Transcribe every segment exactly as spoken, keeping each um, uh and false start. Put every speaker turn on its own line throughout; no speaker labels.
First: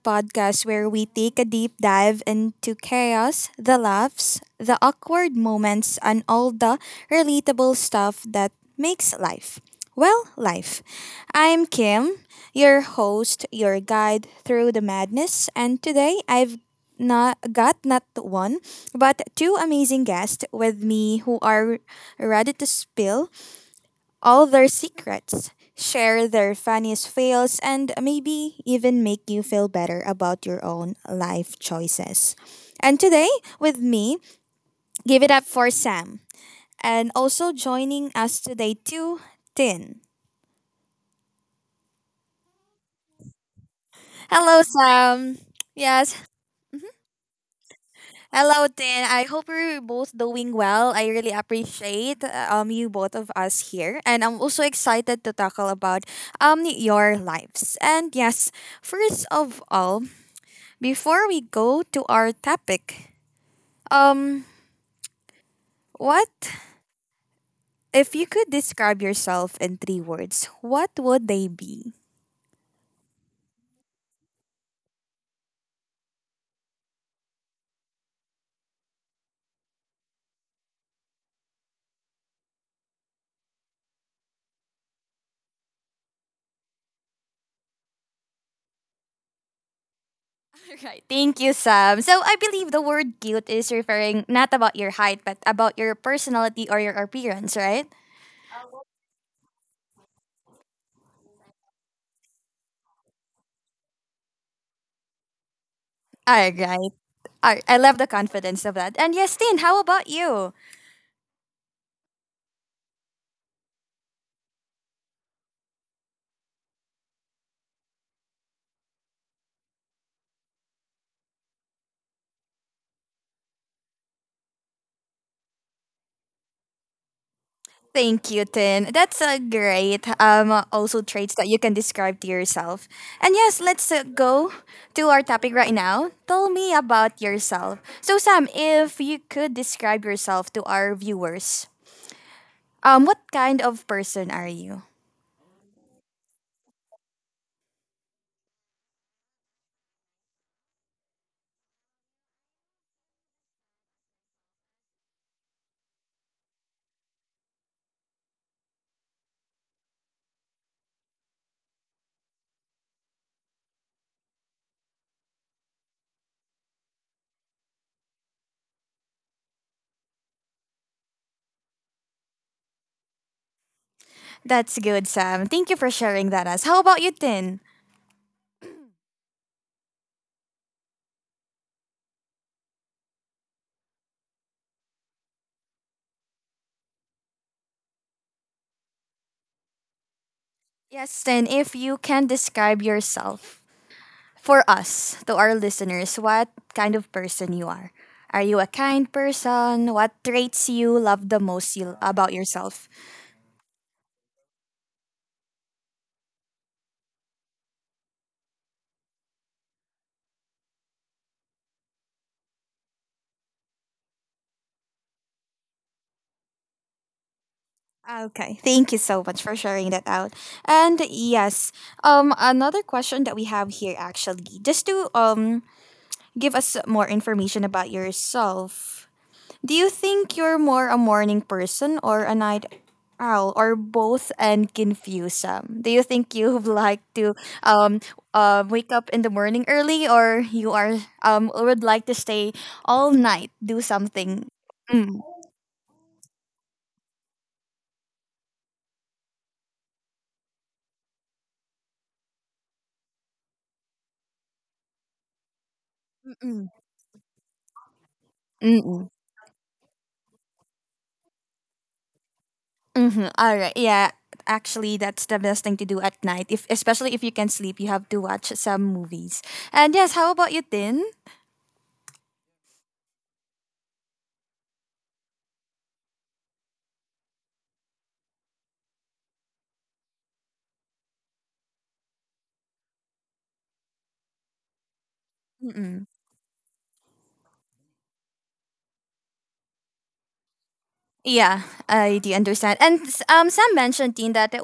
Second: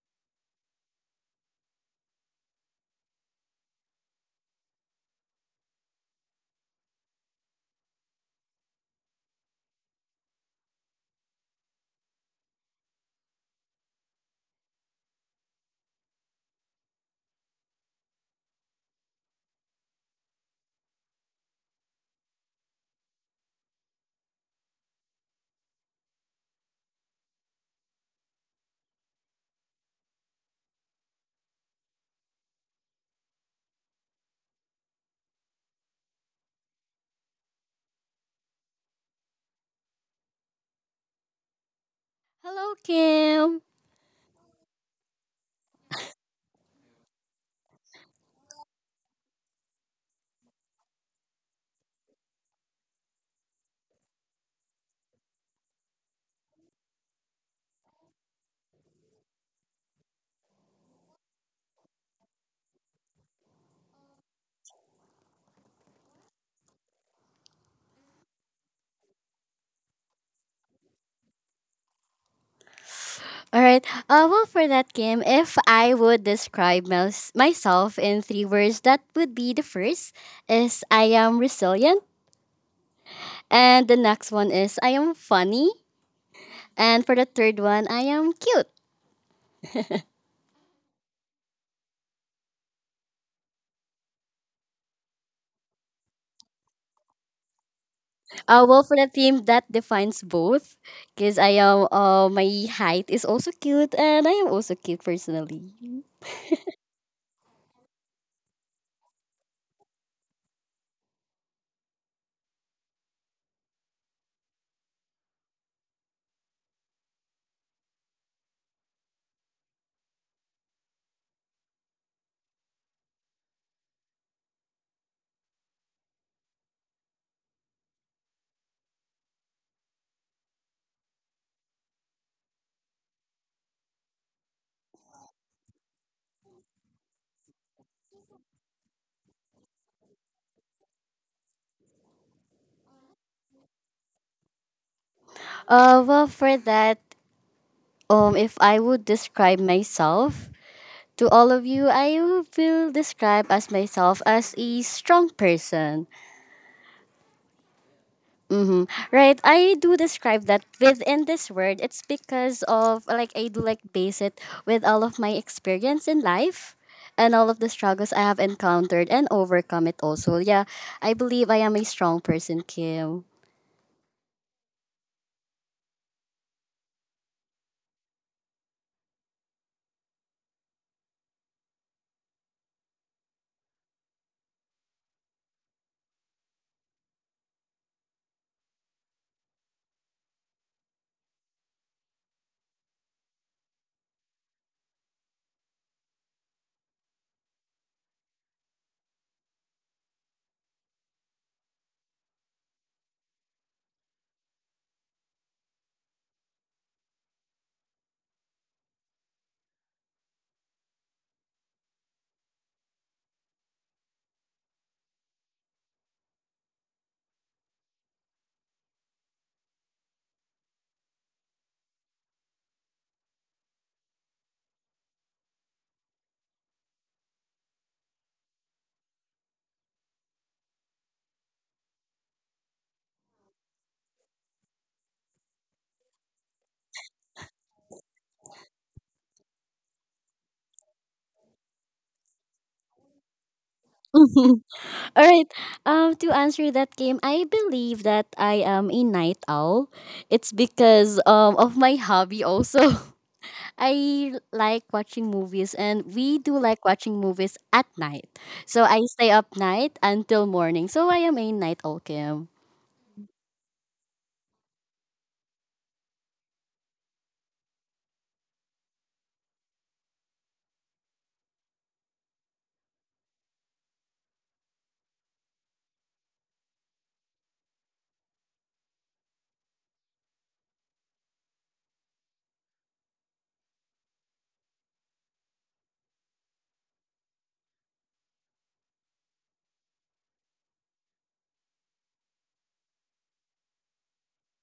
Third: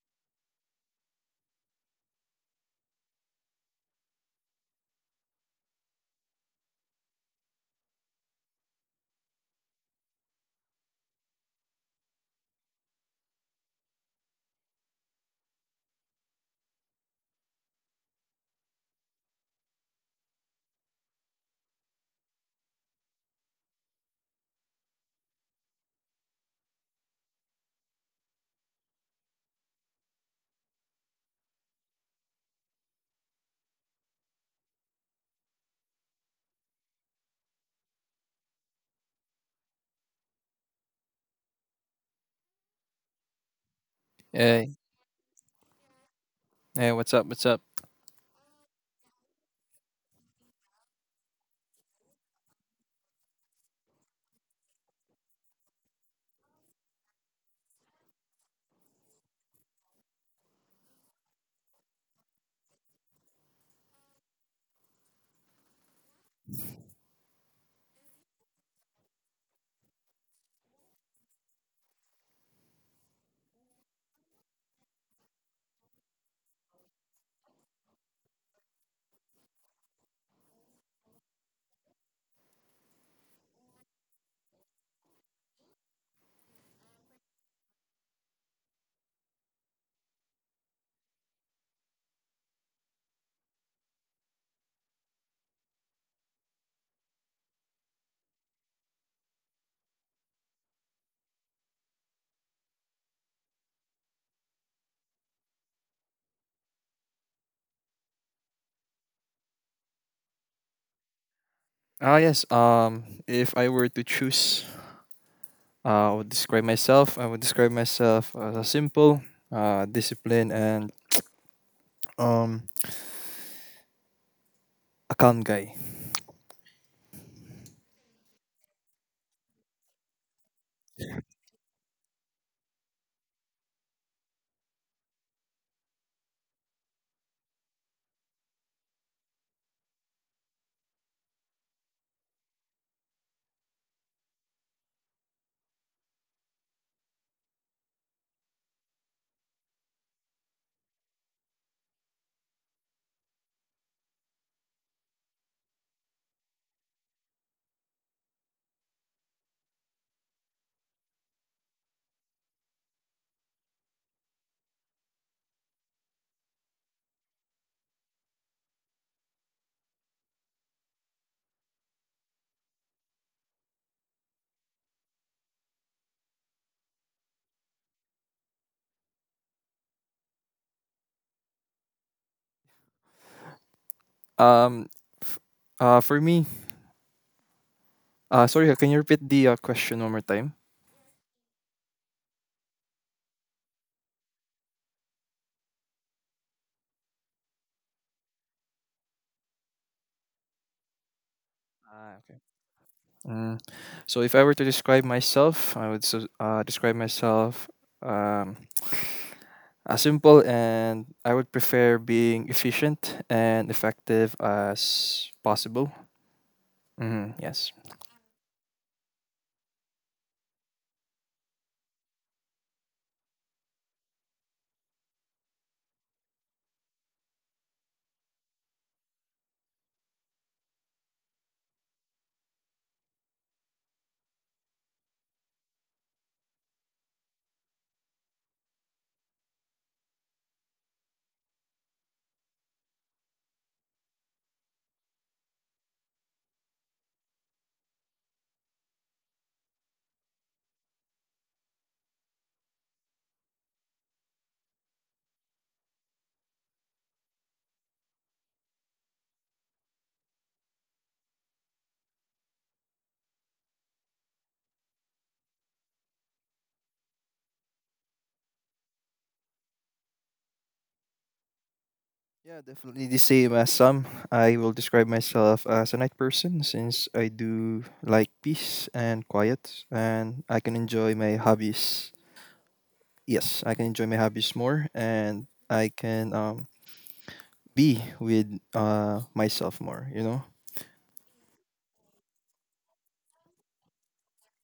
podcast where we take a deep dive into chaos, the laughs, the awkward moments, and all the relatable stuff that makes life. Well, life. I'm Kim, your host, your guide through the madness, and today I've not got not one but two amazing guests with me who are ready to spill all their secrets, share their funniest fails, and maybe even make you feel better about your own life choices. And today, with me, give it up for Sam. And also joining us today too, Tin.
Hello, Kim.
Hello,
Hey,
Sam. Yes,
hey, what's up? What's up?
hello, Tin. I hope you're both doing well. I really appreciate uh, um you both of us here, and I'm also excited to tackle about um your lives. And yes, first of all, before we go to our topic, um, what if you could describe yourself in three words? What would they be?
All right. Uh, well, for that, Kim, if I would describe mys- myself in three words, that would be the first is I am resilient, and the next one is I am funny, and for the third one, I am cute.
Right. Thank you, Sam. So I believe the word cute is referring not about your height, but about your personality or your appearance, right?
Uh, well, for the theme, that defines both, because I am uh, my height is also cute, and I am also cute personally.
All right. All right. I love the confidence of that. And yes, Tin, how about you?
Ah, yes. Um, if I were to choose, uh, I would describe myself. I would describe myself as a simple, uh, disciplined, and um, a calm guy.
Thank you, Tin. That's a great um also traits that you can describe to yourself. And yes, let's uh, go to our topic right now. Tell me about yourself. So Sam, if you could describe yourself to our viewers, um what kind of person are you?
Uh, well, for that, um, if I would describe myself, to all of you, I will describe as myself as a strong person. Mm-hmm. Right? I do describe that within this word. It's because of like I do like base it with all of my experience in life and all of the struggles I have encountered and overcome it also. Yeah, I believe I am a strong person, Kim.
That's good, Sam. Thank you for sharing that us. How about you, Tin?
Um, f- uh, for me, uh, sorry, uh, can you repeat the uh, question one more time?
Yes, Tin, if you can describe yourself for us, to our listeners, what kind of person you are. Are you a kind person? What traits you love the most you,
Ah,
about
okay.
yourself?
Mm. So if I were to describe myself, I would s- uh, describe myself um, as simple and I would prefer being efficient and effective as possible. Hmm. Yes.
Okay, thank you so much for sharing that out. And yes, um, another question that we have here actually, just to um give us more information about yourself. Do you think you're more a morning person or a night owl or both and confuse them? Do you think you've like to um uh, wake up in the morning early or you are um would like to stay all night do something?
All
Mm.
right. Um, to answer that game, I believe that I am a night owl. It's because um of my hobby also. I like watching movies and we do
Mm-mm.
like watching movies at night. So I
Mm-mm.
stay up night until morning. So I am a night owl, Kim.
Mm-hmm. All right. Yeah. Actually, that's the best thing to do at night. If especially if you can sleep, you have to watch some movies. And yes, how about you, Tin?
Yeah, definitely the same as some. I will describe myself as a night person since I do like peace and quiet and I can enjoy my hobbies. Yes, I can enjoy my hobbies more and I
Mm-mm.
can um be with uh myself more, you know?
Yeah, I do understand. And s- um, Sam mentioned Dean that it-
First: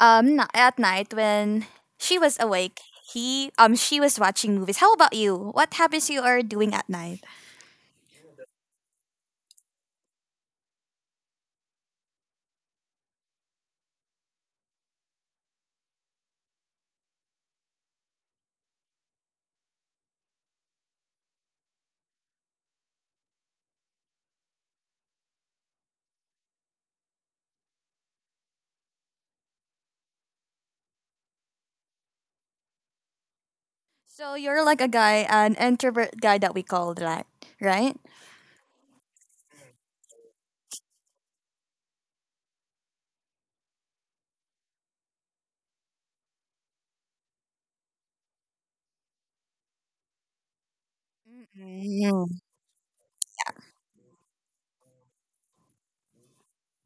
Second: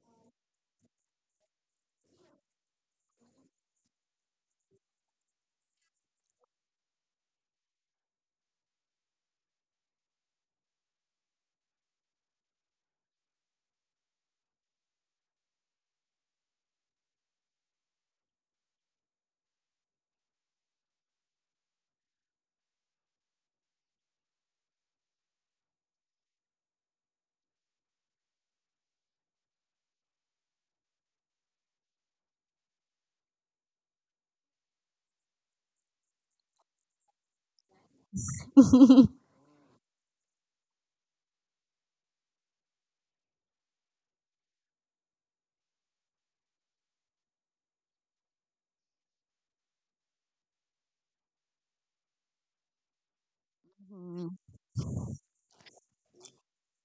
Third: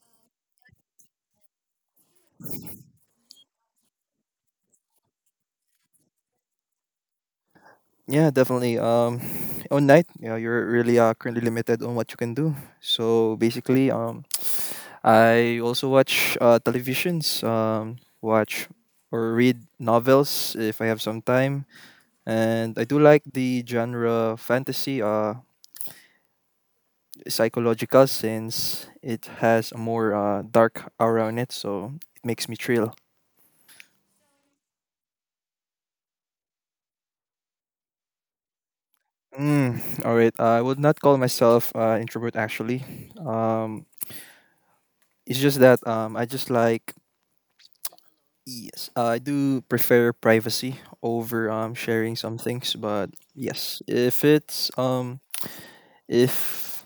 um n- at night when she was awake, he um she was watching movies. How about you? What habits you are doing at night?
Yeah, definitely. Um on night, yeah, you're really uh, currently limited on what you can do. So basically, um I also watch uh, televisions, um, watch or read novels if I have some time. And I do like the genre fantasy, uh, psychological, since it has a more uh, dark aura on it, so it makes me thrill.
So you're like a guy, an introvert guy that we call that, right?
Mm, all right. I would not call myself uh, introvert actually. Um, it's just that um, I just like. Yes, uh, I do prefer privacy over um, sharing some things. But yes, if
Mhm.
it's um, If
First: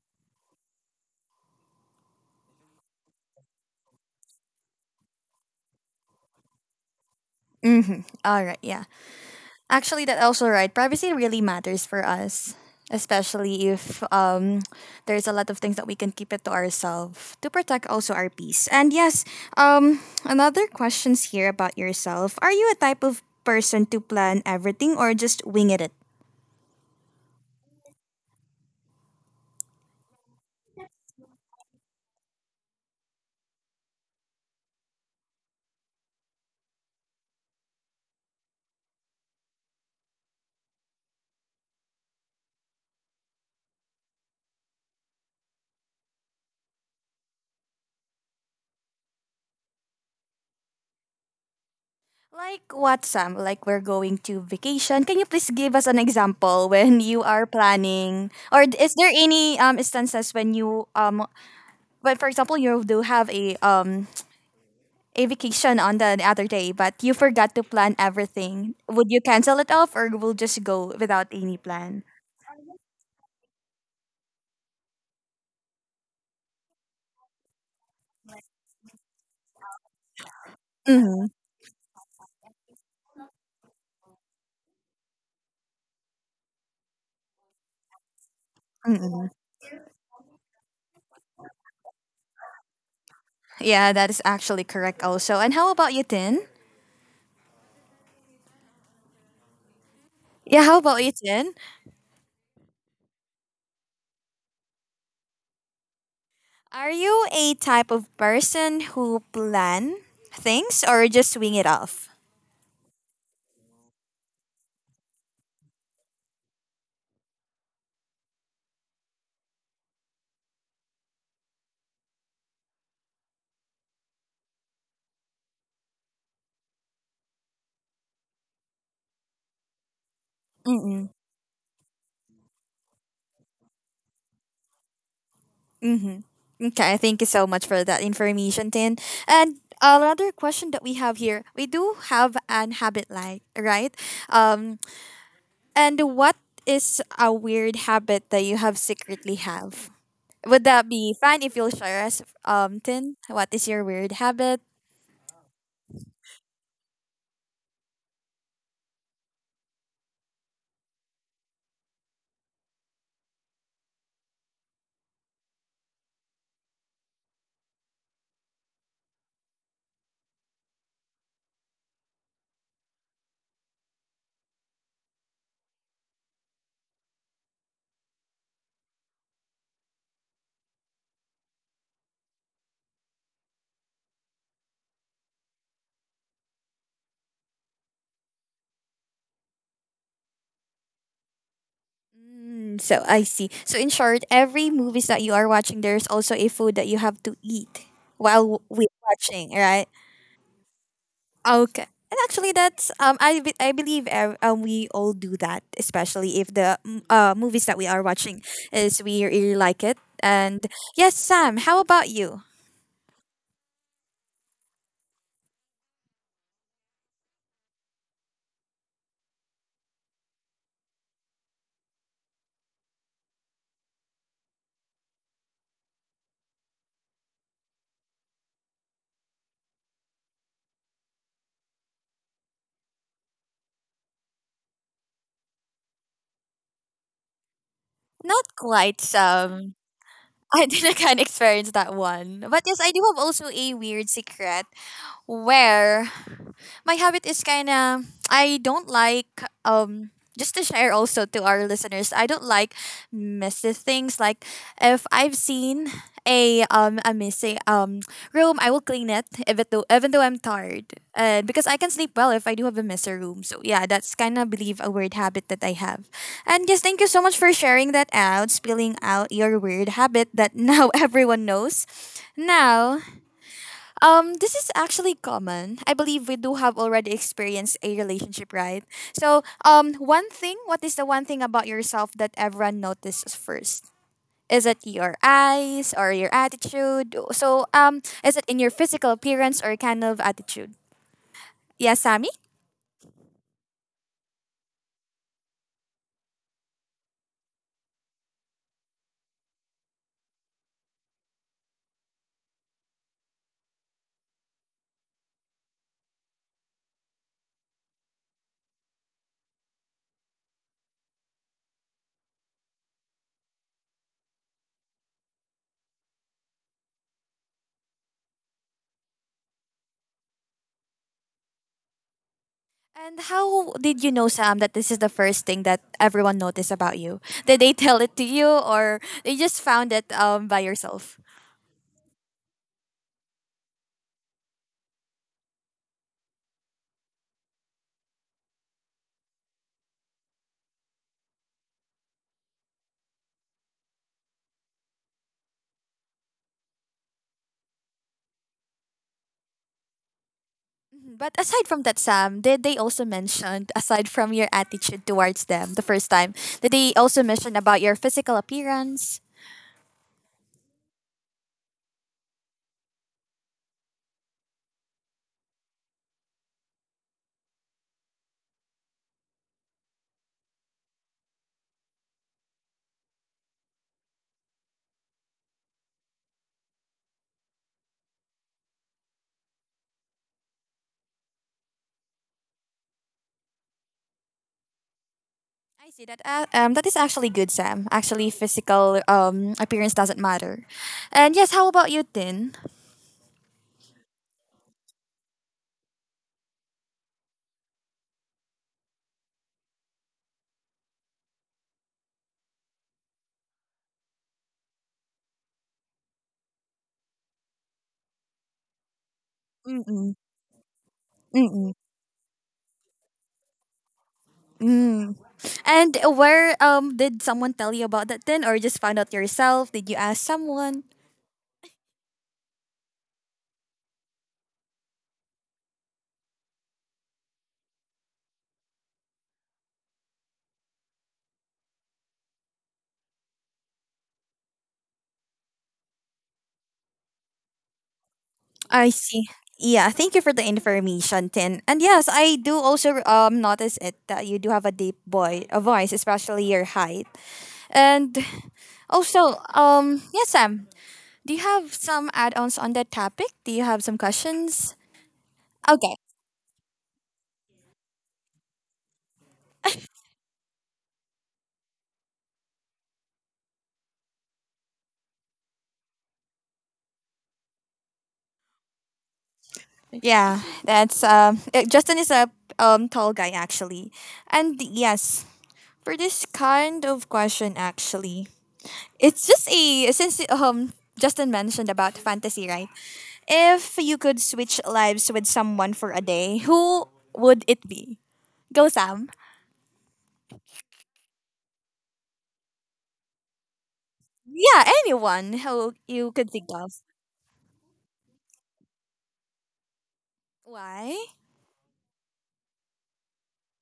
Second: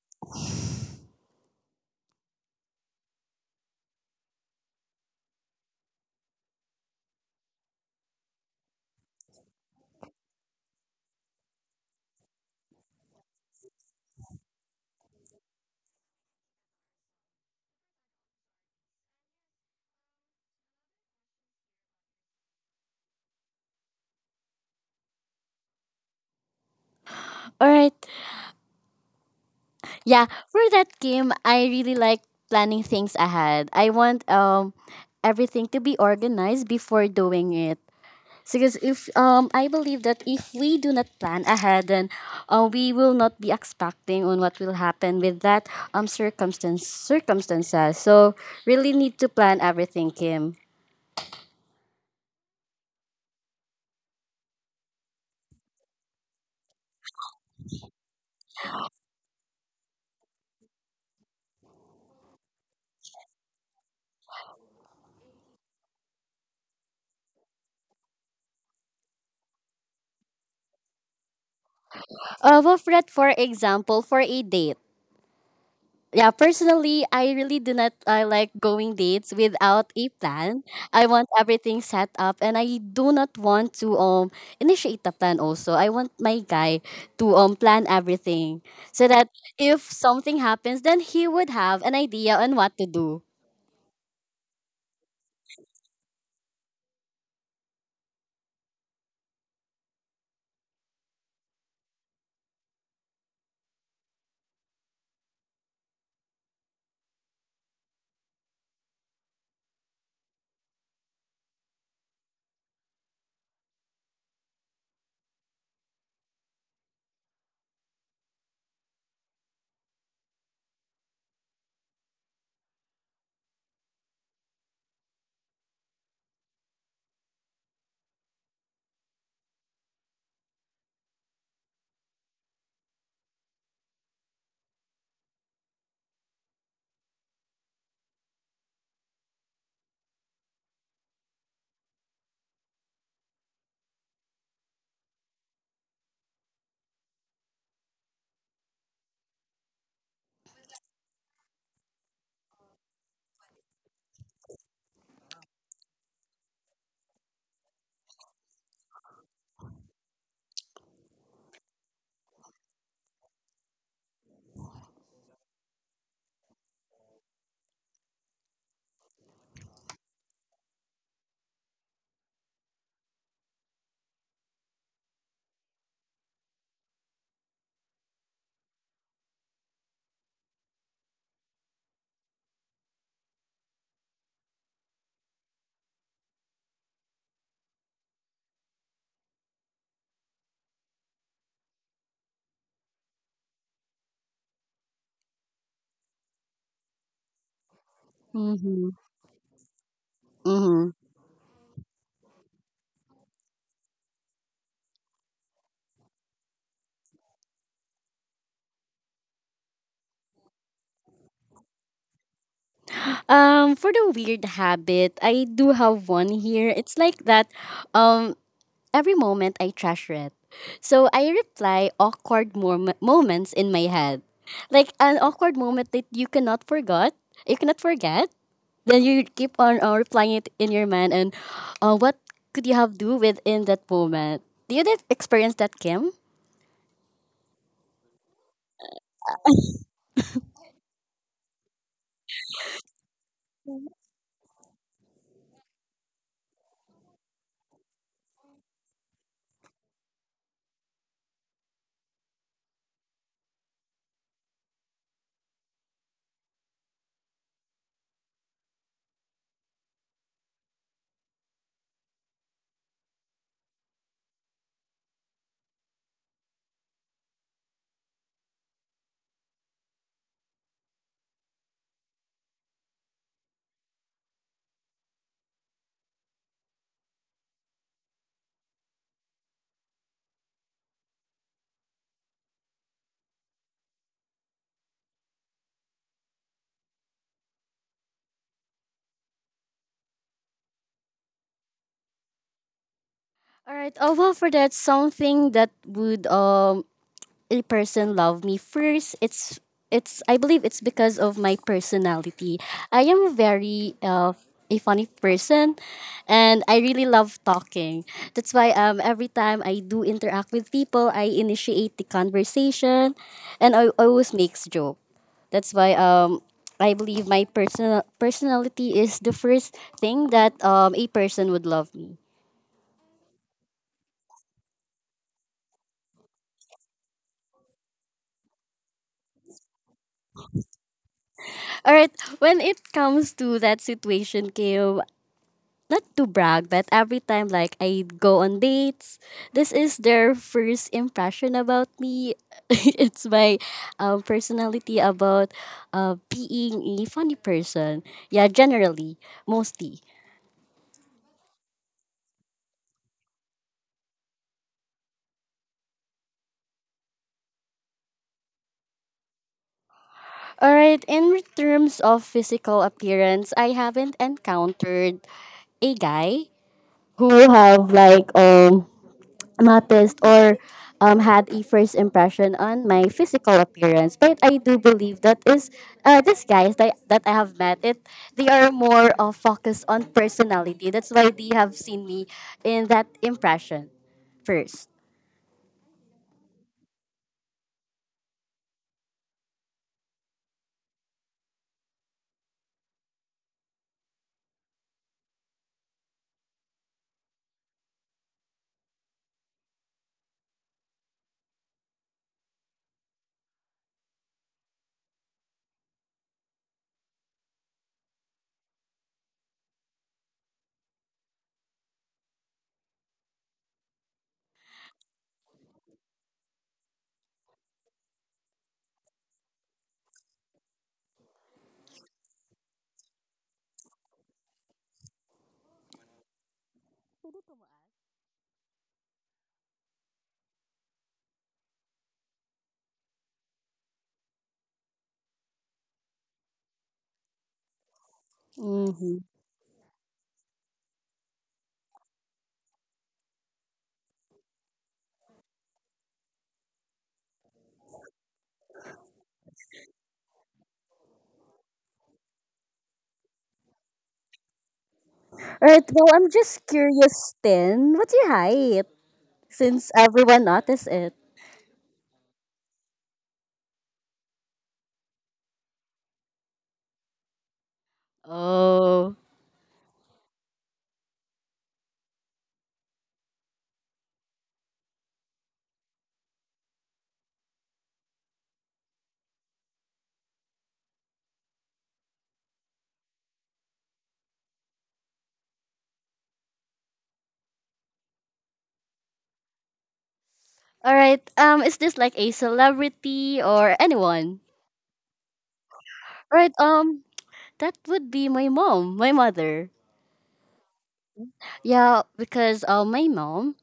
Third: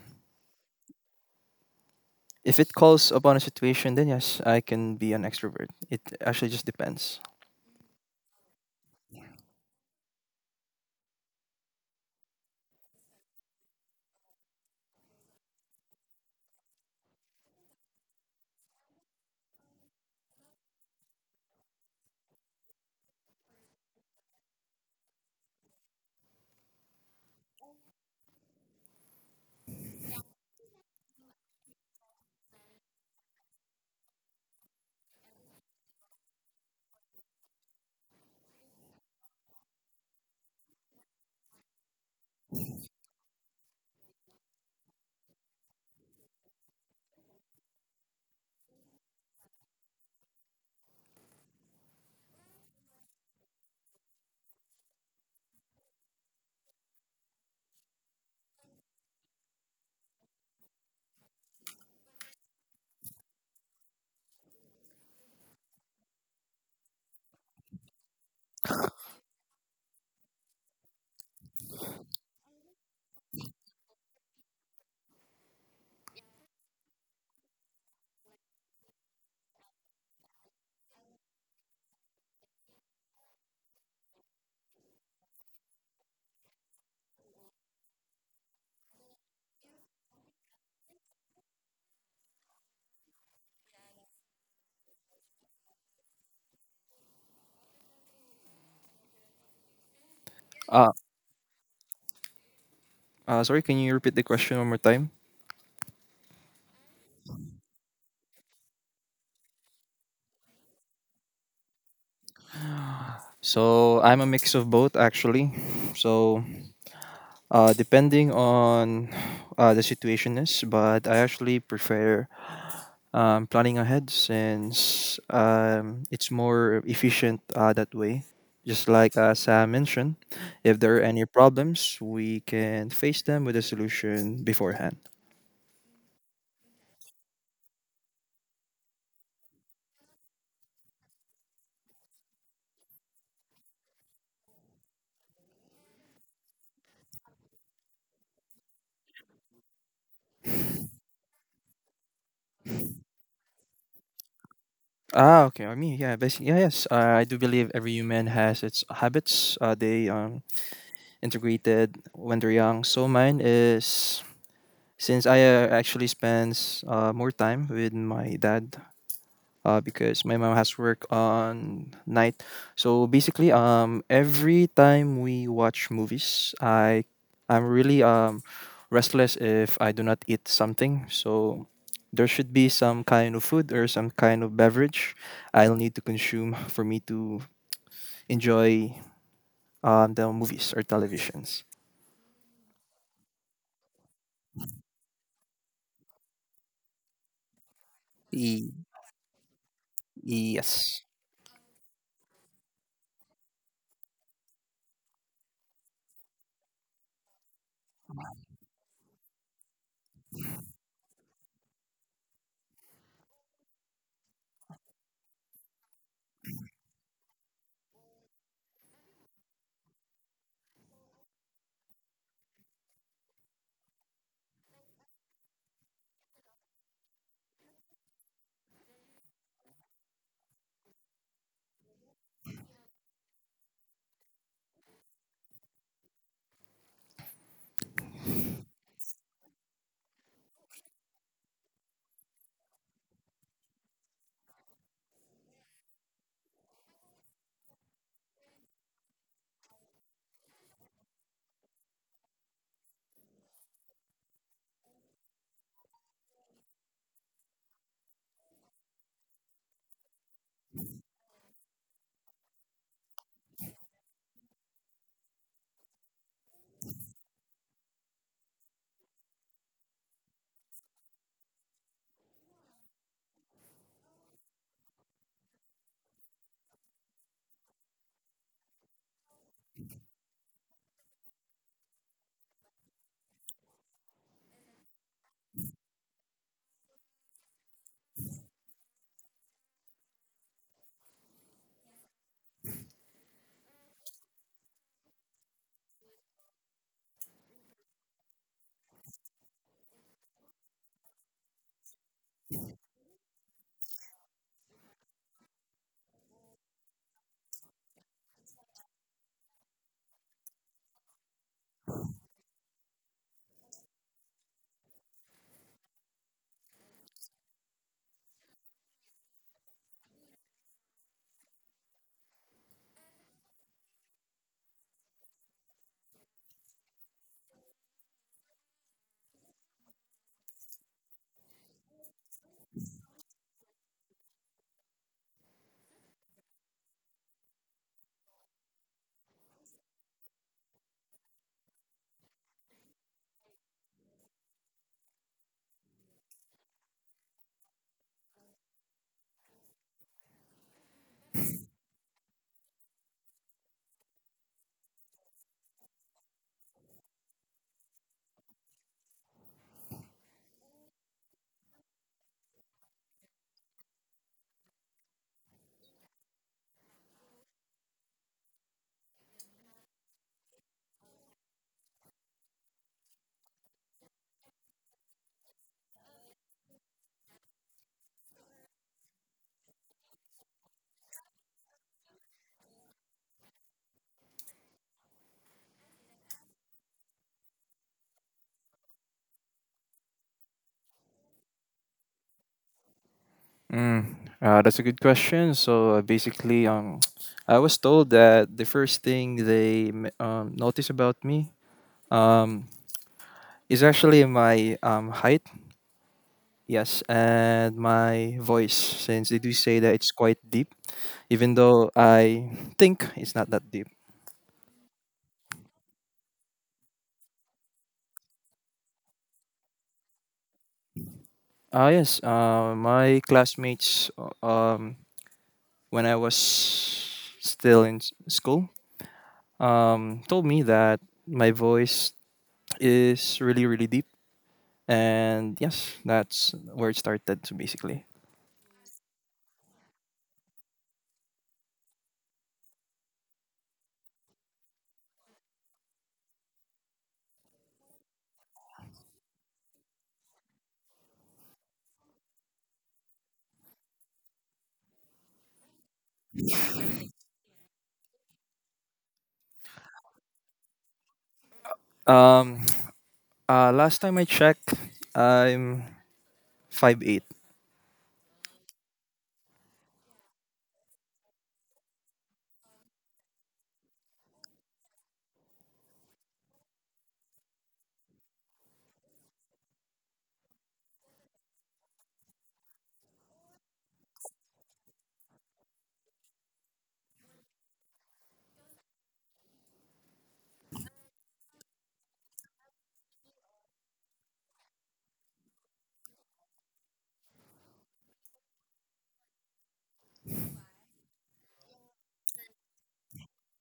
if it calls upon a situation, then yes, I can be an extrovert. It actually just depends.
Mm-hmm. All right. Yeah. Actually, that's also right. Privacy really matters for us, especially if um, there's a lot of things that we can keep it to ourselves to protect also our peace. And yes, um, another questions here about yourself. Are you a type of person to plan everything or just wing it?
All right. Yeah, for that game, I really like planning things ahead. I want um everything to be organized before doing it. Because if um, I believe that if we do not plan ahead, then uh, we will not be expecting on what will happen with that um circumstance circumstances. So really need to plan everything, Kim.
Like what, Sam? Like we're going to vacation. Can you please give us an example when you are planning, or is there any um instances when you um, when for example you do have a um a vacation on the other day, but you forgot to plan everything. Would you cancel it off or will just go without any plan?
Uh, we've read, for example, for a date. Yeah, personally, I really do not uh, like going dates without a plan. I
Mm-hmm.
want everything set up, and I do not want to um initiate the plan. Also, I want my guy to um plan everything so
Mm-hmm.
that if something happens, then he would have an idea on what to do.
Yeah, that is actually correct also. And how about you, Tin? Yeah, how
Uh,
about you, Tin?
uh Sorry, can you repeat the question one more time?
Are you a type of person who plan things or just swing it off?
So I'm a mix of both actually. So uh depending on uh the situation is, but I actually prefer um planning ahead since um it's more efficient uh that way. Just like uh, Sam mentioned, if there are
Mm-mm.
any problems, we can face them with a solution beforehand.
Mm-hmm. Okay, thank you so much for that information, Tin. And another question that we have here, we do have an habit like, right? Um, And what is a weird habit that you have secretly have? Would that be fine if you'll share us, um, Tin? What is your weird habit?
Ah, okay. I mean, yeah, basically, yeah, yes. Uh, I do believe every human has its habits. Uh, they um integrated when they're young. So mine is since I uh, actually spends uh, more time with my dad uh, because my mom has work on night. So basically, um, every time we watch movies, I I'm really um restless if I do not eat something. So there should be some kind of food or some kind of beverage I'll need to consume for me to enjoy um, the movies or televisions.
Mm, so I see. So in short, every movies that you are watching, there's also a food that you have to eat while
E-
we
Mm-hmm.
watching, right?
Mm-hmm.
yes.
Okay. And actually, that's um, I be- I believe ev- um, we all do that, especially if the mm, uh, movies that we are watching is we really like it. And yes, Sam, how about you?
Um, for the weird habit, I do have one here. It's like that. Um, Every moment I treasure it. So I reply awkward mom- moments in my head. Like an awkward moment that you cannot forget, you cannot forget. Then you keep on uh, replying it in your mind and uh, what could you have do within that moment? Did you did experience that, Kim?
Not quite, Sam. I think I can experience that one. But yes, I do have also a weird secret where my habit is kind of, I don't like, um just to share also to our listeners, I don't like messy things. Like if I've seen a um a messy um room, I will clean it even though even though I'm tired, uh, because I can sleep well if I do have a messy room. So yeah, that's kind of believe a weird habit that I have. And yes, thank you so much for sharing that out, spilling out your weird habit that now everyone knows now. um, this is actually common. I believe we do have already experienced a relationship, right? So, um, one thing, what is the one thing about yourself that everyone notices first? Is it your eyes or your attitude? So, um, is it in your physical appearance or kind of attitude? Yes, Sammy?
All right. Oh well, for that, something that would um a person love me first, it's it's I believe it's because of my personality. I am very uh, a funny person, and I really love talking. That's why um every time I do interact with people, I initiate the conversation, and I always makes joke. That's why um I believe my personal personality is the first thing that um a person would love me.
And how did you know, Sam, that this is the first thing that everyone noticed about you? Did they tell it to you, or you just found it um, by yourself?
All right, when it comes to that situation, Kim, not to brag, but every time like I go on dates, this is their first impression about me. It's my um, personality about uh, being a funny person. Yeah, generally, mostly.
Mhm. But aside from that, Sam, did they also mention, aside from your attitude towards them the first time, did they also mention about your physical appearance?
All right. In terms of physical appearance, I haven't encountered a guy who have like um noticed or um, had a first impression on my physical appearance. But I do believe that is uh, these guys that, that I have met it, they are more uh, focused on personality. That's why they have seen me in that impression first.
I see that. Uh, um, that is actually good, Sam. Actually, physical um appearance doesn't matter. And yes, how about you, Tin?
Mm, uh, that's a good question. So uh, basically, um, I was told that the first thing they m- um, notice about me um, is actually my um, height, yes, and my voice, since they do say
Mm
that it's
mm
quite deep, even
mm
though I think it's not that deep.
mm. And where um did someone tell you about that then or just found out yourself? Did you ask someone?
Ah, yes, uh, my classmates, uh, um, when I was still in s- school, um, told me that my voice is really, really deep. And yes, that's where it started. So basically,
I
Mm-hmm.
see. Yeah, thank you for the information, Tin. And yes, I do also um notice it that you do have a deep boy a voice, especially your height. And also, um yes, Sam, do you have some add-ons on that topic? Do you have some questions?
Alright,
Okay.
well, I'm just curious then. What's your height? Since everyone noticed it.
um, uh, last time I checked, I'm five eight.
Oh.
Yeah, that's um uh, Justin is a um tall guy actually. And yes, for this kind of question actually, it's just a since um Justin mentioned about fantasy, right? If you could switch lives with someone for a day, who would it be? Go Sam.
Alright, um is this like a celebrity or anyone?
Yeah, anyone who you could think
Right,
of.
um that would be my mom, my mother.
Why?
Yeah, because uh, my mom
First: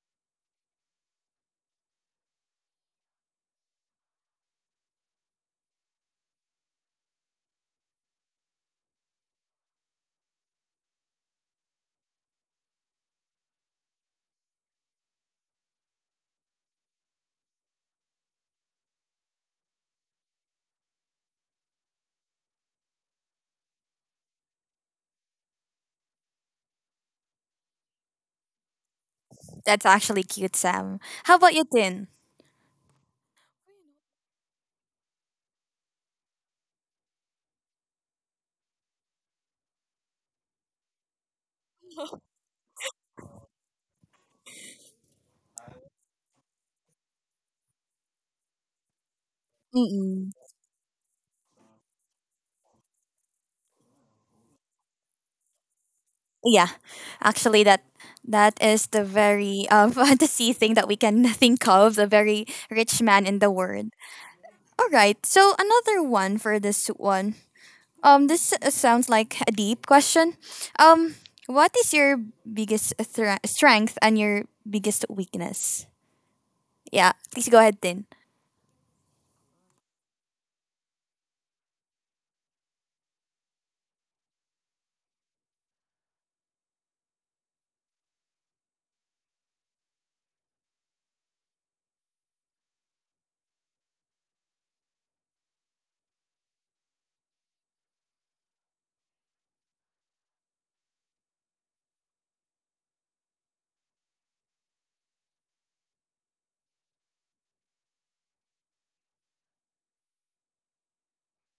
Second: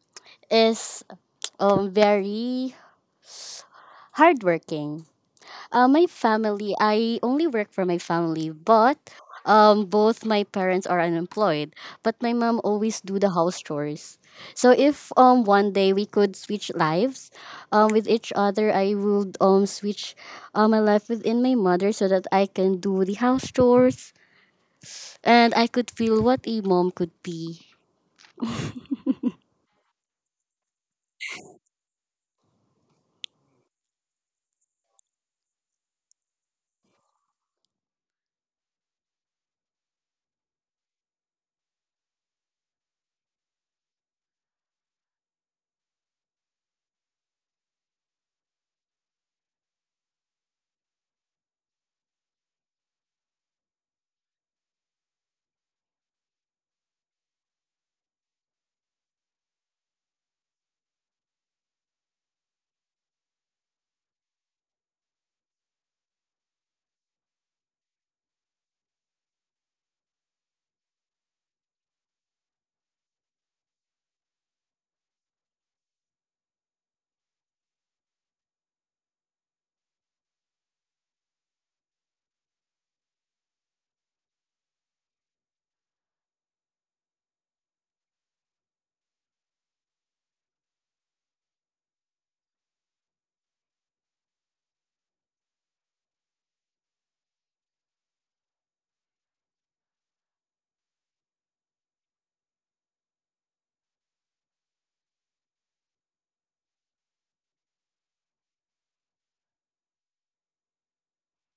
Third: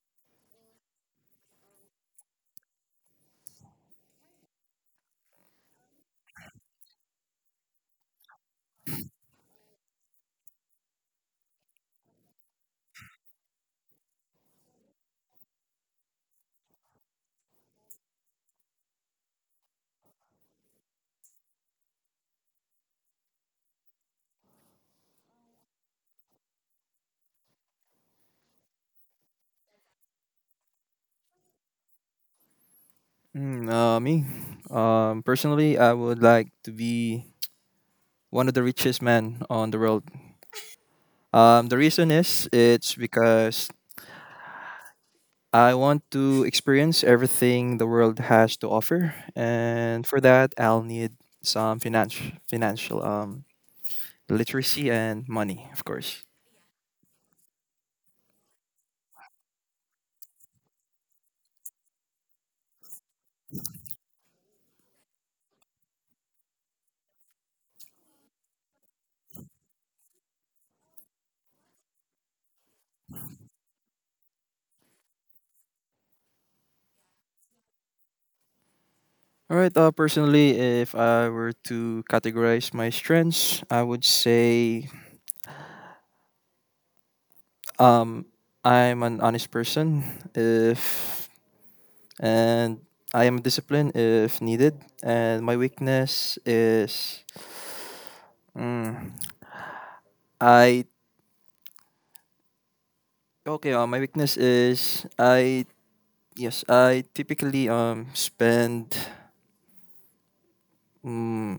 is um, very hardworking. Uh, my family, I only work for my family, but um, both my parents are unemployed. But my mom always do the house chores. So if um one day we could switch lives, um with each other, I would um switch um my life within my mother so that I can do the house chores and I could feel what a mom could be.
That's actually cute, Sam. How about you, Tin?
Mm, uh, me, um, personally, I would like to be one of the richest men on the world. Um, the reason is it's because I want to experience everything the world has to offer, and for
Mm-mm.
that, I'll need some financial financial um literacy and money, of course.
Yeah, actually, that that is the very um, fantasy thing that we can think of. The very rich man in the world. All right. So another one for this one. Um, this s- sounds like a deep question. Um, what is your biggest thra- strength and your biggest weakness? Yeah, please go ahead, Tin.
All right. Uh, personally, if I were to categorize my strengths, I would say um, I'm an honest person. If and I am disciplined if needed, and my weakness is mm, I okay. Uh, my weakness is I, yes, I typically um spend mm,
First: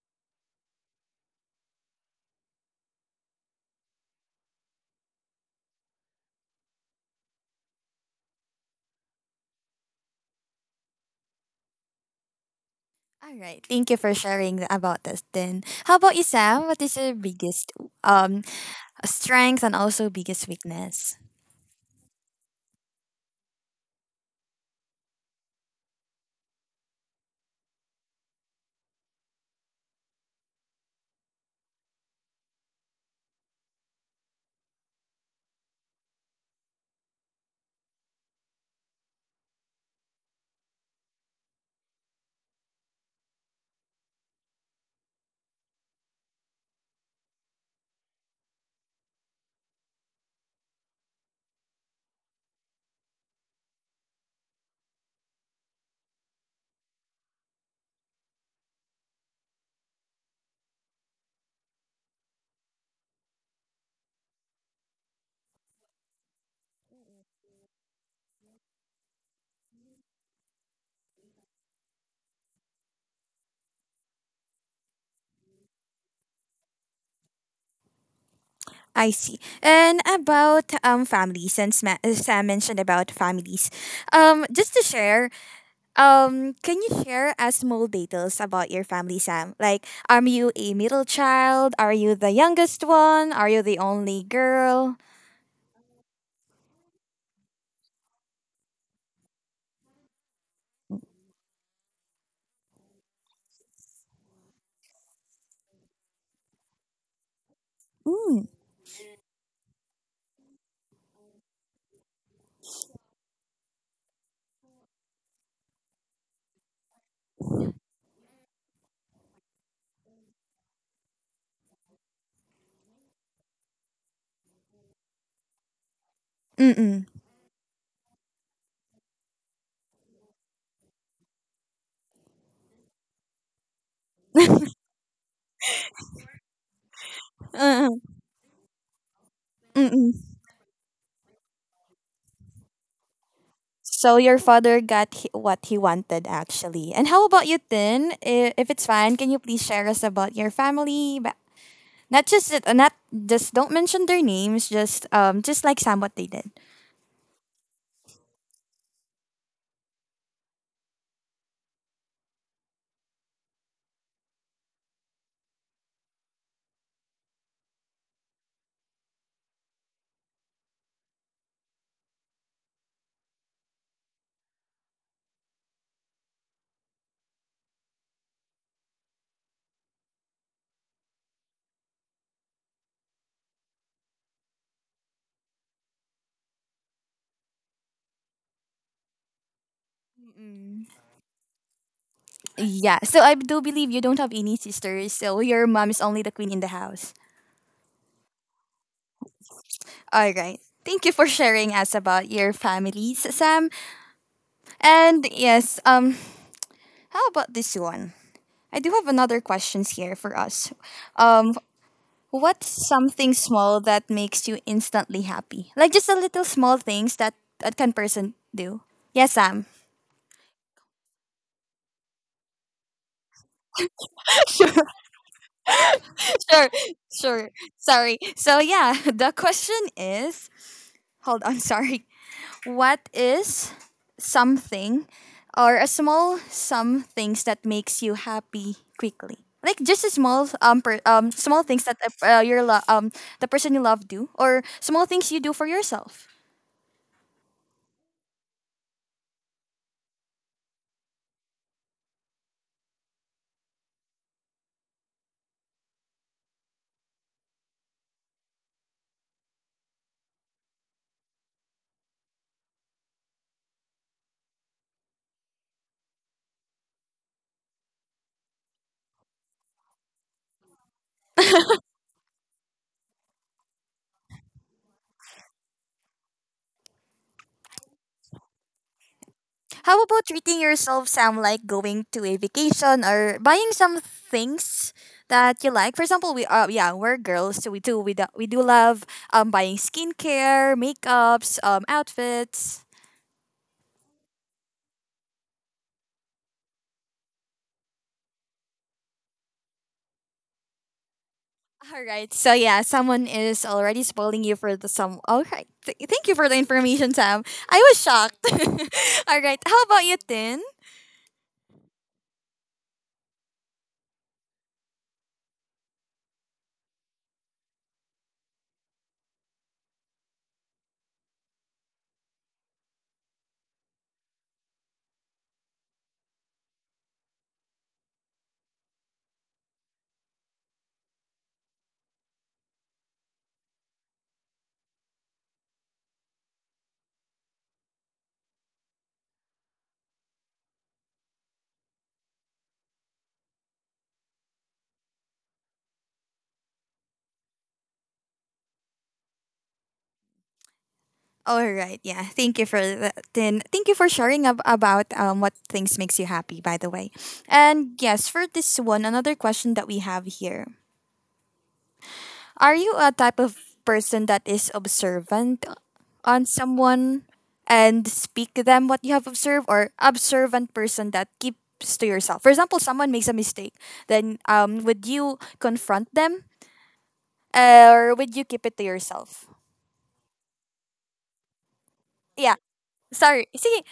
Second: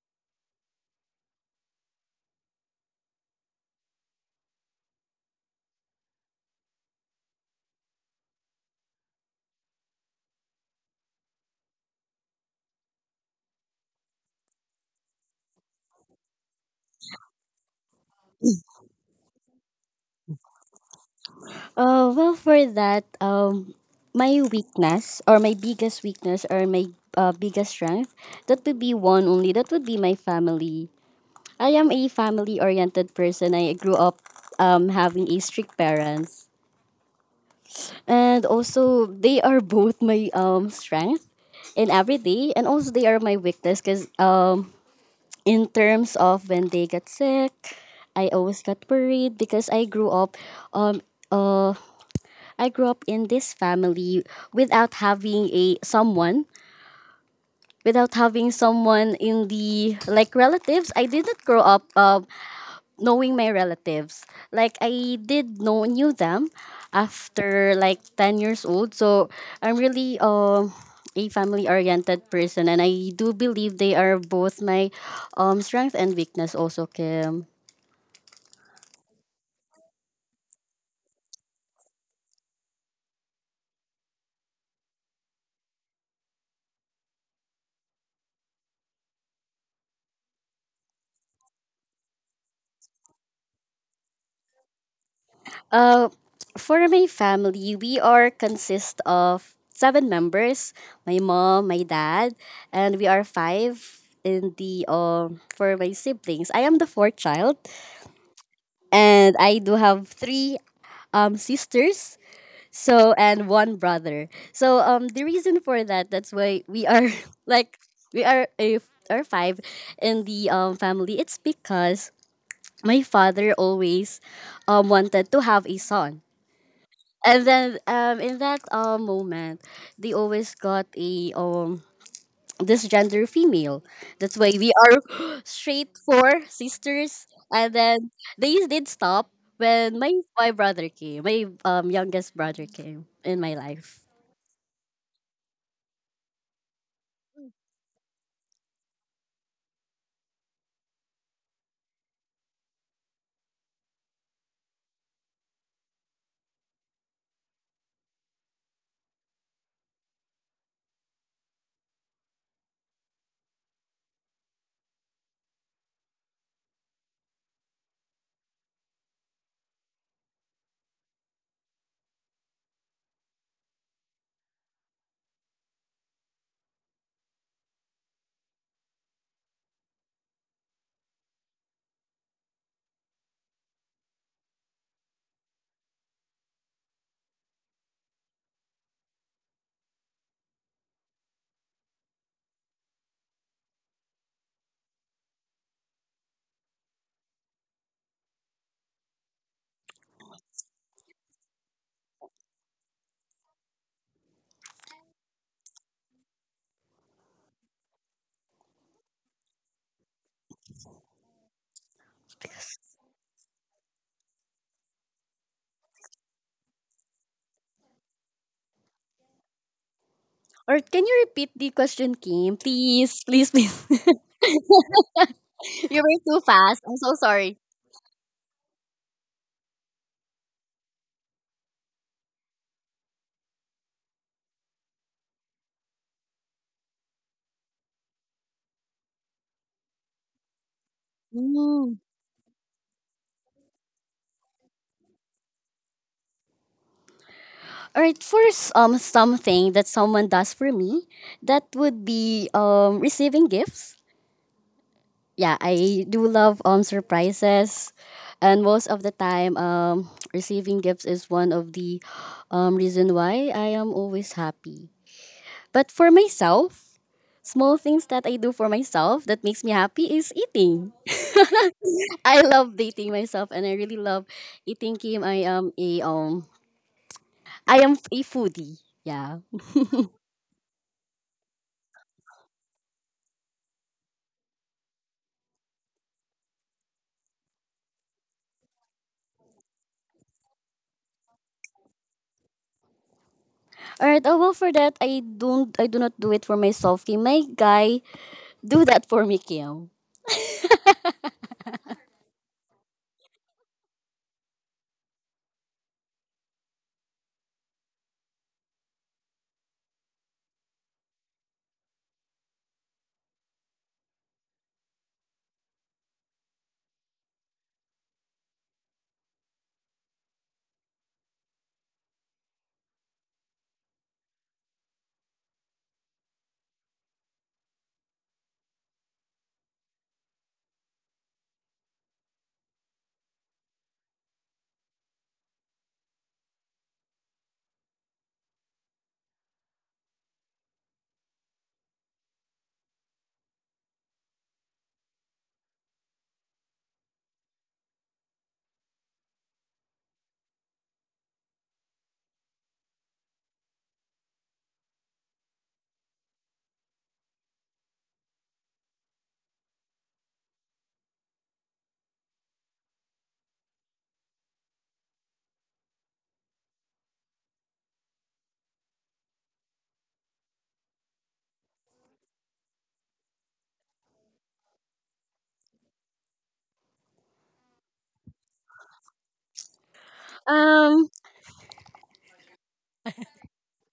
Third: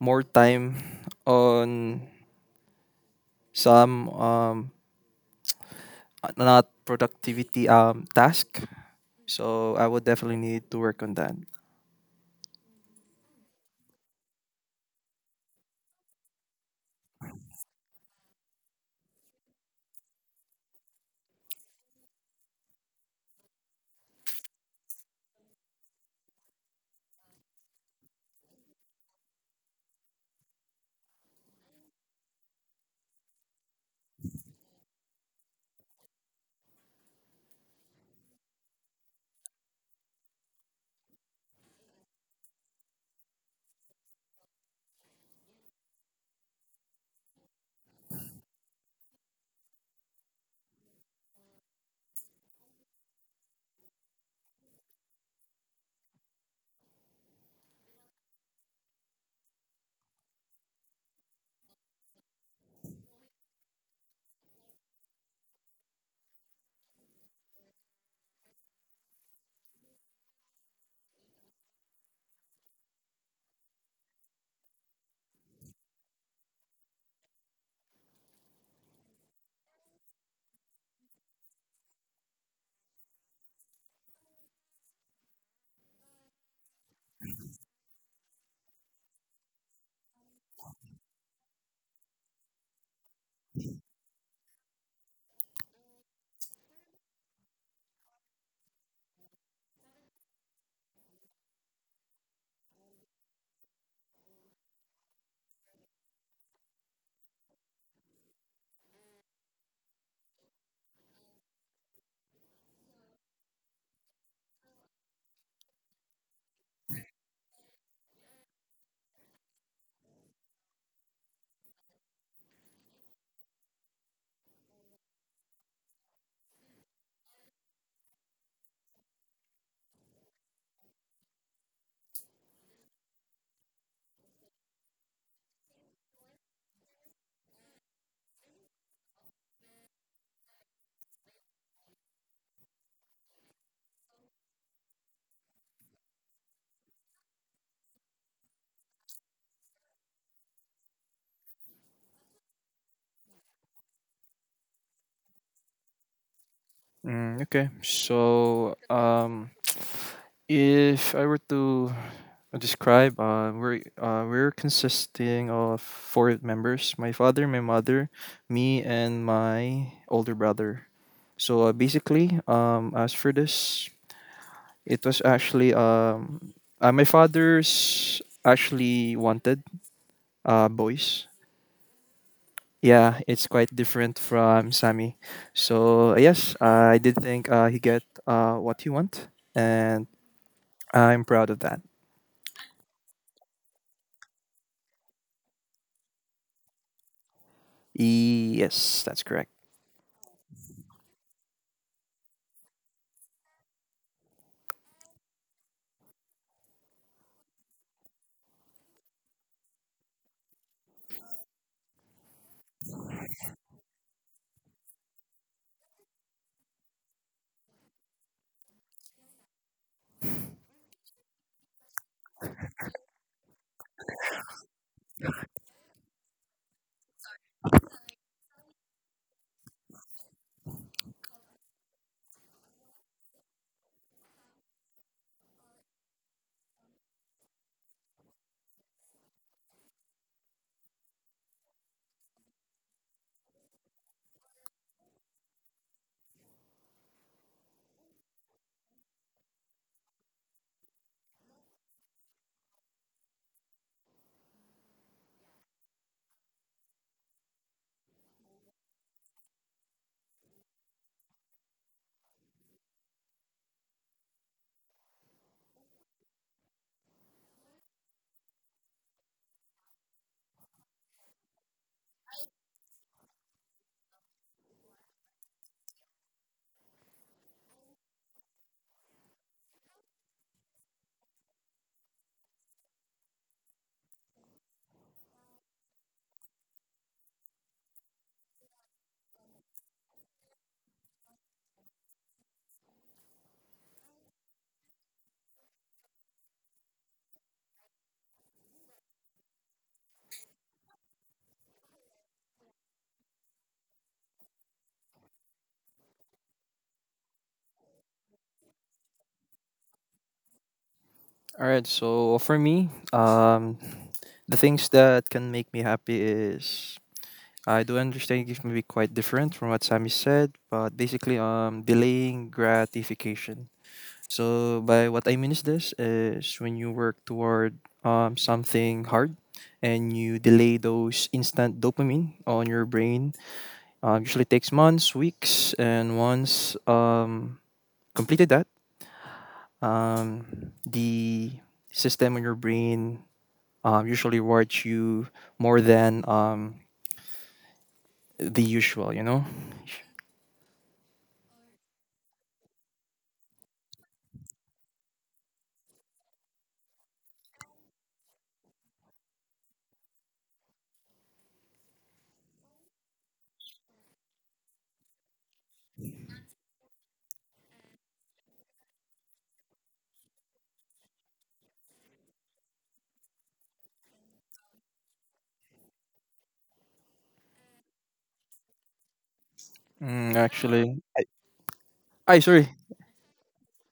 more time on some um uh, not productivity um task. So I would definitely need to work on that.
All right, thank you for sharing th- about this, Tin. How about you, Sam? What is your biggest um strength and also biggest weakness?
Uh, well, for that, um, my weakness or my biggest weakness or my uh, biggest strength, that would be one only. That would be my family. I am a family-oriented person. I grew up um, having a strict parents, and also they are both my um strength in every day, and also they are my weakness because um in terms of when they get sick, I always got worried because I grew up um uh I grew up in this family without having a someone, without having someone in the like relatives. I didn't grow up um knowing my relatives. Like I did know knew them after like ten years old. So I'm really um a family oriented person and I do believe they are both my um strength and weakness also, Kim.
I see. And about um family, since Ma- uh, Sam mentioned about families, um, just to share, Um, can you share us small details about your family, Sam? Like, are you a middle child? Are you the youngest one? Are you the only girl?
Uh, for my family, we are consist of seven members: my mom, my dad, and we are five in the um for my siblings. I am the fourth child,
Mm.
and I do have three um sisters. So and one brother. So um the reason for that, that's why we are like we are a are five in the um family. It's because my father always um wanted to have a son,
Mm-mm.
and then um in that uh, moment they always got a um this gender female. That's why we are straight four sisters, and
Mm-mm.
then they did stop when my
Mm-mm.
my brother came, my um youngest brother came in my life.
So your father got he- what he wanted actually. And how about you, Tin? I- If it's fine, can you please share us about your family? But not just it- not just don't mention their names. Just um, just like Sam, what they did.
Mm, okay. So, um, if I were to describe, uh, we're uh, we're consisting of four members: my father, my mother, me, and my older brother. So uh, basically, um, as for this, it was actually um, uh, my father's actually wanted uh boys. Yeah, it's quite different from Sammy. So yes, I did think uh, he get uh, what he want, and
Mm-mm.
I'm proud of that.
Yeah. So I do believe you don't have any sisters, so your mom is only the queen in the house.
Yes, that's correct.
All right. Thank you for sharing us about your families, Sam. And yes, um how about this one? I do have another questions here for us. Um what's something small that makes you instantly happy? Like just a little small things that that can person do. Yes, Sam.
Or can you repeat the question, Kim? Please, please, please.
Sure,
You were too
sure,
fast, I'm so
sure.
sorry.
Sorry. So yeah, the question is hold on, sorry. What is something or a small some things that makes you happy quickly? Like just a small um, per, um small things
Mm.
that uh, uh, your lo- um the person you love do or small things you do for yourself.
All right, for s- um something that someone does for me, that would be um receiving gifts. Yeah, I do love um surprises, and most of the time, um, receiving gifts is one of the um reason why I am always happy. But for myself, small things that I do for myself that makes me happy is eating. I love dating myself, and I really love eating. Kim, I am a um, I am a foodie. Yeah.
How about treating yourself Sam, like going to a vacation or buying some things that you like? For example, we uh, yeah, we're girls, so we do we do, we do love um buying skincare, makeups, um outfits.
All right. Oh well, for that, I don't. I do not do it for myself. Kim, my guy do that for me, Kim.
All right. So yeah, someone is already spoiling you for the some. All right. Th- thank you for the information, Sam. I was shocked. All right. How about you, Tin?
All right. So for me, um, the things that can make me happy is I do understand it may be quite different from what Sammy said, but basically, um, delaying gratification. So by what I mean is this is when you work toward um, something hard and you delay those instant dopamine on your brain. Um, usually takes months, weeks, and once um, completed that, um, the system on your brain um, usually rewards you more than um, the usual. You know,
All right. Yeah. Thank you for that, Tin. Thank you for sharing ab- about um what things makes you happy. By the way, and yes, for this one, another question that we have here: are you a type of person that is observant on someone and speak to them what you have observed or observant person that keeps to yourself. For example, someone makes a mistake, then um, would you confront them uh, or would you keep it to yourself?
mm, actually.
Um.
I
Yeah,
sorry.
sorry. See,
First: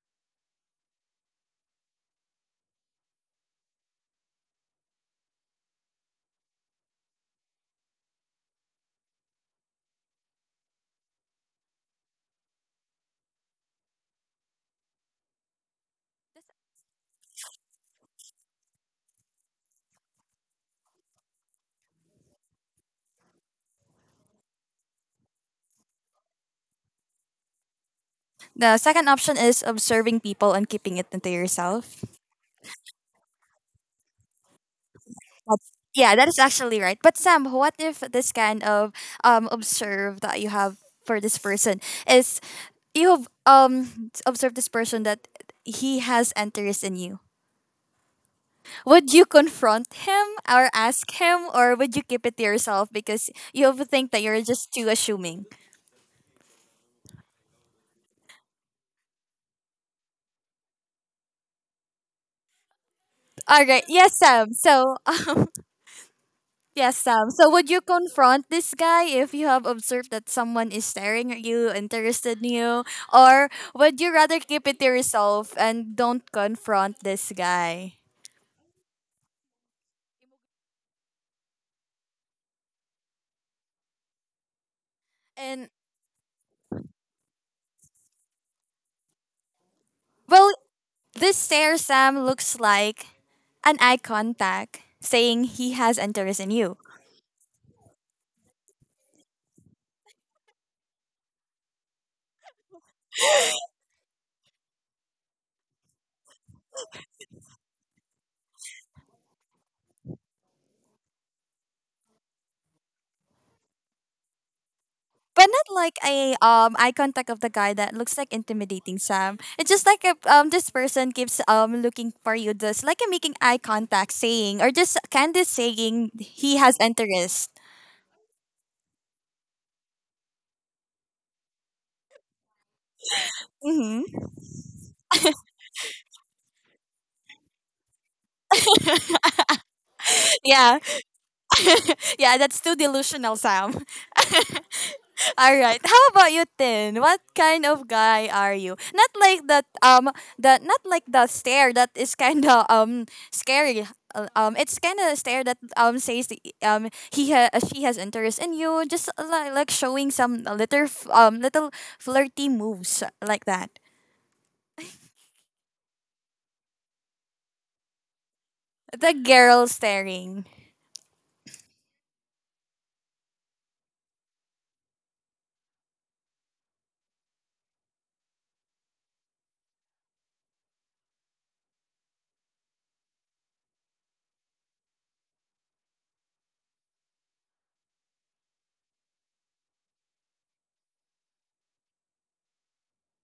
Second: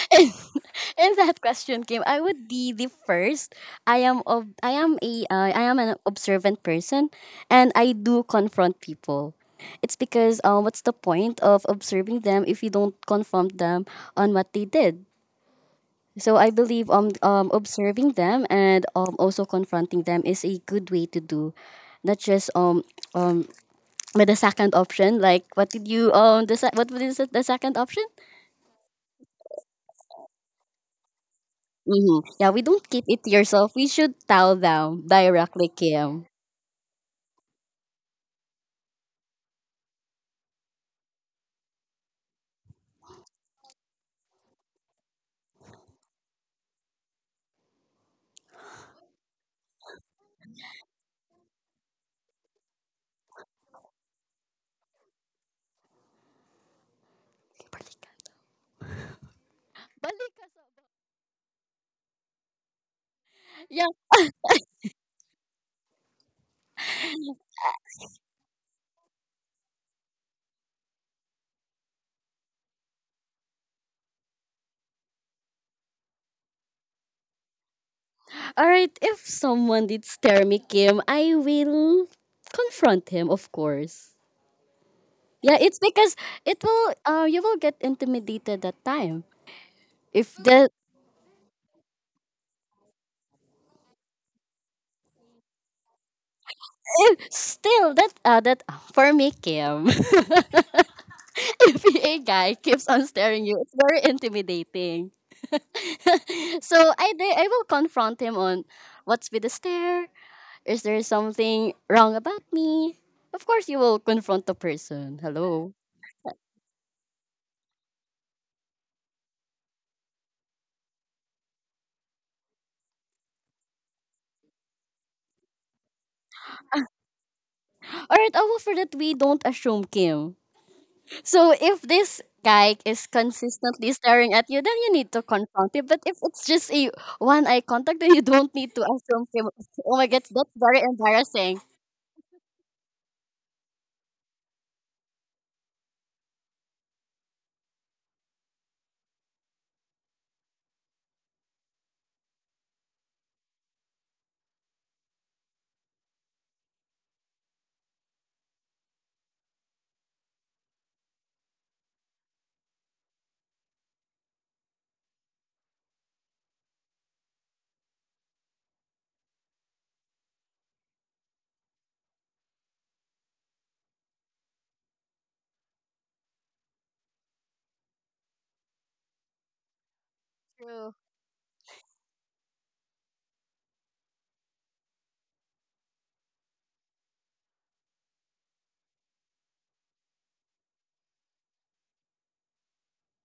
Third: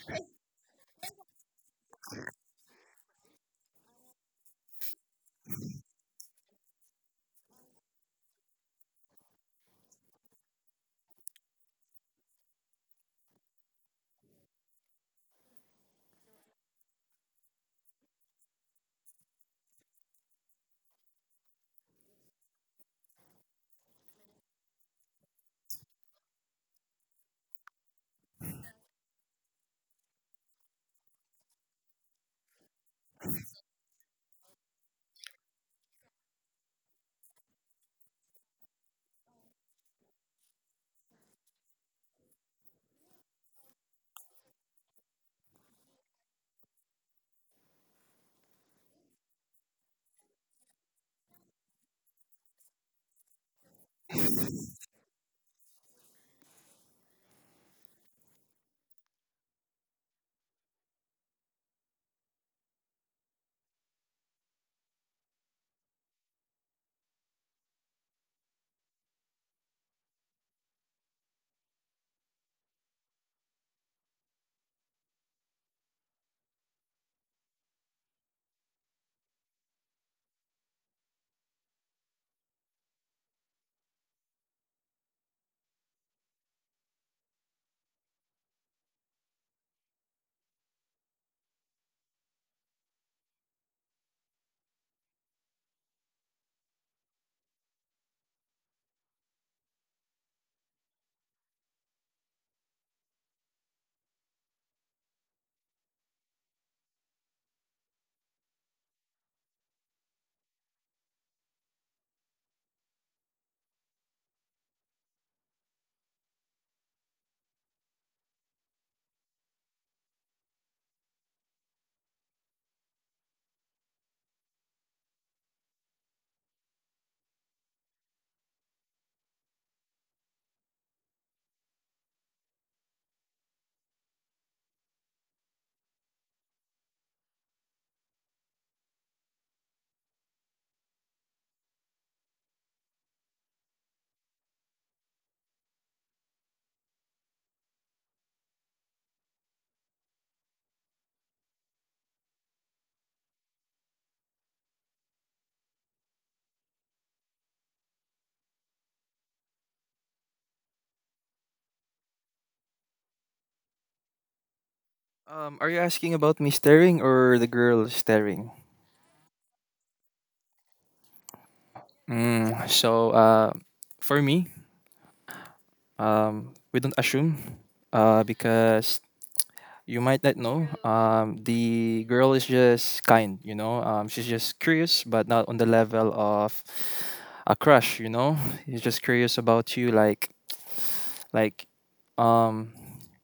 In that question, Kim, I would be the first. I am of I am a uh, I am an observant person, and I do confront people. It's because um, what's the point of observing them if you don't confront them on what they did? So I believe um, um observing them and um also confronting them is a good way to do, not just um um with the second option, like what did you um the se- what was the second option?
the second option is observing people and keeping it into yourself.
Hmm. Yeah, we don't keep it to yourself. We should tell them directly,
That's, yeah,
Kim.
that is actually right. But Sam, what if this kind of um, observe that you have for this person is you have um observed this person that he has interest in you. Would you confront him or ask him, or would you keep it to yourself because you think that you're just too assuming? All right.
Yeah.
Yes, Sam. So, yes, Sam. So, would you confront this guy if you have observed that someone is staring at you, interested in you, or would you rather keep it to yourself and don't confront this guy?
All right. If someone did stare me, Kim, I will confront him, of course. Yeah,
And
it's because it will. Uh, you will get intimidated that time. If
well,
the
this stare Sam looks like an eye contact saying he has interest in you.
if still that uh, that for me, Kim, if a guy keeps on staring you, it's very intimidating. So I di- I will confront him on what's with the stare. Is there something wrong about me? Of course, you will confront the person.
But not
Hello.
like a um eye contact of the guy that looks like intimidating Sam. It's just like a, um this person keeps um looking for you, just like a making eye contact, saying or just Candice saying he has interest.
All right, I will. For that, we don't assume, Kim. So if this guy is consistently
Mm-hmm.
staring at you, then you need to confront him. But if it's just a one eye contact, then you don't need to assume, Kim. Oh my god, that's very
Yeah,
embarrassing.
yeah, that's too delusional, Sam. All right. How about you, Tin? What kind of guy are you? Not like that. Um, that not like the stare that is kind of um scary. Uh, Um, it's kind of a stare that um says that, um he ha- uh, she has interest in you. Just like like showing some little f- um little flirty moves like that.
Um, are you asking about me staring or the girl staring?
The girl staring.
Mm, so uh, for me, um, we don't assume uh, because you might not know.
True.
Um, the girl is just kind, you know. Um, she's just curious, but not on the level of a crush, you know. She's just curious about you, like like um,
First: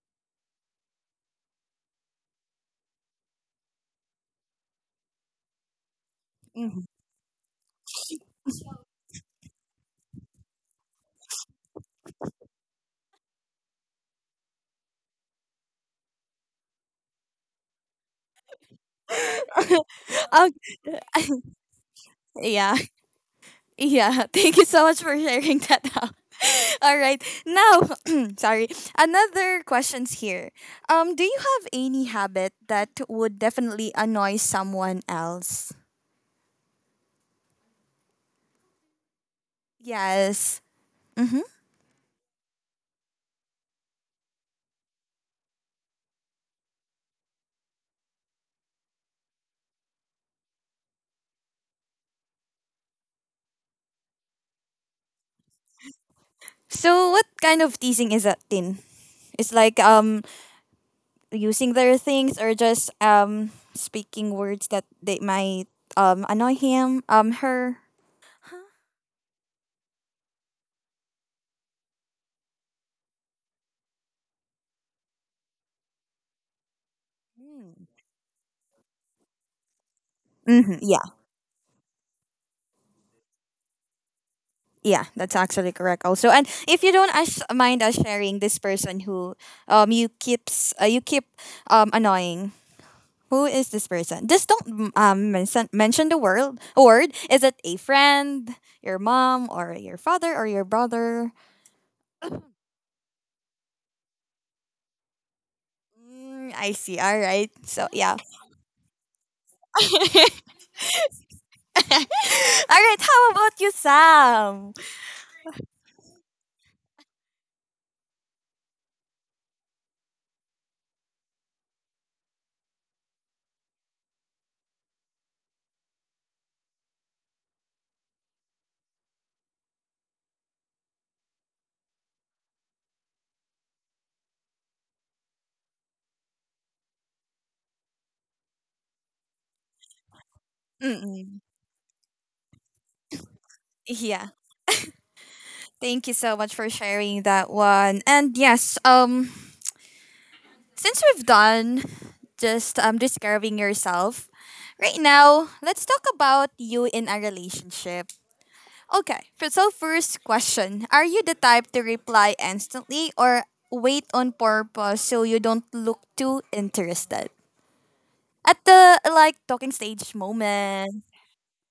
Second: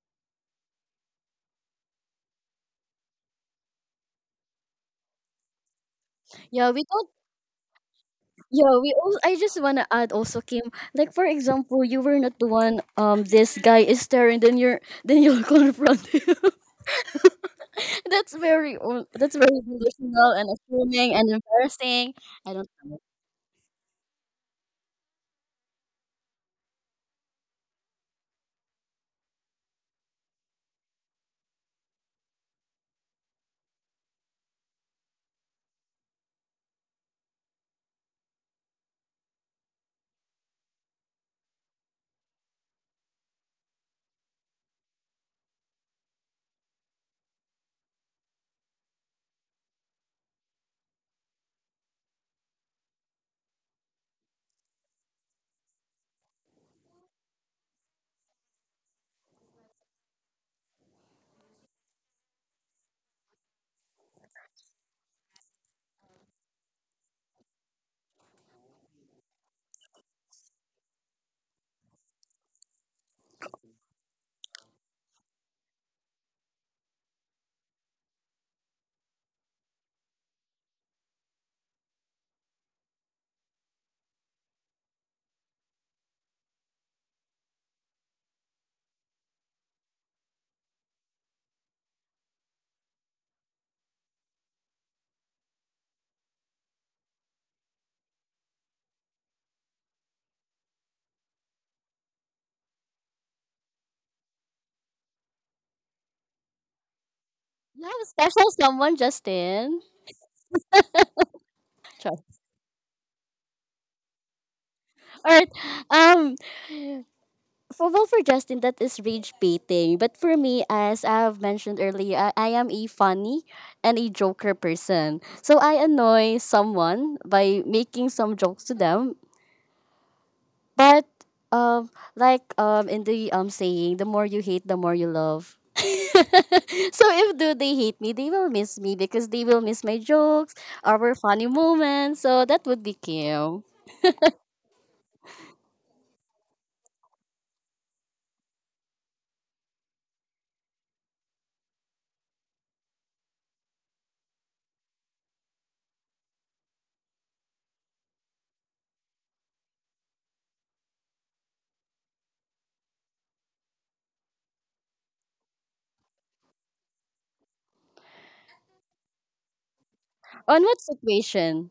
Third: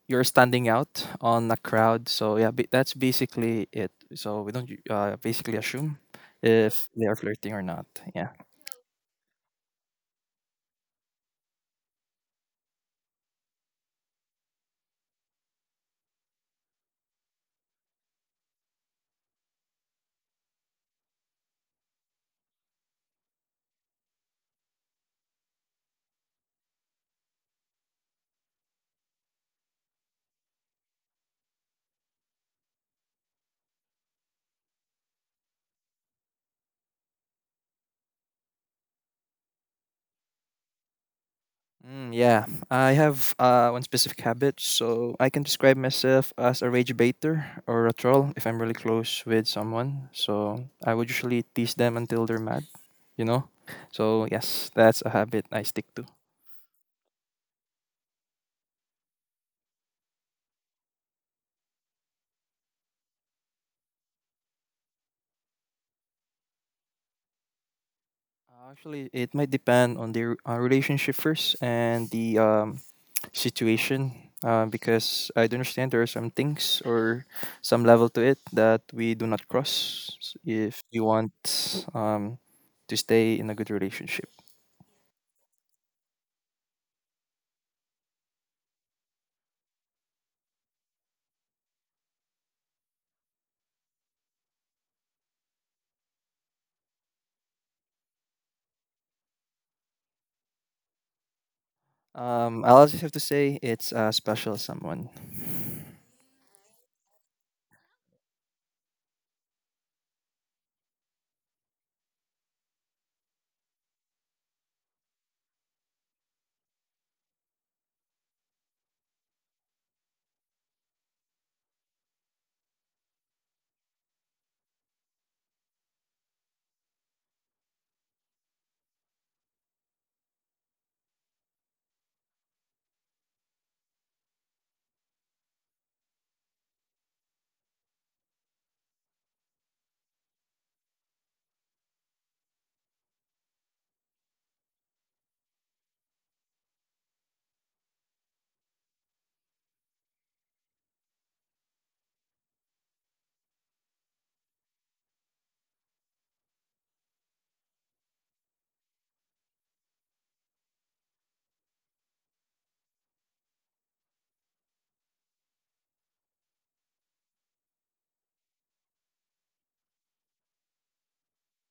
you're standing out on a crowd. So yeah, ba- that's basically it. So we don't uh, basically assume
Yeah, we
Mhm.
if they
don't.
are flirting or not. Yeah.
Yeah, we. All, I just wanna add also, Kim. Like for example, you were not the one. Um, this guy is staring. Then you're. Then you'll confront him. That's very o- that's very delusional and assuming
Okay.
and embarrassing. I don't
Yeah.
know.
Yeah, thank you so much for sharing that out. All right. Now, sorry. Another question's here. Um, do you have any habit that would definitely annoy someone else? Yes. Mm-hmm.
Mm, yeah, I have uh, one specific habit, so I can describe myself as a rage baiter or a troll if I'm really close with someone. So I would usually tease them until they're mad, you know? So, yes, that's a habit I stick to. Uh,
So, what kind of teasing is that, Tin? It's like um using their things or just um speaking words that they might um annoy him, um her.
Actually, it might depend on the uh, relationship first and the um, situation uh, because I do understand there are some things or some
Hmm.
level to it that we do not cross
Mm-hmm.
if you want um, to stay in a good relationship.
Yeah, that's actually correct also. And if you don't us mind us sharing this person who um you keeps uh, you keep um annoying. Who is this person? Just don't um mention mention the word. Word, is it a friend, your mom, or your father, or your brother?
Um, I'll just have to say it's a special someone.
Mm, I see. All right.
You
So
have a
yeah.
special someone, Justin.
All
Sure.
right. How about you, Sam?
All right. Um. For well, for Justin, that is rage baiting. But for me, as I've mentioned earlier, I, I am a funny and a joker person. So I annoy someone by making some jokes to them. But um, like um, in the um saying, the more you hate, the more you love. So if do they hate me, they will miss me because they will miss my jokes, our
Mm-mm.
funny moments. So that would be cute.
Yeah. Thank you so much for sharing that one. And yes, um, since we've done just um, describing yourself. Right now, let's talk about you in a relationship. Okay, f- so first question, are you the type to reply instantly or wait on purpose so you don't look too interested? At the like talking stage
On what
moment,
situation?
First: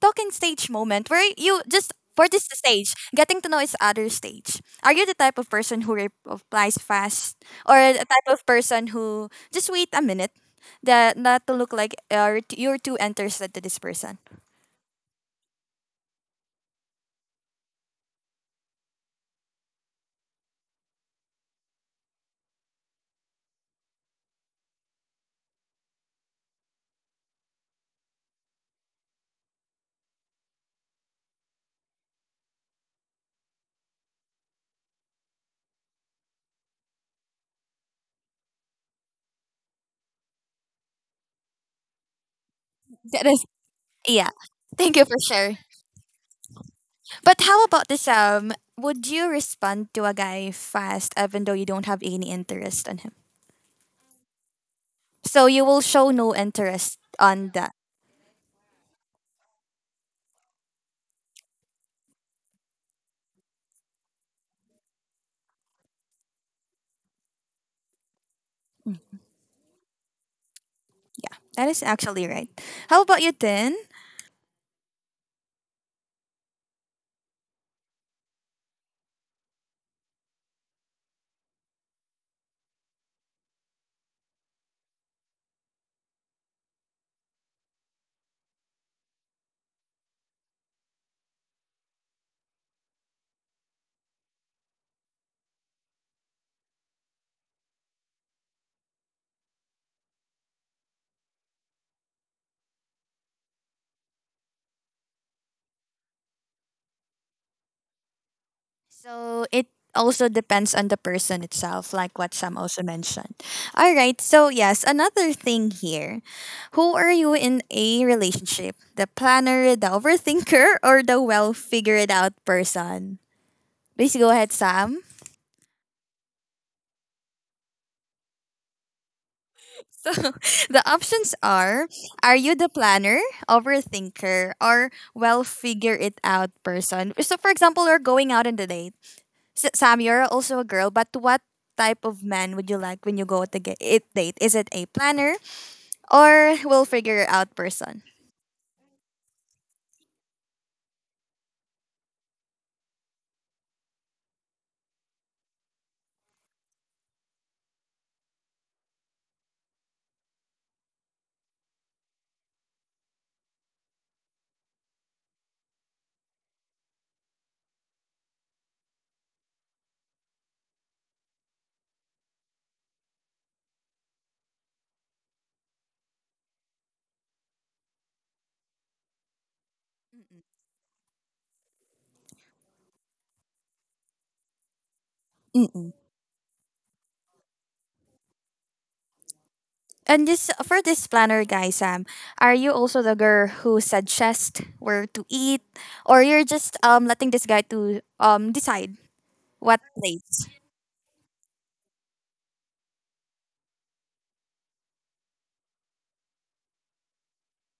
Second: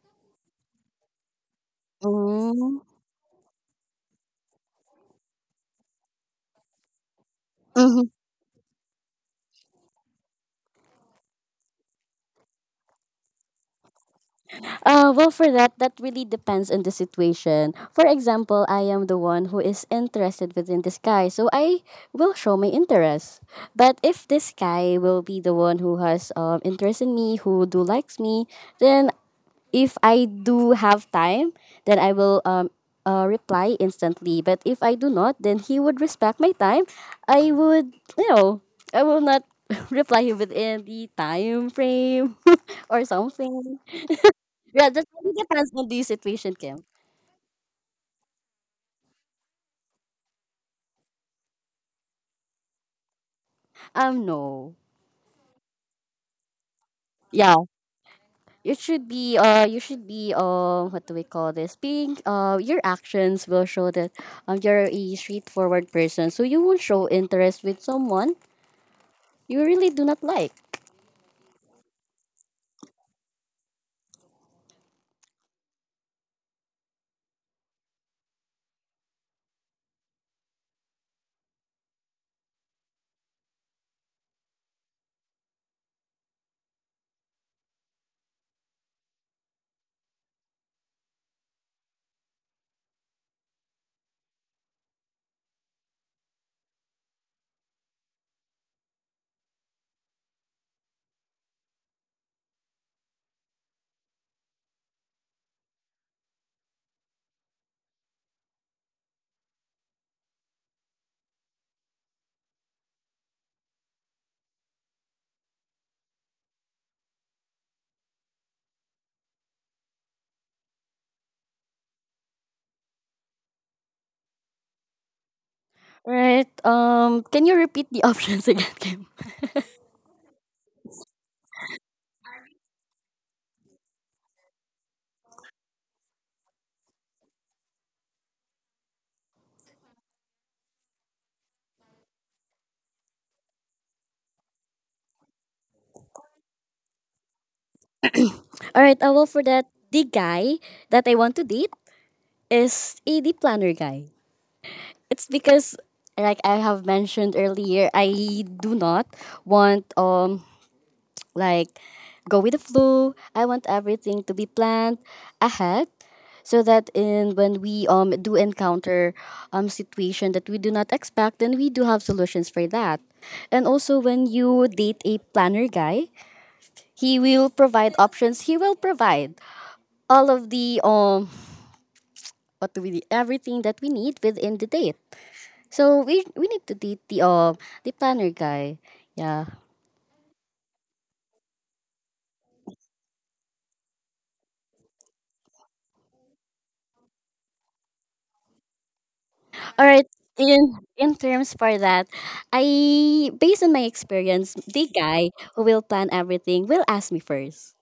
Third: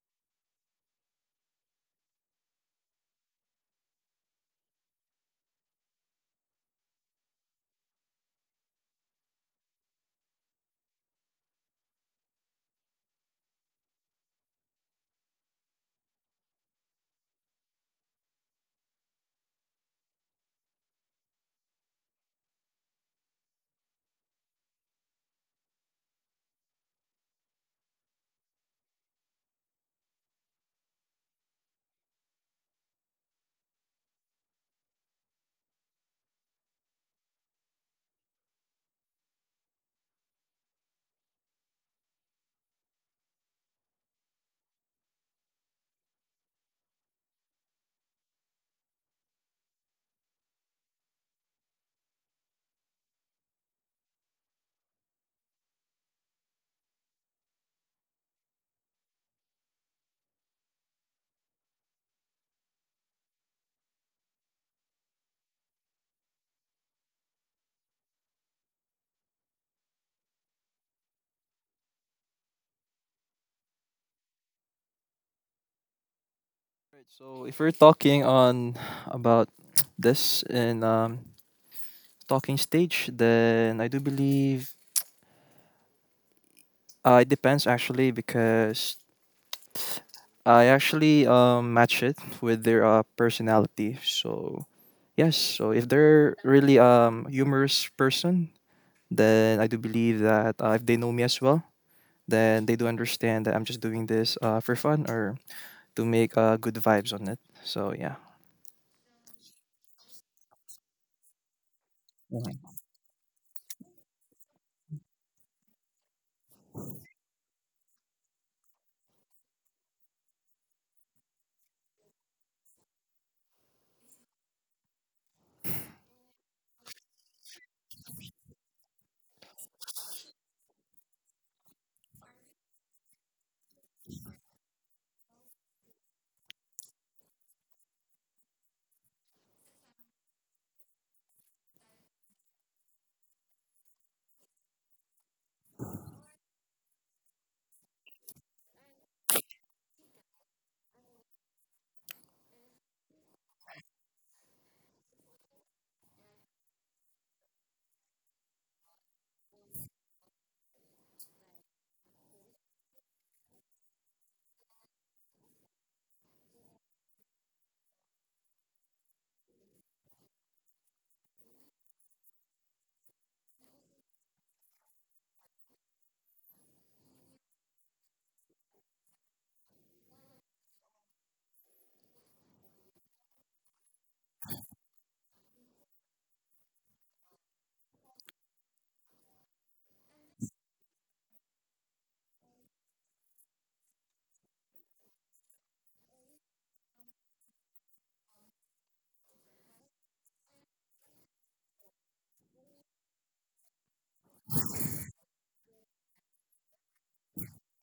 talking stage moment where you just for this
Mm-hmm.
stage, getting to know each other stage. Are you the type of person who re- replies fast, or the type of person who just wait a minute, that not to look like uh, you're too interested to this person?
Uh, well, for that, that really depends on the situation. For example, I am the one who is interested within this guy, so I will show my interest. But if this guy will be the one who has um, interest in me, who do likes me, then if I do have time, then I will um, uh, reply instantly. But if I do not, then he would respect my time. I would, you know, I will not reply within the time frame or
That is,
something.
yeah.
Yeah,
Thank you
that
for
really
sharing.
depends on the situation, Kim.
But how about this, um? Would you respond to a guy fast even though you don't have any interest on him?
Um, no.
So you will show no interest on
Yeah,
that.
you should be. Uh, you should be. Um, what do we call this? Being. Uh, your actions will show that. Um, you're a straightforward person, so you won't show interest with someone you really do not like.
That is actually right. How about you, Tin?
Right, so if we're talking on about this in um, talking stage, then I do believe uh, it depends actually because I actually um, match it with their uh, personality. So, yes, so if they're really um humorous person, then I do believe that uh, if they know me as well, then they do understand that I'm just doing this uh, for fun or to make uh, good vibes on it. So, yeah.
So it also depends on the person itself, like what Sam
Mhm.
also mentioned. All right. So yes, another thing here. Who are you in a relationship? The planner, the overthinker, or the well figured out person? Please go ahead, Sam.
Right. Um. Can you repeat the options again, Kim?
So the options are Are you the planner, overthinker, or well figure it out person? So, for example, we're going out on the date. S- Sam, you're also a girl, but what type of man would you like when you go to get it date? Is it a planner or will figure it out person?
All right. Uh, well, for that, the guy that I want to date is a the planner guy. It's because, like I have mentioned earlier, I do not want um Like, go with the flow. I want everything to be planned ahead so that in when we um do encounter um situation that we do not expect, then we do have solutions for that. And also when you date a planner guy, he will provide options. He will provide all of the um what do we need, everything that we need within the date.
Mm-mm.
So we we need to date the um the planner guy. Yeah.
And just for this planner guy, Sam, are you also the girl who suggests where to eat, or you're just um letting this guy to um decide
All
what
right.
place?
In in terms for that, I based on my experience, the guy who will plan everything will ask me first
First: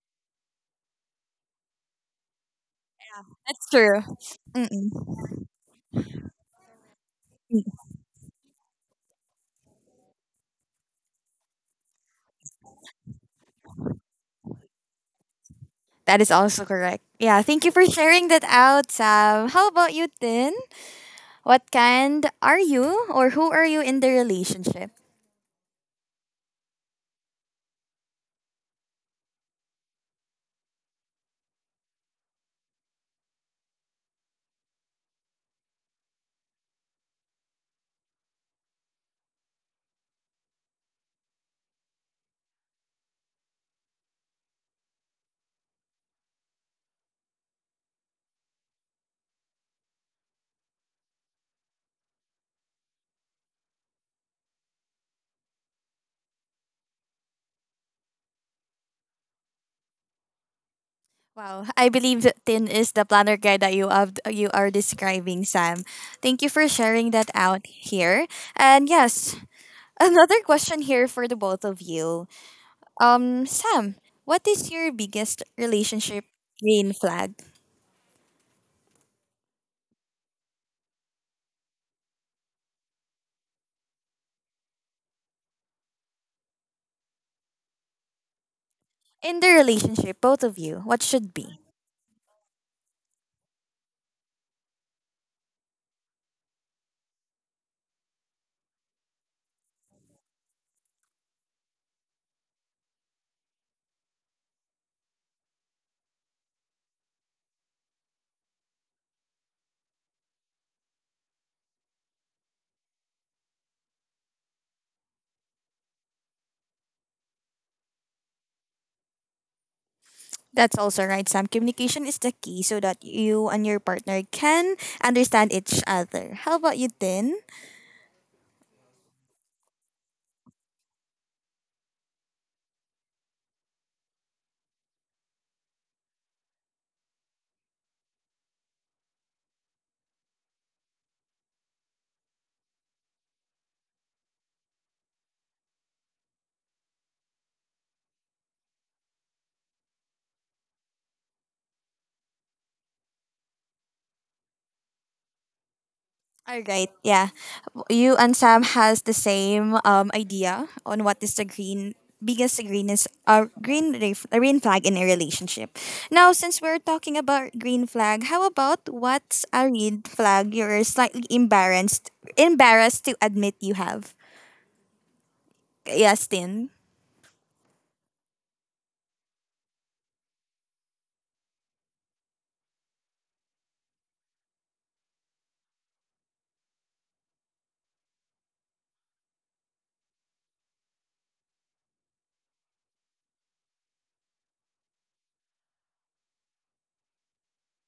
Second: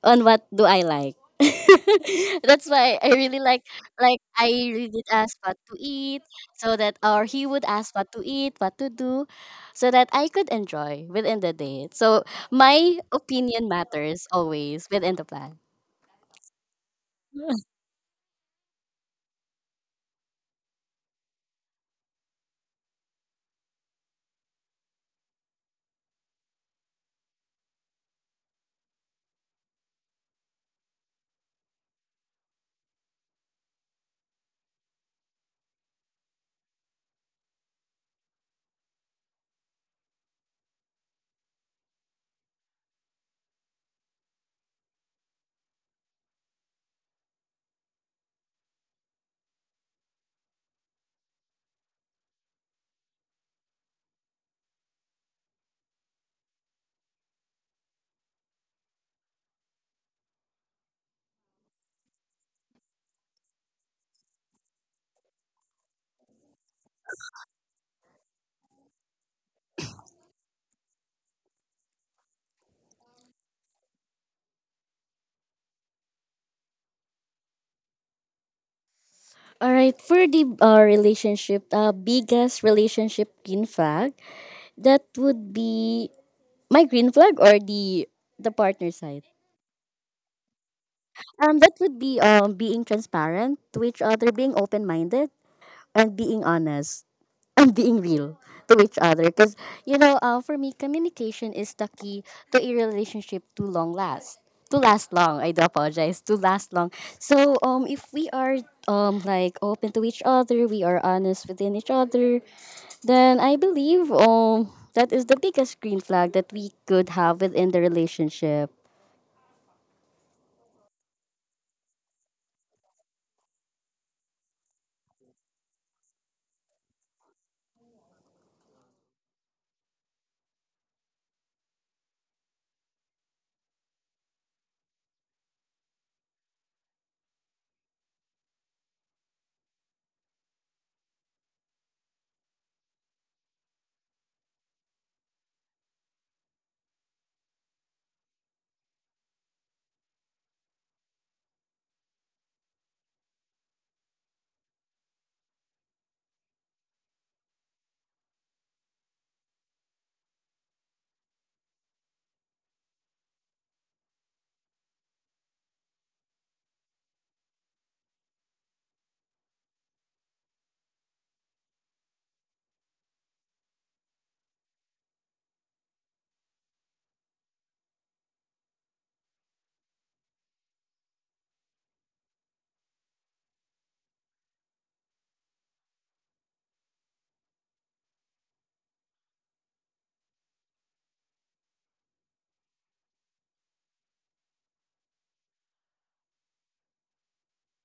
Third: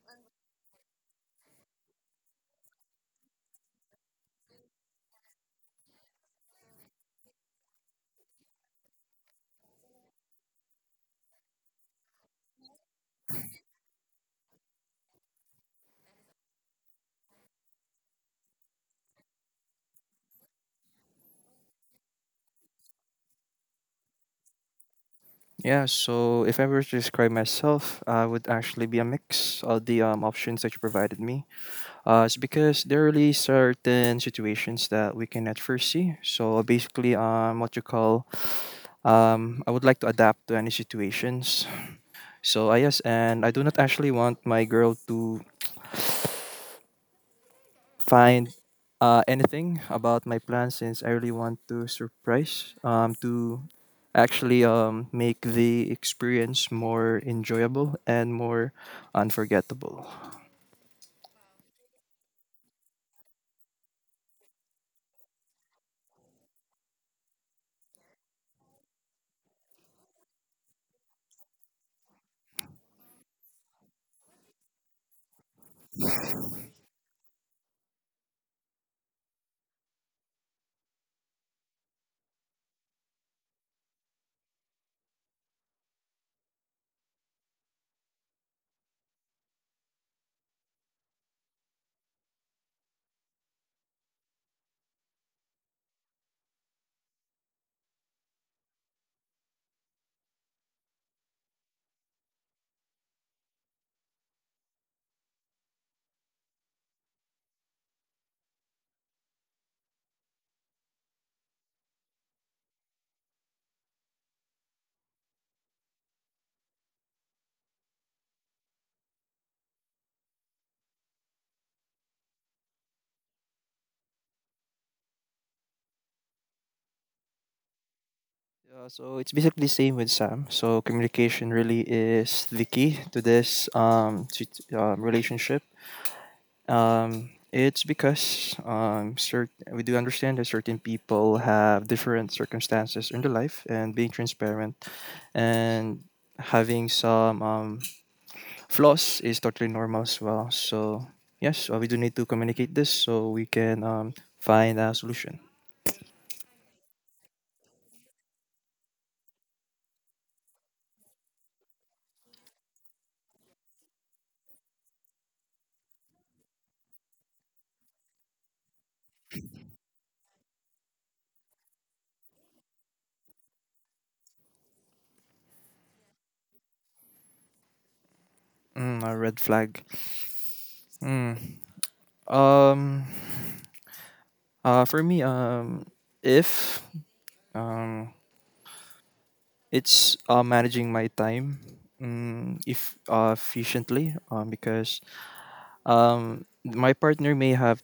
on what do I like. That's why I really like
That's true.
like I really did
Mm-mm.
ask what to eat so that or he would ask what to eat, what to do so that I could enjoy within the date. So my opinion matters always within the plan.
That is also correct. Yeah, thank you for sharing that out, Sam. How about you, Tin? What kind are you or who are you in the relationship?
Yeah, so if I were to describe myself, I would actually be a mix of the um, options that you provided me. Uh, it's because there are really certain situations that we can at first see. So basically, um, what you call Um, I would like to adapt to any situations. So I, yes, and I do not actually want my girl to find uh, anything about my plan since I really want to surprise um, to actually um, make the experience more enjoyable and more unforgettable.
Wow, I believe that Tin is the planner guy that you have, you are describing, Sam. Thank you for sharing that out here. And yes, another question here for the both of you. Um, Sam, what is your biggest relationship green flag
All right, for the uh, relationship, uh, biggest relationship green flag. That would be my green flag or the the partner side.
in the relationship, both of you? What should be?
Um, that would be um being transparent to each other, being open minded, and being honest and being real to each other. Because you know, uh, for me, communication is the key to a relationship to long last, to last long. I do apologize, to last long. So um, if we are um like open to each other, we are honest within each other, then I believe um that is the biggest green flag that we could have within the relationship.
That's also right, Sam. Communication is the key so that you and your partner can understand each other. How about you, Tin?
Uh, so it's basically the same with Sam. So communication really is the key to this um, sit- um, relationship. Um, it's because um, cert- we do understand that certain people have different circumstances in their life, and being transparent and having some um, flaws is totally normal as well. So yes, uh, we do need to communicate this so we can um, find a solution.
All right, yeah. You and Sam has the same um, idea on what is the green biggest green is uh, green re- green flag in a relationship. Now, since we're talking about green flag, how about what's a red flag you're slightly embarrassed embarrassed to admit you have? Yes, Tin.
Mm, a red flag. Mm. Um, uh, for me, um, if um, it's uh, managing my time mm, if uh, efficiently um, because um, my partner may have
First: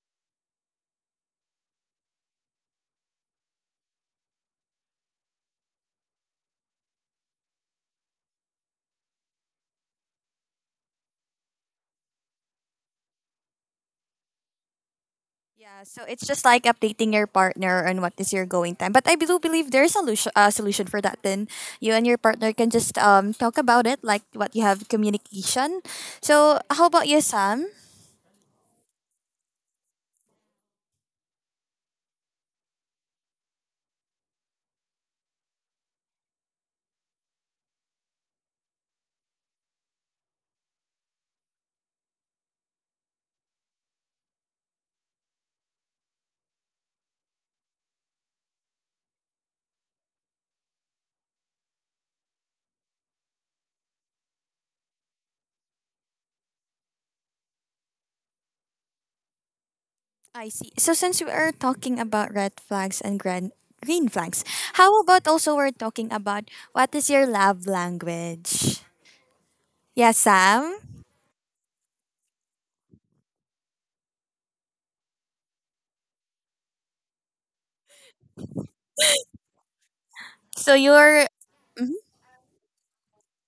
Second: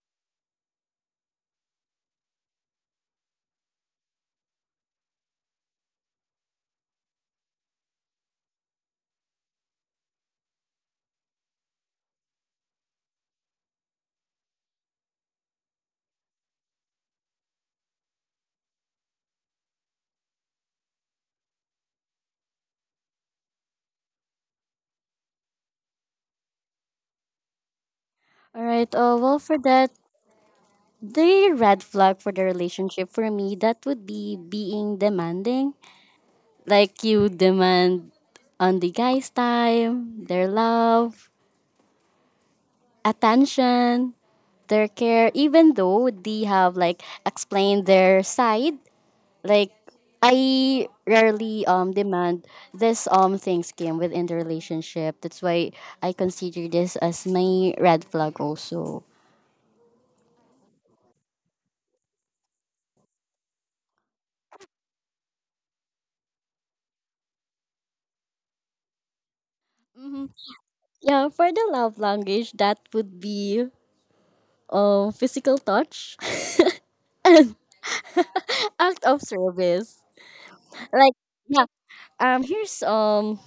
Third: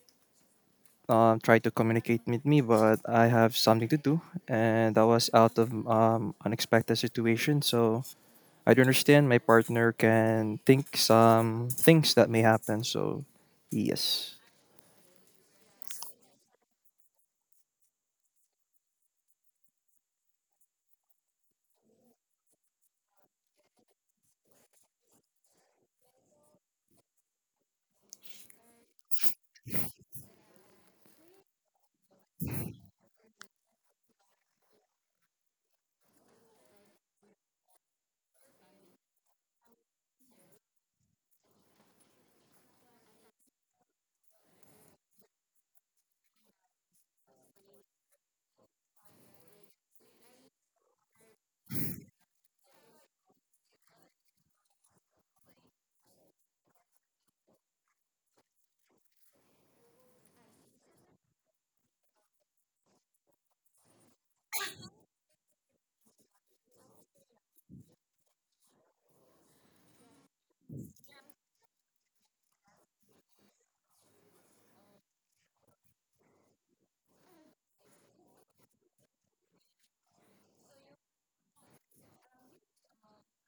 uh, tried to communicate with me, but I have something to do, and that was out of um, unexpected situation. So I do understand my partner can think some things that may happen. So yes,
Yeah, so it's just like updating your partner on what is your going time. But I do believe there is a solution, uh, solution for that. Then you and your partner can just um talk about it, like what you have communication. So how about you, Sam?
All right. Uh, well, for that, the red flag for the relationship for me that would be being demanding. Like you demand on the guy's time, their love, attention, their care, even though they have like explained their side. Like I rarely um demand this um things came within the relationship. That's why I consider this as my red flag also.
I see. So since we are talking about red flags and grand, green flags, how about also we're talking about what is your love language? Yeah,
Mhm.
Sam.
Yeah, for the love language, that would be um physical touch, act of service.
So
Like
you're.
yeah, um here's um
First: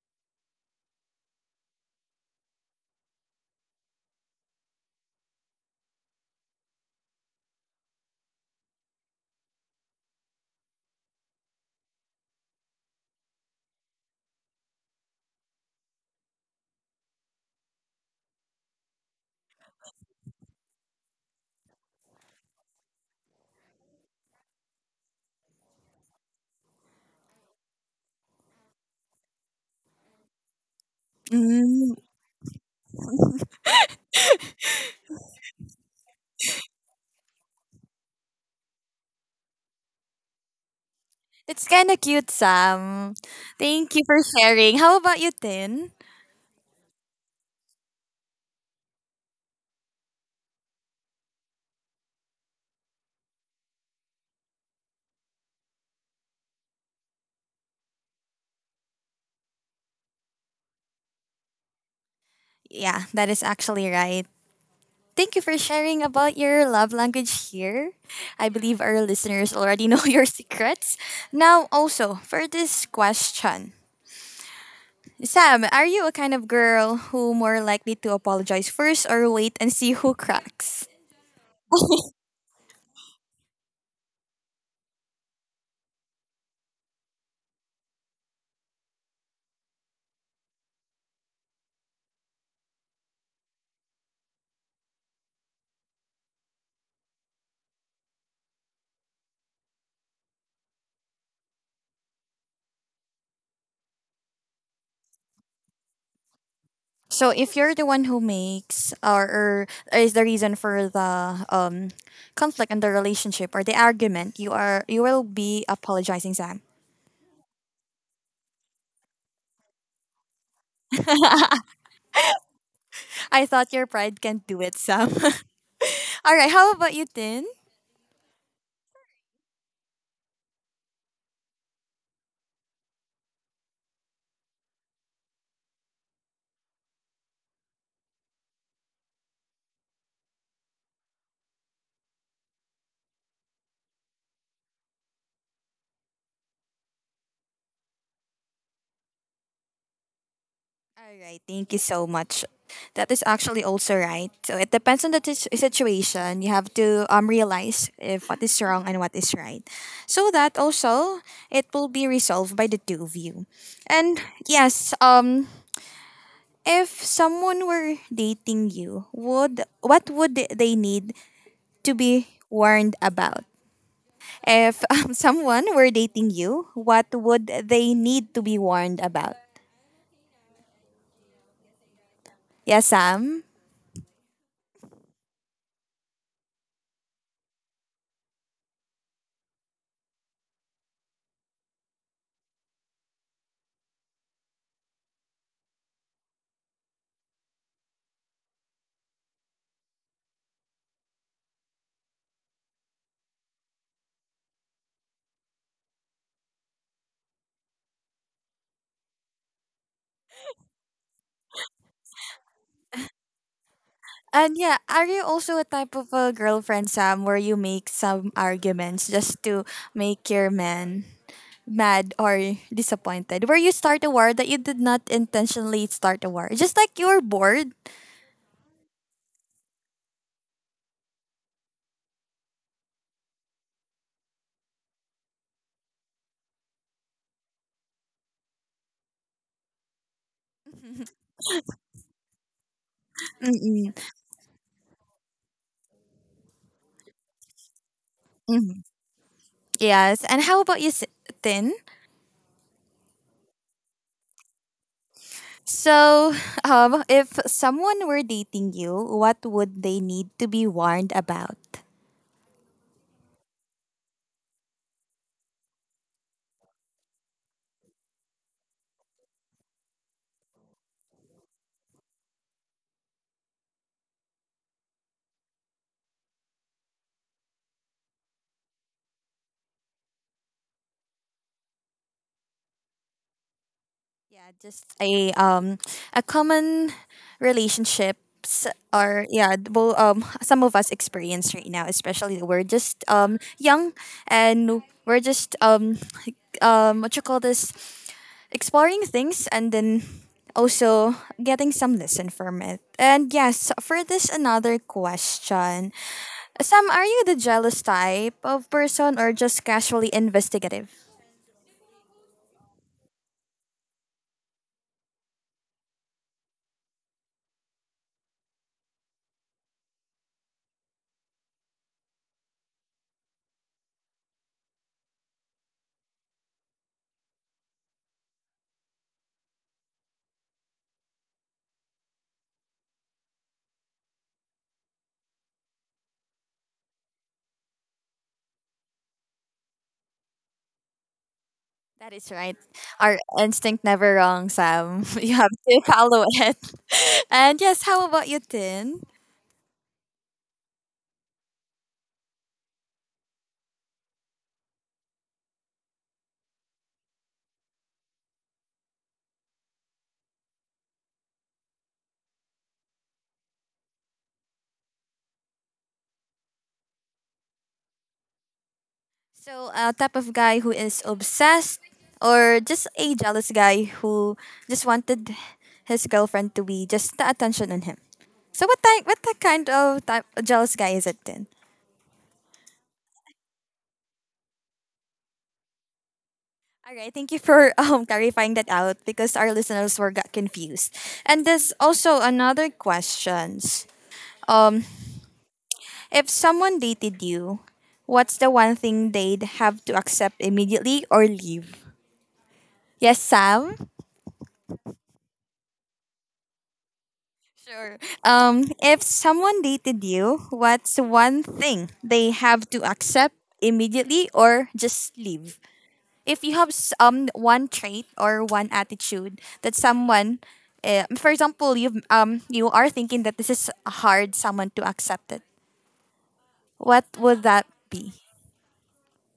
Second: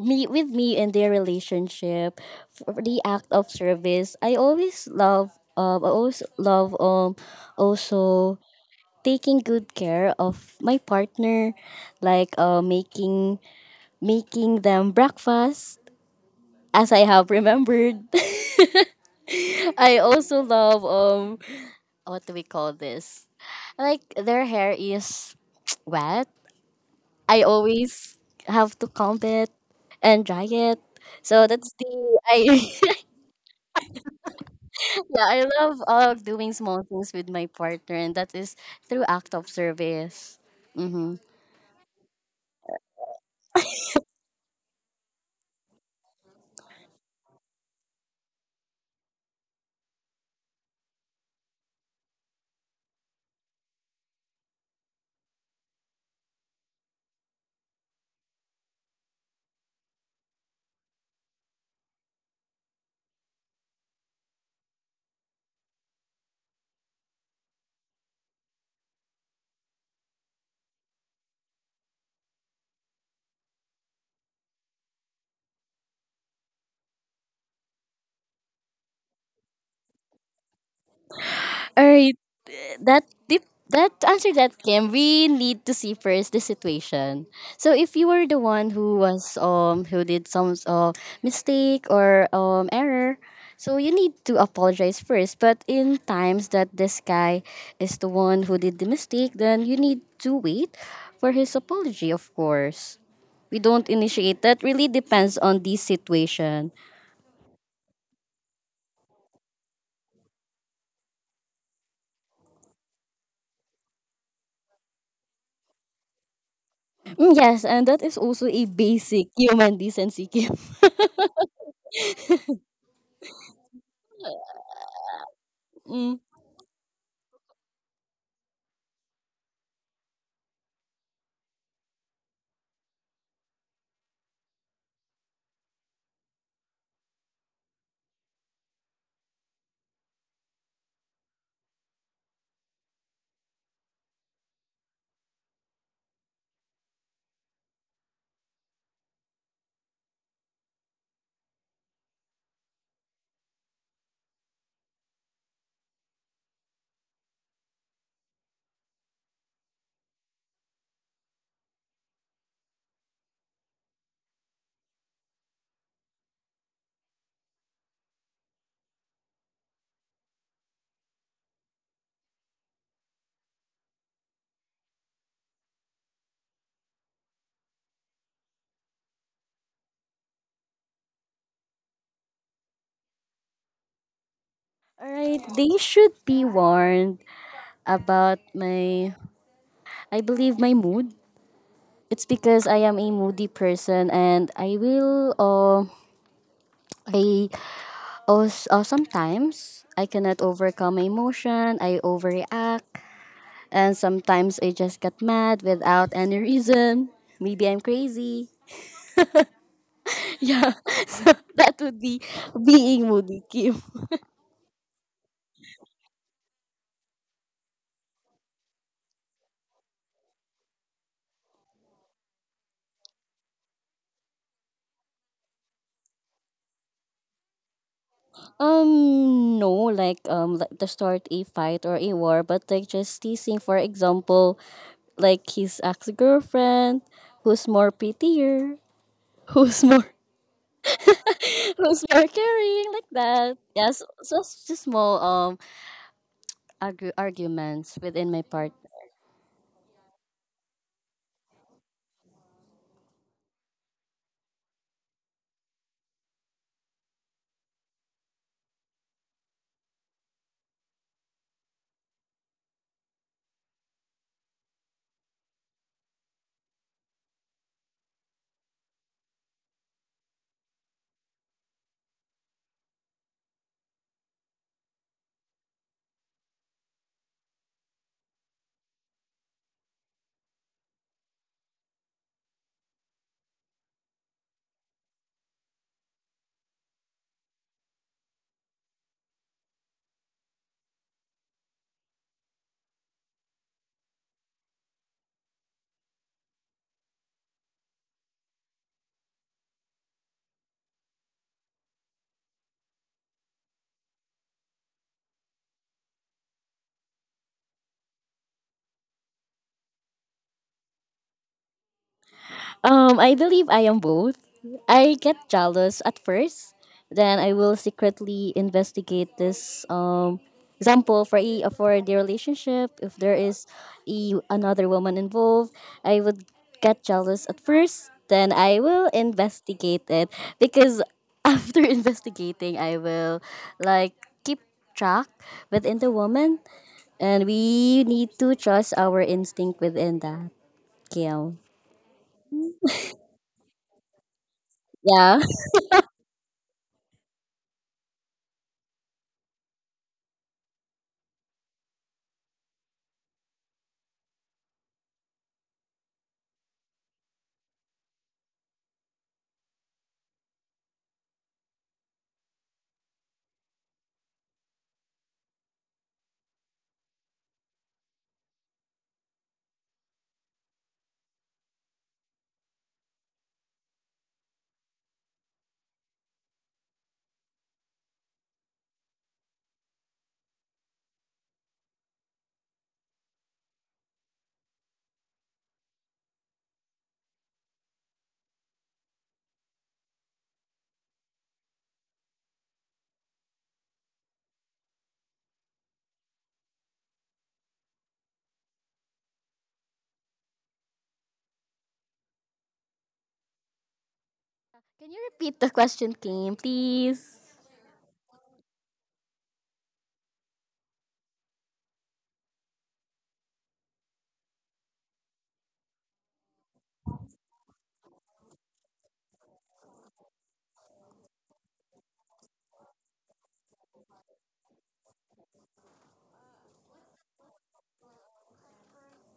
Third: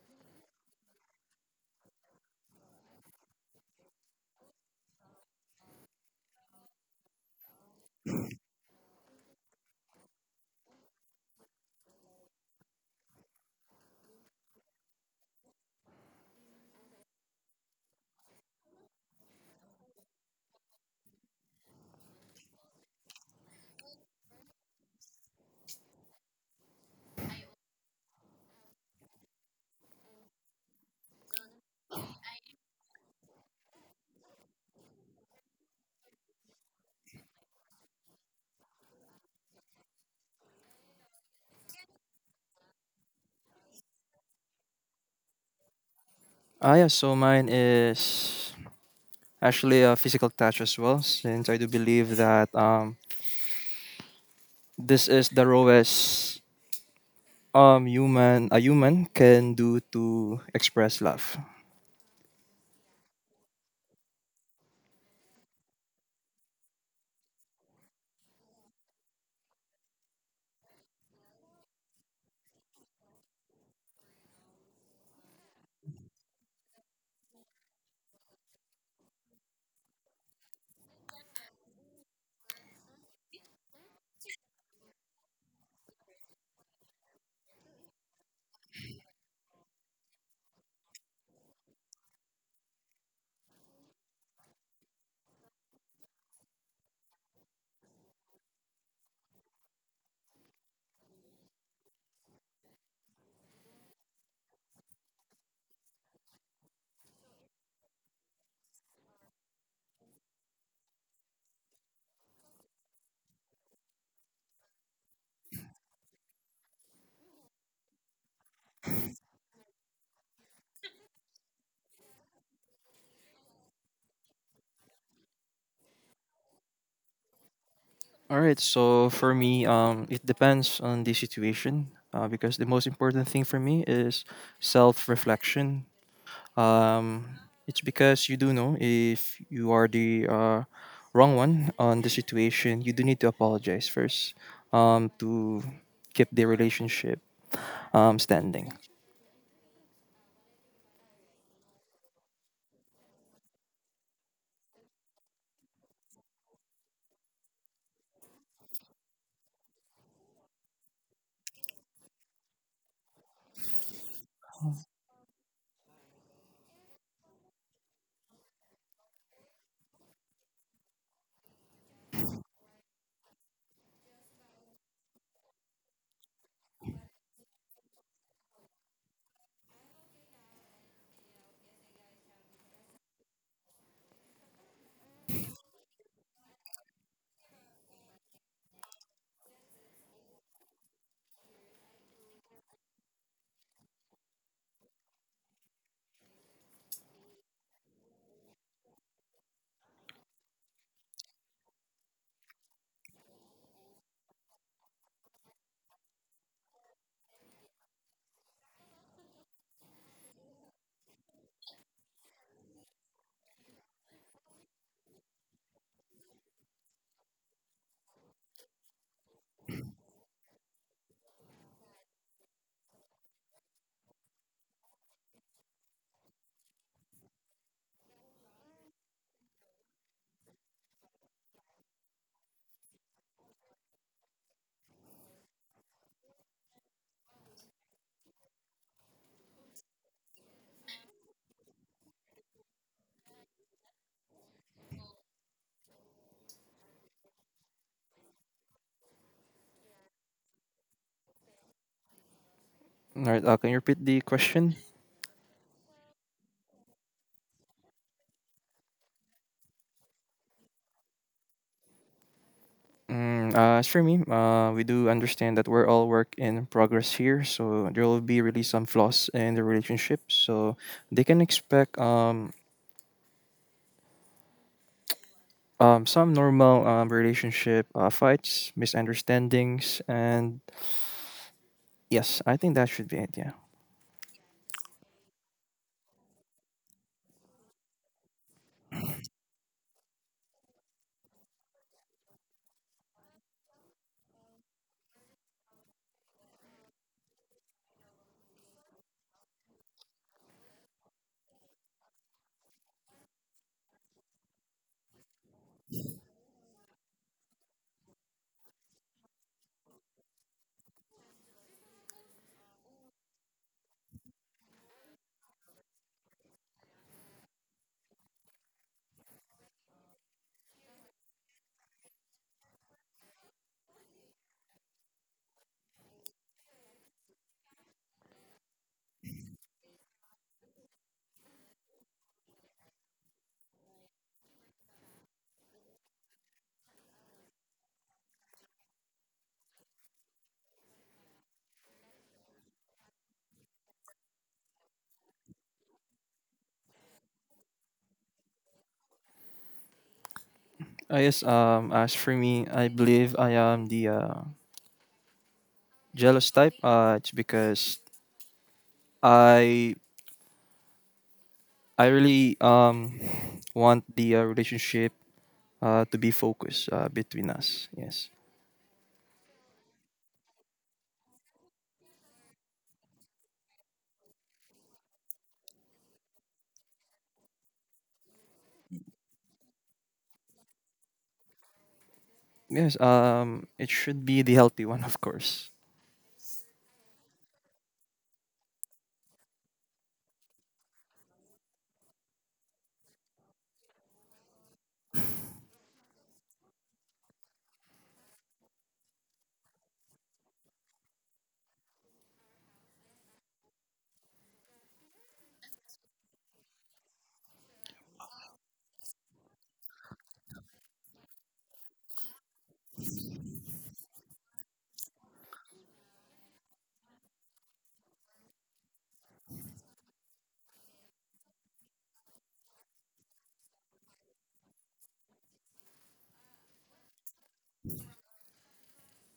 me with me in their relationship. For the act of service, i always love um I always love um also taking good care of my partner, like uh, making making them breakfast, as I have remembered. I also love um what do we call this? Like their hair is wet. I always have to comb it and dry it. So that's the
Mm,
I yeah, I love uh, doing small things with my partner, and that is through act of service. Mm-hmm.
it's kind of cute, Sam. Thank you for sharing. How about you, Tin?
ah yeah. So mine is actually a physical touch as well, since I do believe that um, this is the rawest um human a human can do to express love.
Yeah, that is actually right. Thank you for sharing about your love language here. I believe our listeners already know your secrets. Now, also, for this question, Sam, are you a kind of girl who more likely to apologize first or wait and see who cracks?
All right, that dip, that to answer that, Kim, we need to see first the situation. So if you were the one who was um who did some uh, mistake or um error, so you need to apologize first. But in times that this guy is the one who did the mistake, then you need to wait for his apology. Of course we don't initiate that. Really depends on the situation.
So if you're the one who makes or, or is the reason for the um conflict in the relationship or the argument, you are you will be apologizing, Sam.
Mm, yes, and that is also a basic human decency, Kim.
I thought your pride can not do it, Sam. All right, how about you, Tin?
All right, so for me, um it depends on the situation uh, because the most important thing for me is self reflection. um it's because you do know if you are the uh, wrong one on the situation you do need to apologize first um to keep the relationship um standing.
All right, thank you so much. That is actually also right. So it depends on the t- situation. You have to um realize if what is wrong and what is right, so that also it will be resolved by the two of you. And yes, um, if someone were dating you, would what would they need to be warned about? If um, someone were dating you, what would they need to be warned about? Yes, Sam.
Alright, they should be warned about my, I believe, my mood. It's because I am a moody person and I will, uh, I, oh, uh, sometimes I cannot overcome my emotion, I overreact, and sometimes I just get mad without any reason. Maybe I'm crazy. Yeah, so that would be being moody, Kim.
And yeah, are you also a type of a girlfriend, Sam, where you make some arguments just to make your man mad or disappointed? Where you start a war that you did not intentionally start a war, just like you're bored.
Um, no, like um, like to start a fight or a war, but like just teasing. For example, like his ex girlfriend, who's more prettier, who's more, who's more caring, like that.
Mm-mm.
Yes, so it's just small um argu- arguments within my part.
Mm-hmm. Yes. And how about you, S- Tin?
All right, uh, can you repeat the question?
So, um, if someone were dating you, what would they need to be warned about?
Mm, uh, as for me, uh, we do understand that we're all work in progress here, so there will be really some flaws in the relationship. So they can expect um, um, some normal um, relationship uh, fights, misunderstandings, and yes, I think that should be it. Yeah.
Yeah, just a um a common relationships or yeah, well, um some of us experience right now, especially that we're just um young and we're just um like, um what you call this, exploring things and then also getting some lesson from it. And yes, for this another question. Sam, are you the jealous type of person or just casually investigative?
Um, I believe I am both. I get jealous at first, then I will secretly investigate this. Um, example for a for the relationship, if there is a, another woman involved, I would get jealous at first. Then I will investigate it because after investigating, I will like keep track within the woman, and we need to trust our instinct within that, Kim.
That is right. Our instinct never wrong, Sam. You
Yeah.
have to follow it. And yes, how about you, Tin?
I guess um, as for me, I believe I am the uh, jealous type. Uh, it's because I I really um want the uh, relationship uh, to be focused uh, between us. Yes.
So, a type of guy who is obsessed or just a jealous guy who just wanted his girlfriend to be just the attention on him. So, what type, what type kind of type jealous guy is it, Tin?
Yes, um, it should be the healthy one, of course.
All right, thank you for um, clarifying that out because our listeners were got confused. And there's also another questions. Um, If someone dated you, what's the one thing they'd have to accept immediately or leave? Yes, Sam?
Can you repeat the question, Kim, please?
Sure. Um, if someone dated you, what's one thing they have to accept immediately or just leave? If you have s- um one trait or one attitude that someone, uh, for example, you um you are thinking that this is hard someone to accept it. What would that be?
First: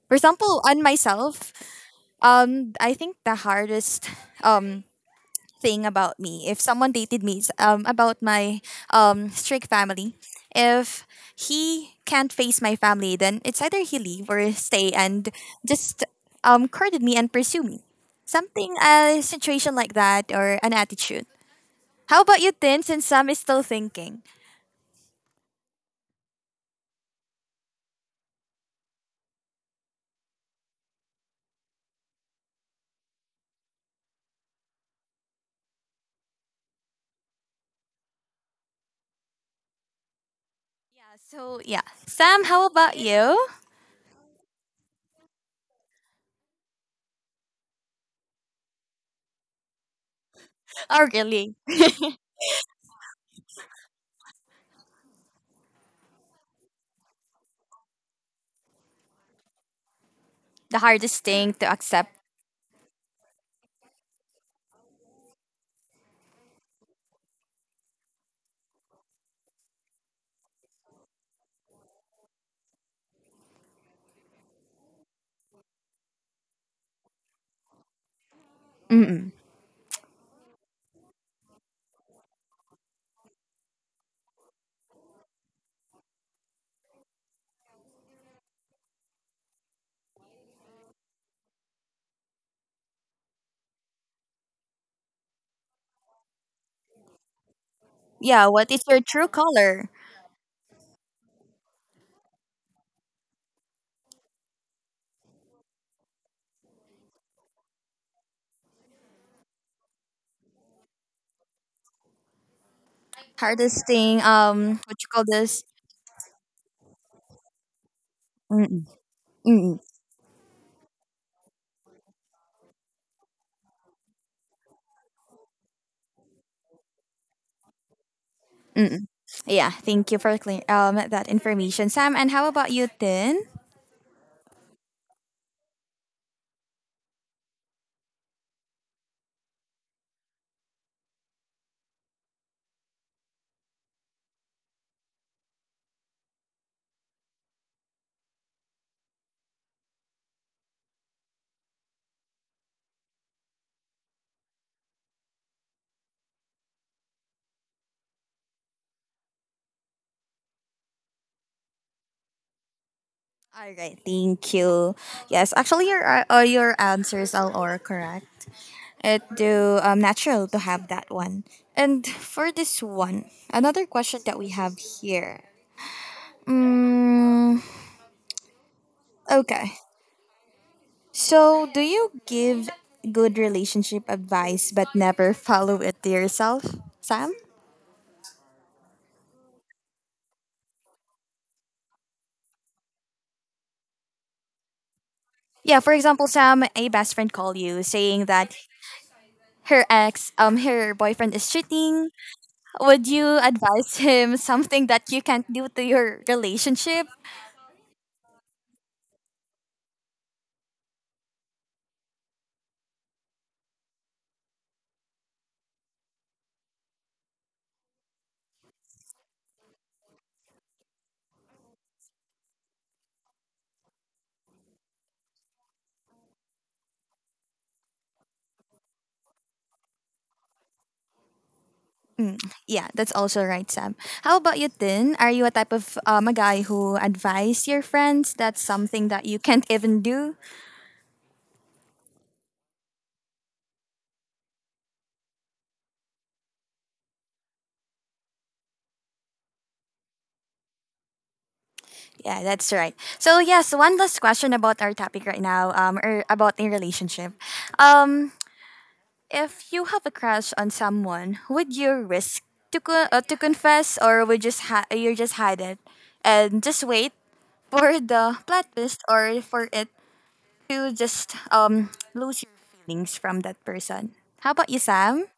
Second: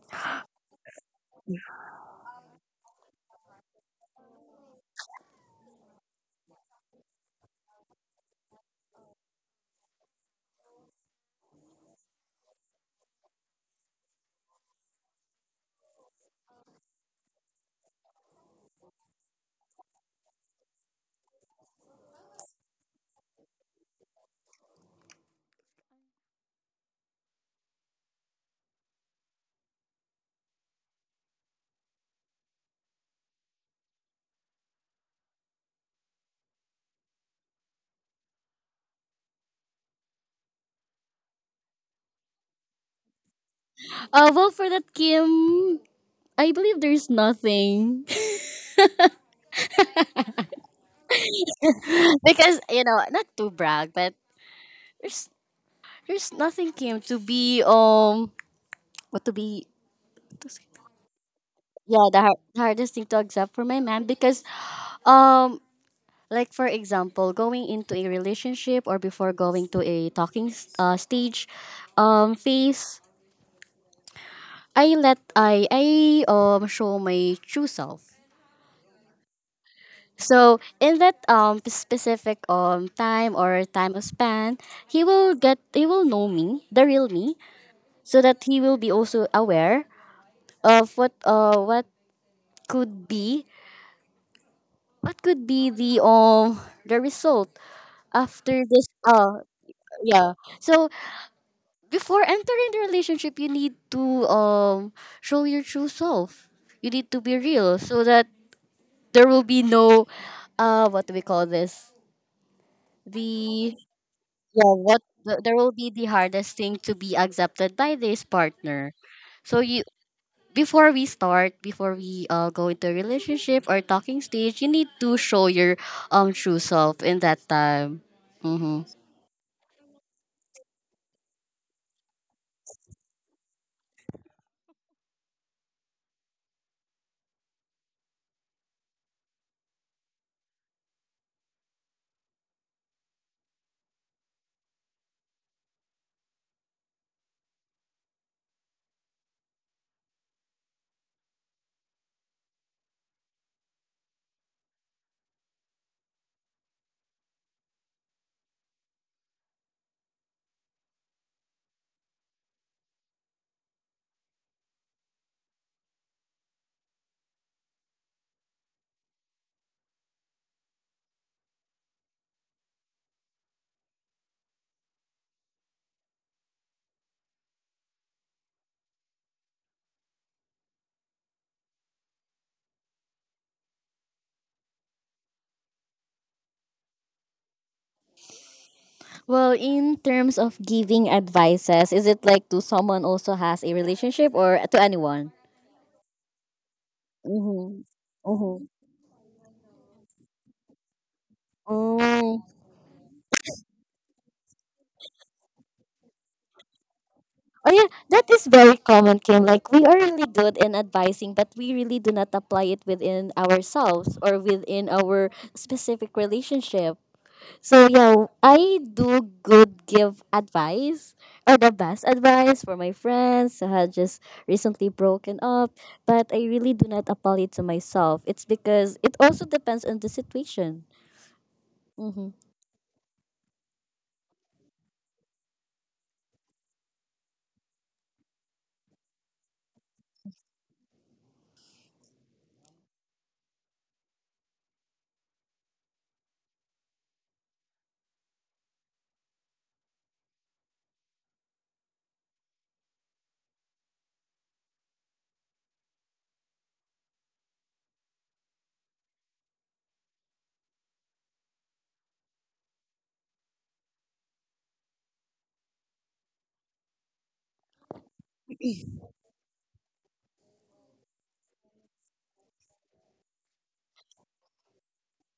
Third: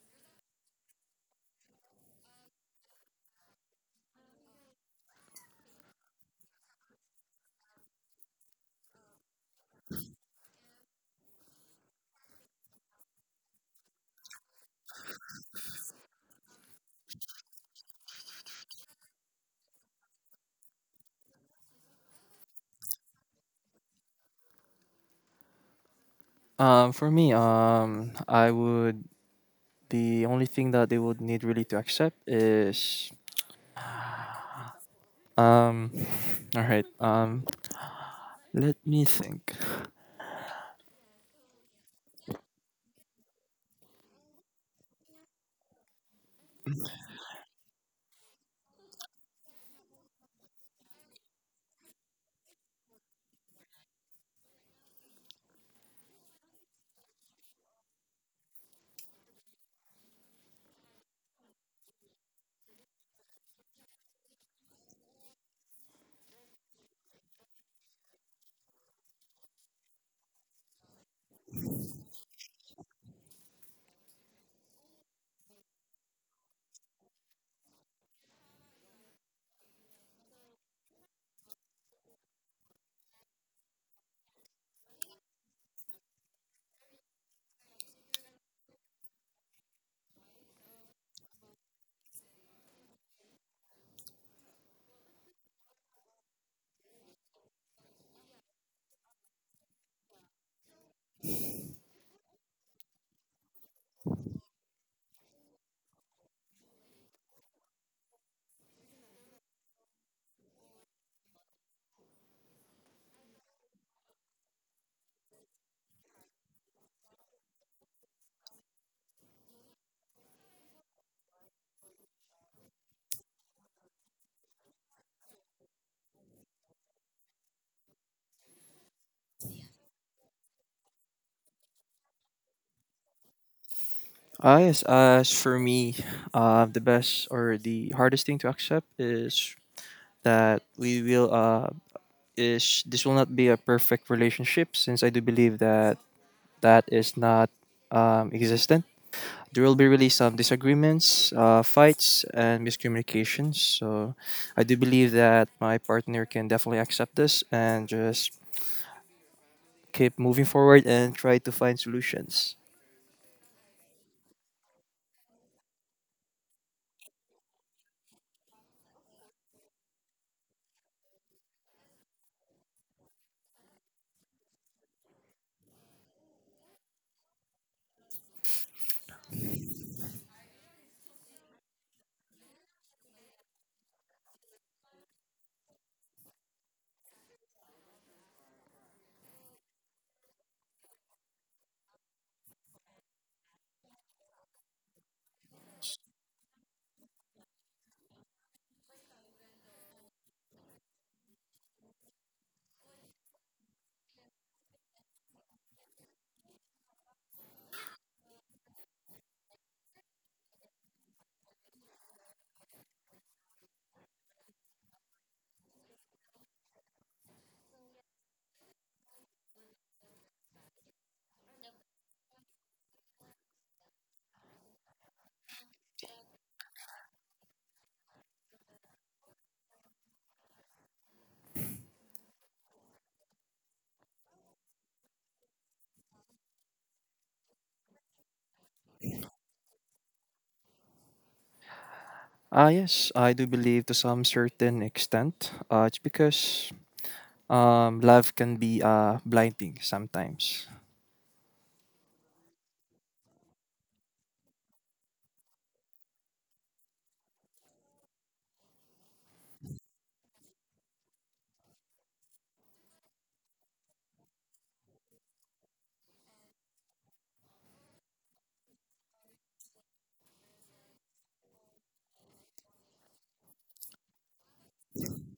For example, on myself, Um, I think the hardest um thing about me, if someone dated me, is um about my um strict family. If he can't face my family, then it's either he leave or stay and just um courted me and pursue me. Something a situation like that or an attitude. How about you, Tin? Since Sam is still thinking.
Um, for me, um, I would the only thing that they would need really to accept is um, all right. Um, let me think.
Yeah. So yeah, Sam, how about you?
Uh, well, for that, Kim, I believe there's nothing
Oh, really?
because you know, not to brag, but there's there's nothing, Kim, to be um, what to be? To say-
The hardest thing to
yeah,
accept.
the, har- the hardest thing to accept for my man because um, like for example, going into a relationship or before going to a talking s- uh, stage, um, phase, I let I I um show my true self.
Mm-mm.
So in that um specific um time or time of span, he will get he will know me, the real me, so that he will be also aware of what uh what could be, what could be the um the result
Yeah.
after
What is
this
your true
uh
color?
yeah. So before entering the relationship you need to um show your true self. You need to be real so that there will be no uh what do we call this? The.
Hardest thing,
Yeah,
um what
what
you call
th- there
this.
will be the hardest thing to be accepted by this
Mm-mm,
partner, so
mm-mm,
you before we start, before we uh, go into a relationship or talking stage you need to show your um true self in that time. Mm-hmm.
mm-mm. Yeah, thank you for clear, um that information Sam, and how about you Tin?
Ah, yes, as for me, uh, the best or the hardest thing to accept is that we will uh is this will not be a perfect relationship since I do believe that that is not um existent. There will be really some disagreements, uh, fights, and miscommunications. So I do believe that my partner can definitely accept this and just keep moving forward and try to find solutions.
All right, thank you. Yes, actually, your uh, uh, your answers all are correct. It do um natural to have that one. And for this one, another question that we have here. Mm, okay, so do you give good relationship advice but never follow it to yourself, Sam?
Well, in terms of giving advices, is it like to someone also has a relationship or to anyone?
Yeah, for example, Sam, a best friend called you
Mm-hmm.
saying that her ex, um, her boyfriend is cheating.
Mm-hmm.
Would you advise him something that you can't do to your relationship?
Oh yeah, that is very common, Kim. Like we are really good in advising, but we really do not apply it within ourselves or within our specific relationship. So yeah, I do good give advice or the best advice for my friends who had just recently broken up, but I really do not apply it to myself. It's because it also depends on the situation. Mm-hmm.
Mm, yeah, that's also right, Sam. How about you, Tin? Are you a type of um, a guy who advise your friends that's something that you can't even do?
Ah, yes, I do believe to some certain extent. Uh, it's because um, love can be uh, blinding sometimes.
Yeah, that's right. So yes, one last question about our topic right now, um, or about a relationship. Um, If you have a crush on someone, would you risk to co- uh, to confess, or would just ha- you just hide it and just wait for the plot twist, or for it to just um lose your feelings from that person? How about you, Sam?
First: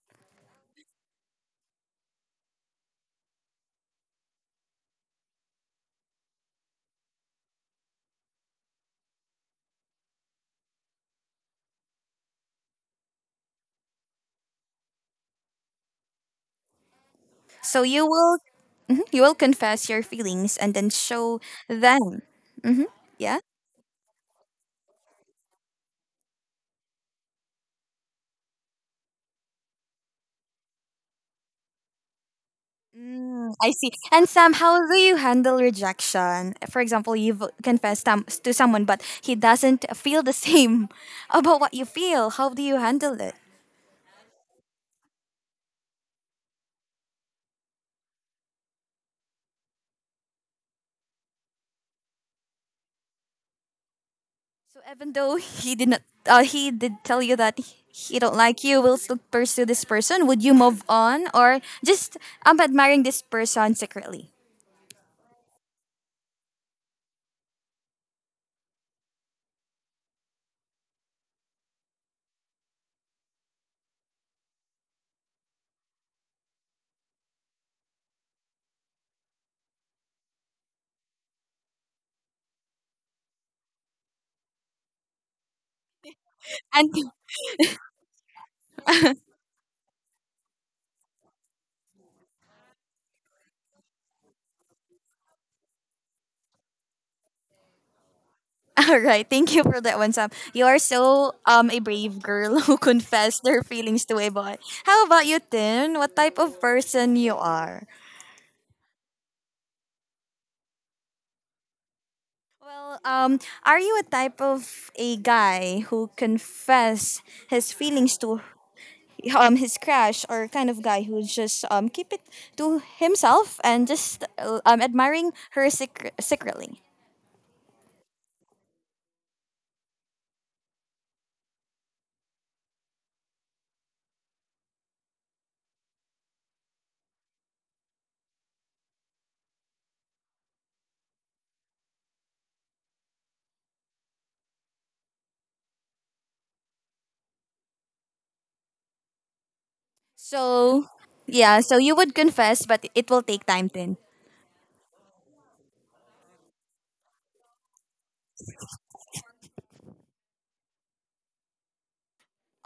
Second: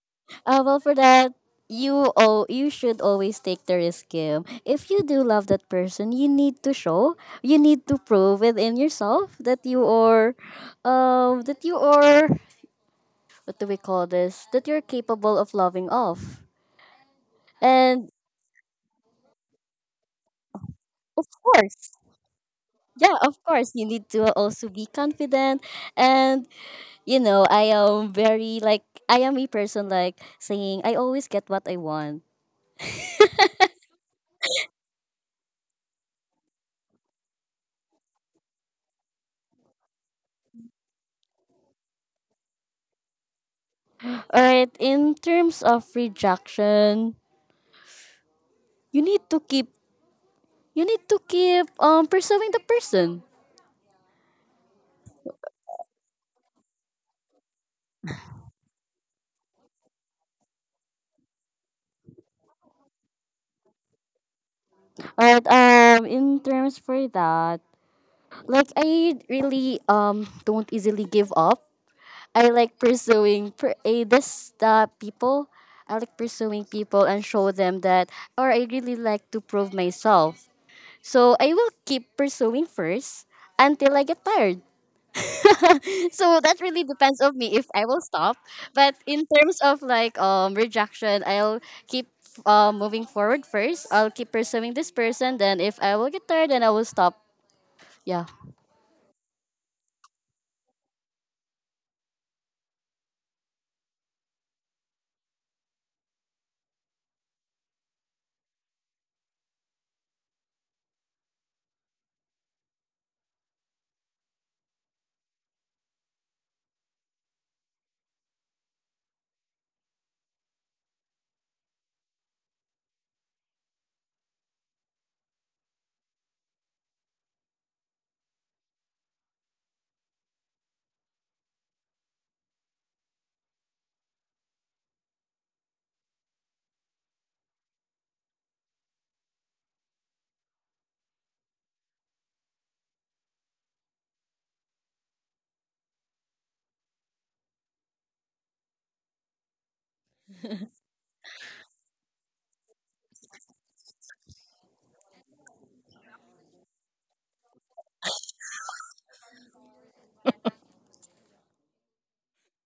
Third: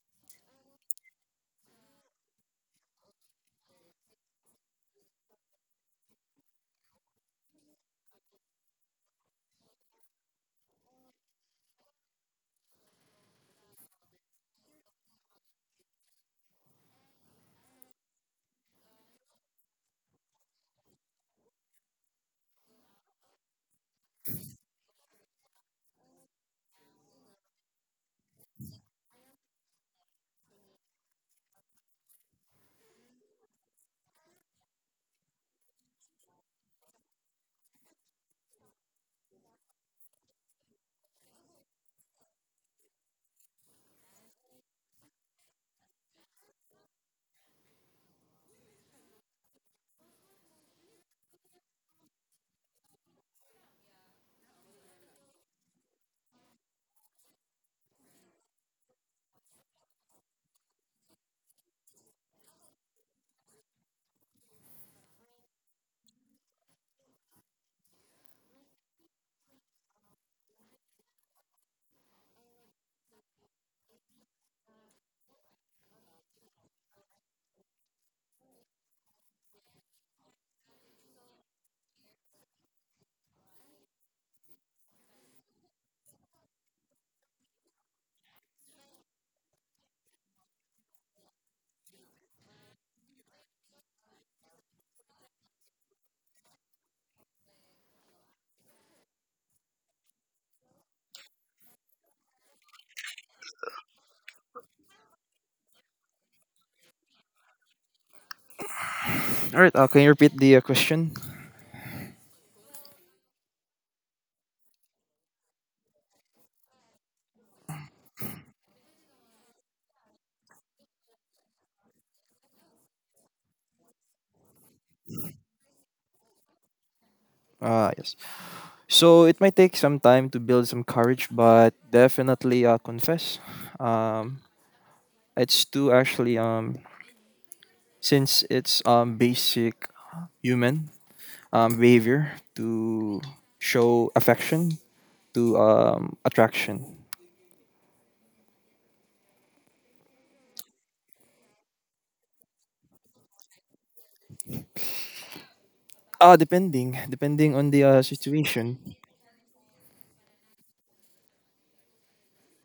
Uh, well, for that, you oh, you should always take the risk game. If you do love that person, you need to show, you need to prove within yourself that you are, um, that you are what do we call this? That you're capable of loving off.
So you
And
will Mhm, you will confess your feelings and then
of
show
course,
them. Mm-hmm.
yeah,
Yeah.
of course, you need to also be confident. And you know, I am very like I am a person like saying I always get what I want.
Mm, I see. And Sam, how do you handle rejection? For example, you've confessed tam- to someone, but he doesn't feel the same about what you feel. How do you handle it?
All right, in terms of rejection, you need to keep you need to keep um pursuing the person.
So even though he did not, uh, he did tell you that he he don't like you, will still pursue this person. Would you move on, or just I'm admiring this person secretly?
Alright, um in terms for that, like I really um don't easily give up. I like pursuing per a this uh, people. I like pursuing people and show them that or I really like to prove myself. So I will keep pursuing first until I get tired. So that really
And
depends on me if I will stop. But in terms of like um rejection, I'll keep uh, moving forward first. I'll keep pursuing this person. Then if I will get tired, then I will stop. Yeah.
All right, thank you for that one, Sam. You are so um a brave girl who confessed their feelings to a boy. How about you, Tin? What type of person you are?
All right, uh, can you repeat the uh, question?
Well, um, are you a type of a guy who confess his feelings to um his crush, or kind of guy who just um keep it to himself and just uh, um admiring her secre- secretly?
Ah, yes. So it might take some time to build some courage, but definitely uh, confess. Um, It's to actually. Um, since it's um basic human um behavior to show affection to um attraction.
So yeah, so you would confess, but it will take time, Tin.
Ah, depending depending on the uh, situation.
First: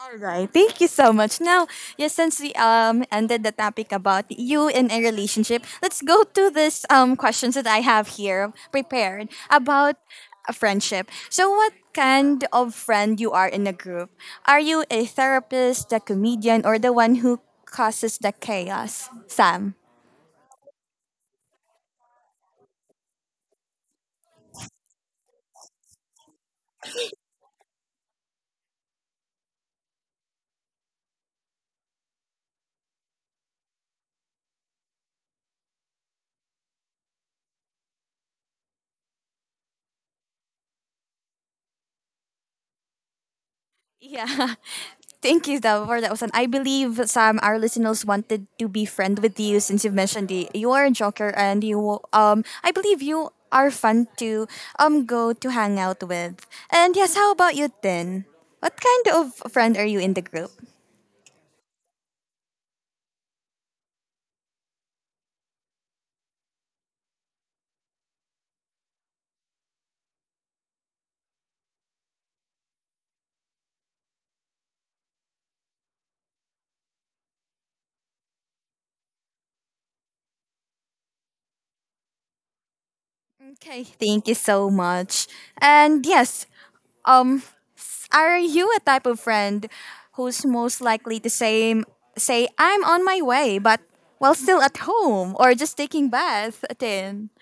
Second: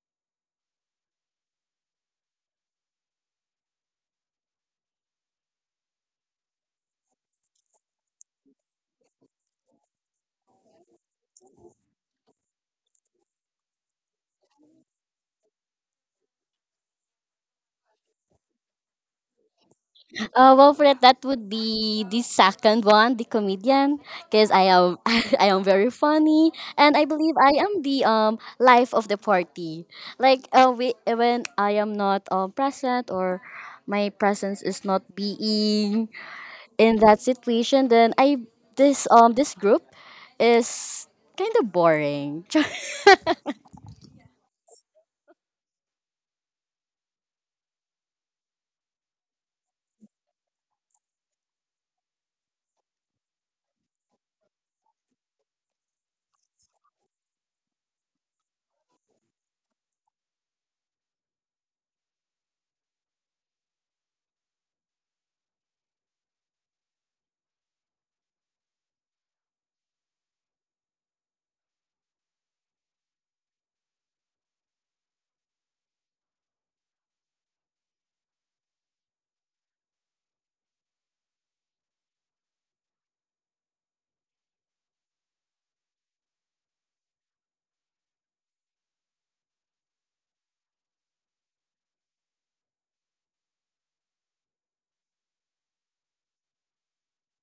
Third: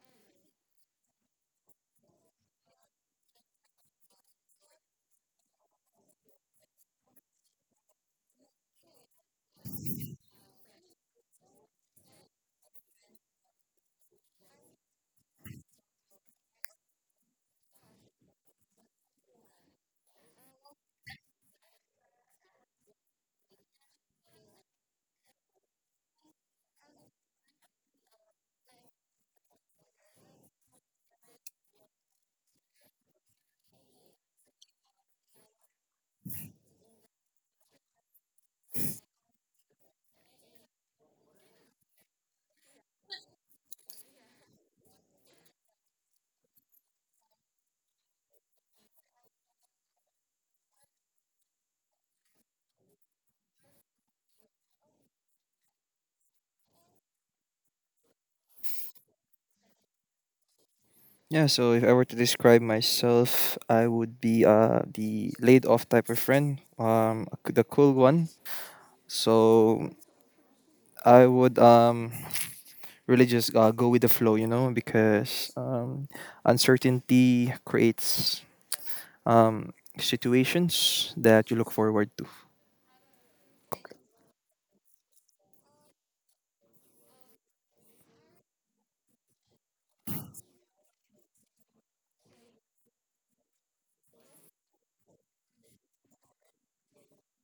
All right. Thank you so much. Now, yes, since we um ended the topic about you in a relationship, let's go to this um questions that I have here prepared about a friendship. So, what kind of friend you are in a group? Are you a therapist, a comedian, or the one who causes the chaos? Sam.
Uh, well, for that, that would be the second one, the comedian, because I am I am very funny, and I believe I am the um life of the party. Like uh, we, when I am not um present or my presence is not being in that situation, then I this um this group is kind of boring.
Yeah. Thank you, Davo, for that was an I believe Sam, our listeners wanted to be friend with you since you've mentioned the, you are a joker and you um I believe you are fun to um go to hang out with. And yes, how about you then? What kind of friend are you in the group?
Yeah, so if I were to describe myself, I would be uh the laid off type of friend, um c- the cool one. So I would um really just uh, go with the flow, you know, because um uncertainty creates um, situations that you look forward to?
Okay, thank you so much. And yes, Um, s- are you a type of friend who's most likely to say say I'm on my way, but while still at home or just taking bath at ten?